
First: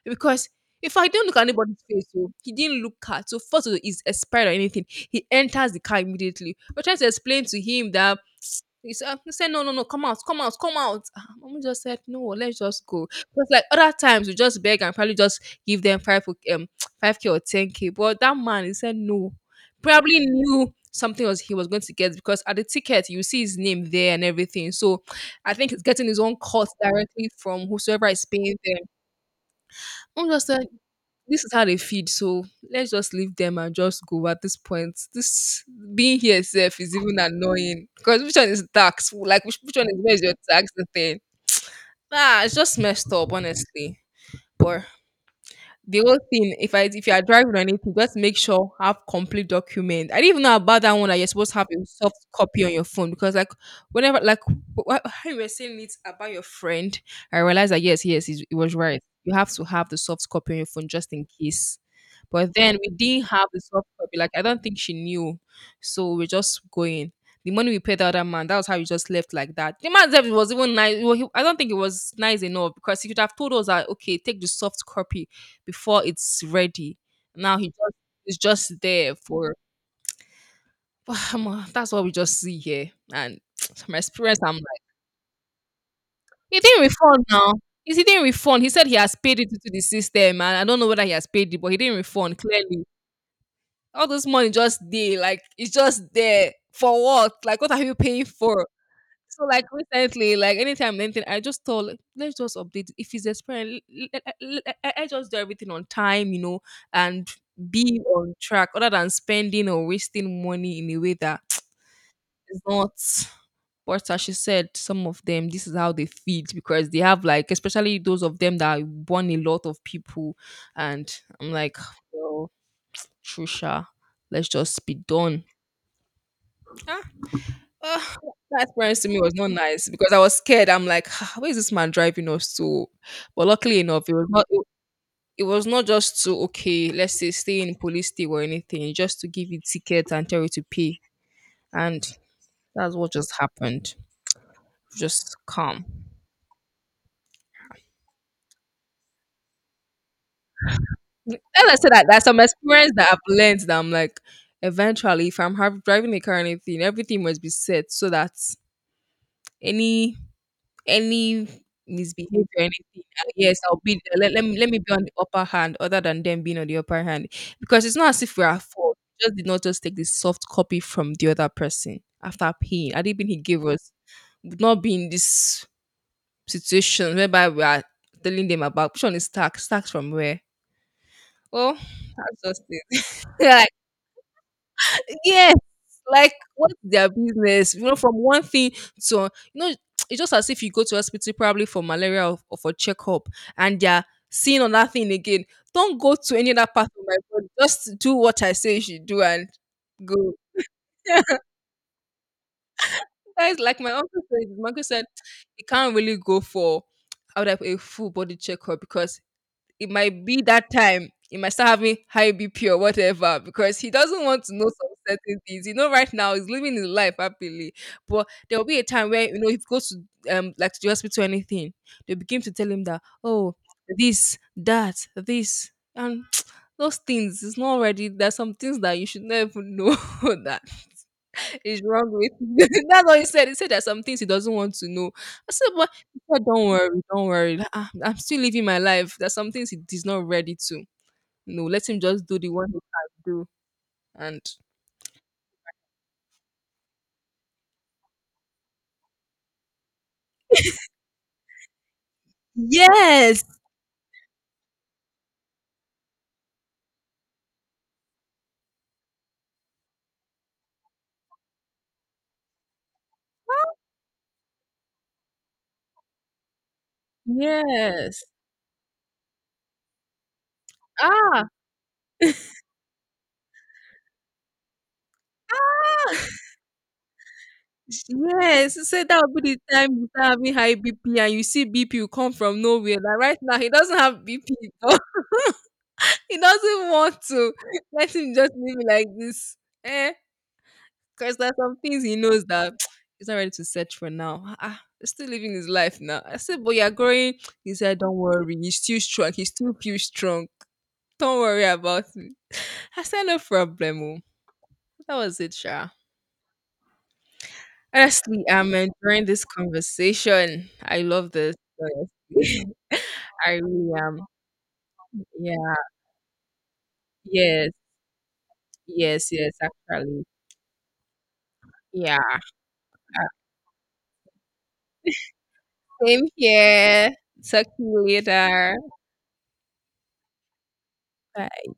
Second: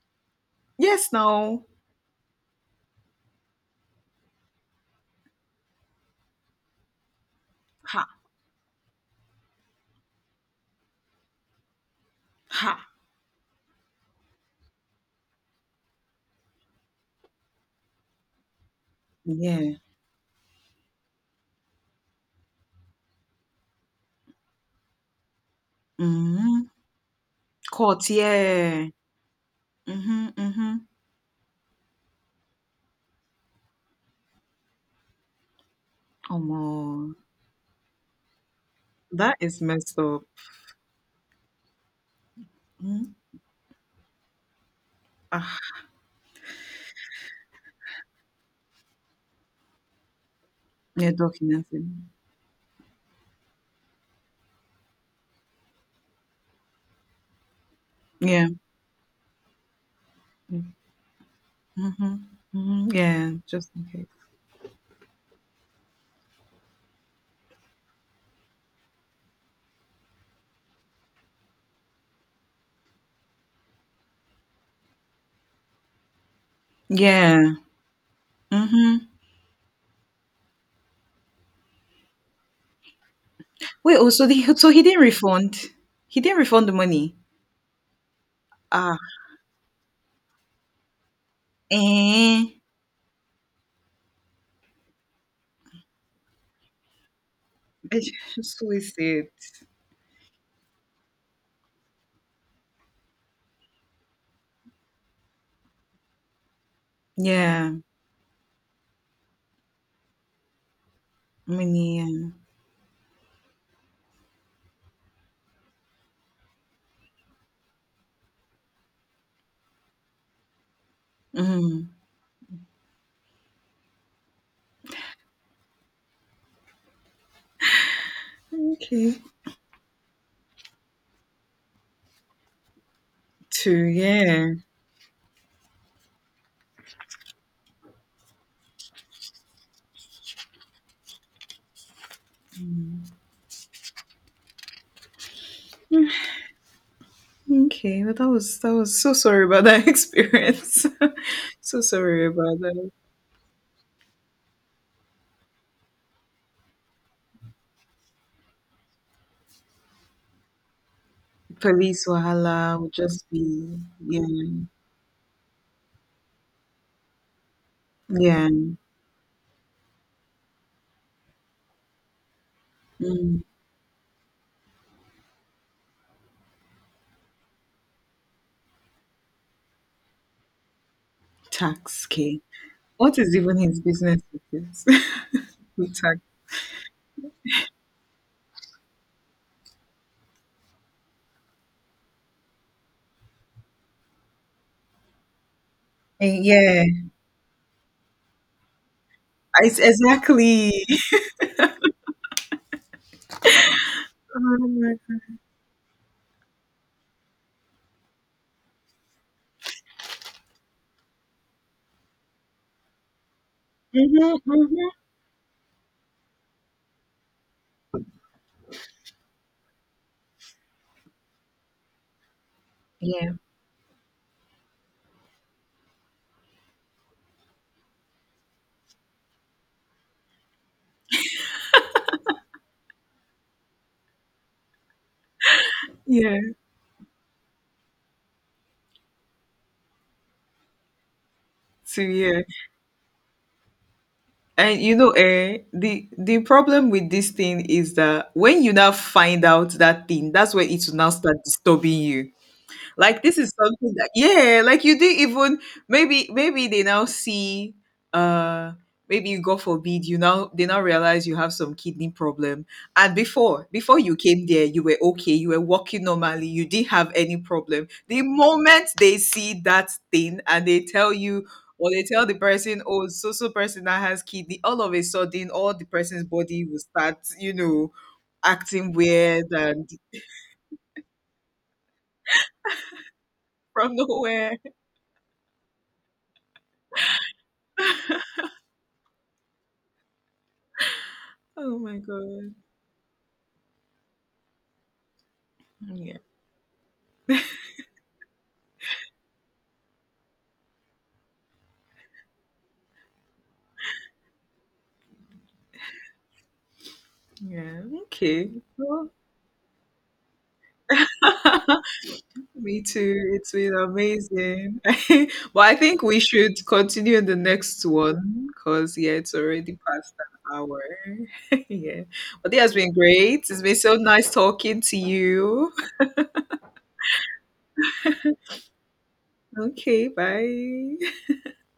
S2: because if I
S1: Yes,
S2: didn't look at
S1: no.
S2: anybody's face, so he didn't look at so first of all, he's expired or anything. He enters the car immediately. We're trying to explain to him
S1: Ha,
S2: that he said, "Ah," he said no, no, no, come out, come out, come out. Mom just said, no, let's
S1: ha.
S2: just go. Because like other times, we just beg and probably just give them 5K or 10K. But that man, he said no
S1: Yeah.
S2: probably knew something was he was going to get because at the ticket you see his name there and everything. So I think he's getting his own
S1: Mhm.
S2: cut directly from
S1: Caught,
S2: whosoever is paying them.
S1: yeah. Mhm,
S2: I'm just like,
S1: mhm.
S2: this is how they feed. So let's just leave them and just go at this point. This being here
S1: Omo,
S2: itself is even annoying because which one is tax?
S1: that
S2: Like which,
S1: is
S2: which one
S1: messed
S2: is
S1: up.
S2: where's your tax? The thing. Nah, it's just messed
S1: Mhm.
S2: up, honestly. But
S1: Ah,
S2: the whole thing, if you are driving or anything, just make sure have complete document. I didn't even know about that one
S1: yeah,
S2: that you're supposed to have a
S1: documenting.
S2: soft copy on your phone because like whenever like how you were saying it about your friend, I realized that yes, yes, it
S1: Yeah.
S2: it was right. You have to have the soft copy on your phone just in case.
S1: Mm-hmm.
S2: But then
S1: Hmm.
S2: we didn't
S1: Yeah,
S2: have the
S1: just in
S2: soft
S1: case.
S2: copy. Like I don't think she knew, so we're just going. The money we paid the other man, that was how we just left like that. The man was even nice. Well, he, I don't think it was nice enough because he could have told us that okay, take the soft copy before it's ready.
S1: Yeah.
S2: Now he just, it's just
S1: Mm-hmm.
S2: there for omo, that's what we just see here. And from
S1: Wait, oh, so,
S2: experience,
S1: the,
S2: I'm
S1: so he
S2: like,
S1: didn't refund. He didn't
S2: he
S1: refund the
S2: didn't
S1: money.
S2: refund now. He didn't refund. He said he
S1: Ah,
S2: has paid it to the system, and I don't know whether he has paid it, but he didn't refund
S1: eh.
S2: clearly. All this money just there, like it's just there for what? Like what are you
S1: I
S2: paying
S1: just
S2: for?
S1: totally see it.
S2: So like recently, like anytime anything, I just thought like, let's just update it. If it's expiring, let, I just do everything on time, and
S1: Yeah,
S2: be on track, other than spending or wasting money in a way that
S1: many. Yeah.
S2: is not. But as she said, some of them, this is how they feed because they have like, especially those of them that born a lot of people, and I'm like,
S1: Mm.
S2: well, Trisha, let's just be done. Ugh, that experience to
S1: Okay,
S2: me was not nice because I was scared. I'm like, "Ah, where is this man driving us to? But luckily
S1: two.
S2: enough, it was not.
S1: Yeah.
S2: It was not just to okay, let's say stay in police state or anything, just to give you tickets and tell you to pay. And that's what just happened. Just calm.
S1: Okay, well, that was so... sorry about that experience.
S2: And I
S1: So
S2: said that that's
S1: sorry
S2: some
S1: about that.
S2: experience that I've learned that I'm like, eventually, if I'm have, driving a car or anything, everything must be set so that any any
S1: Police
S2: misbehavior, anything,
S1: wahala would just
S2: yes,
S1: be...
S2: I'll be
S1: yeah,
S2: there. Let me be on the upper hand, other than them being on the upper hand, because it's not as if we're
S1: yeah.
S2: at fault. We just did not just take the soft copy from the other person after paying. I didn't he
S1: Mm,
S2: gave us would not be in this situation whereby we are telling them about which one is tax, tax from where. Oh,
S1: tax K.
S2: that's just
S1: What
S2: it.
S1: is even
S2: like,
S1: his business with this?
S2: yeah,
S1: With tax.
S2: like, what's their business? You know, from one thing to, it's just as if you go to hospital probably for malaria or for checkup, and they're seeing on that thing again. Don't go to
S1: Eh,
S2: any other
S1: yeah,
S2: part of my body. Just do what I say you should do and
S1: it's
S2: go.
S1: exactly.
S2: That is like my uncle said.
S1: Oh
S2: My uncle
S1: my
S2: said
S1: God.
S2: he can't really go for how would I put it, a full body checkup because it might be that time he might start having high BP or whatever because he doesn't
S1: Mhm,
S2: want to know some
S1: mhm.
S2: certain things. You know, right now he's living his life happily, but there will be a time where you know if he goes to like to the hospital or anything, they begin to tell him that
S1: Yeah,
S2: oh this that this and those things it's not already there's some things that you should never know that is wrong with you. That's what he said. He said there's some things he doesn't want to know. I said, but he
S1: yeah.
S2: said, don't worry, don't worry. Like, "Ah, I'm still living my life. There's some things he is not ready to. No, let him
S1: So
S2: just do
S1: yeah.
S2: the one he can do. And
S1: And, you know, eh, the problem with this thing is that when you now find out that thing, that's where it will now start disturbing you. Like, this
S2: yes,
S1: is something that, yeah, like, you didn't even... maybe they now see, uh maybe you, God forbid, you now, they now realize you have some kidney problem. And before you came there, you were okay, you were walking normally, you didn't have any problem. The
S2: yes.
S1: moment they see that thing and they tell you,
S2: Ah,
S1: or they tell the person, "Oh, so, so person that has kidney," all of a sudden, all the person's
S2: ah,
S1: body will start, you know,
S2: yes. He
S1: acting
S2: said that will
S1: weird
S2: be the
S1: and
S2: time you start having high BP and you see BP will come from nowhere. Like right now, he
S1: from
S2: doesn't have
S1: nowhere.
S2: BP. He doesn't want to. Let him just live like this. Eh, because there's
S1: Oh
S2: some
S1: my
S2: things he knows
S1: god.
S2: that he's not ready to search for now. Ah, he's still living his life
S1: Yeah.
S2: now. I said, but you're growing. He said, don't worry. He's still strong. He still feels strong. Don't worry about me." I said, no problem. Oh." That was it, Sha.
S1: Yeah,
S2: Honestly,
S1: okay.
S2: I'm
S1: Well,
S2: enjoying this conversation. I love this, honestly.
S1: me too.
S2: I
S1: It's been
S2: really am.
S1: amazing. But I
S2: Yeah.
S1: think we should continue the
S2: Yes.
S1: next one because, yeah,
S2: Yes.
S1: it's
S2: Yes.
S1: already past
S2: Actually.
S1: an hour. Yeah.
S2: Yeah.
S1: But it has been great. It's been so nice talking to you.
S2: Same here. Talk to you later.
S1: Okay, bye.
S2: Bye.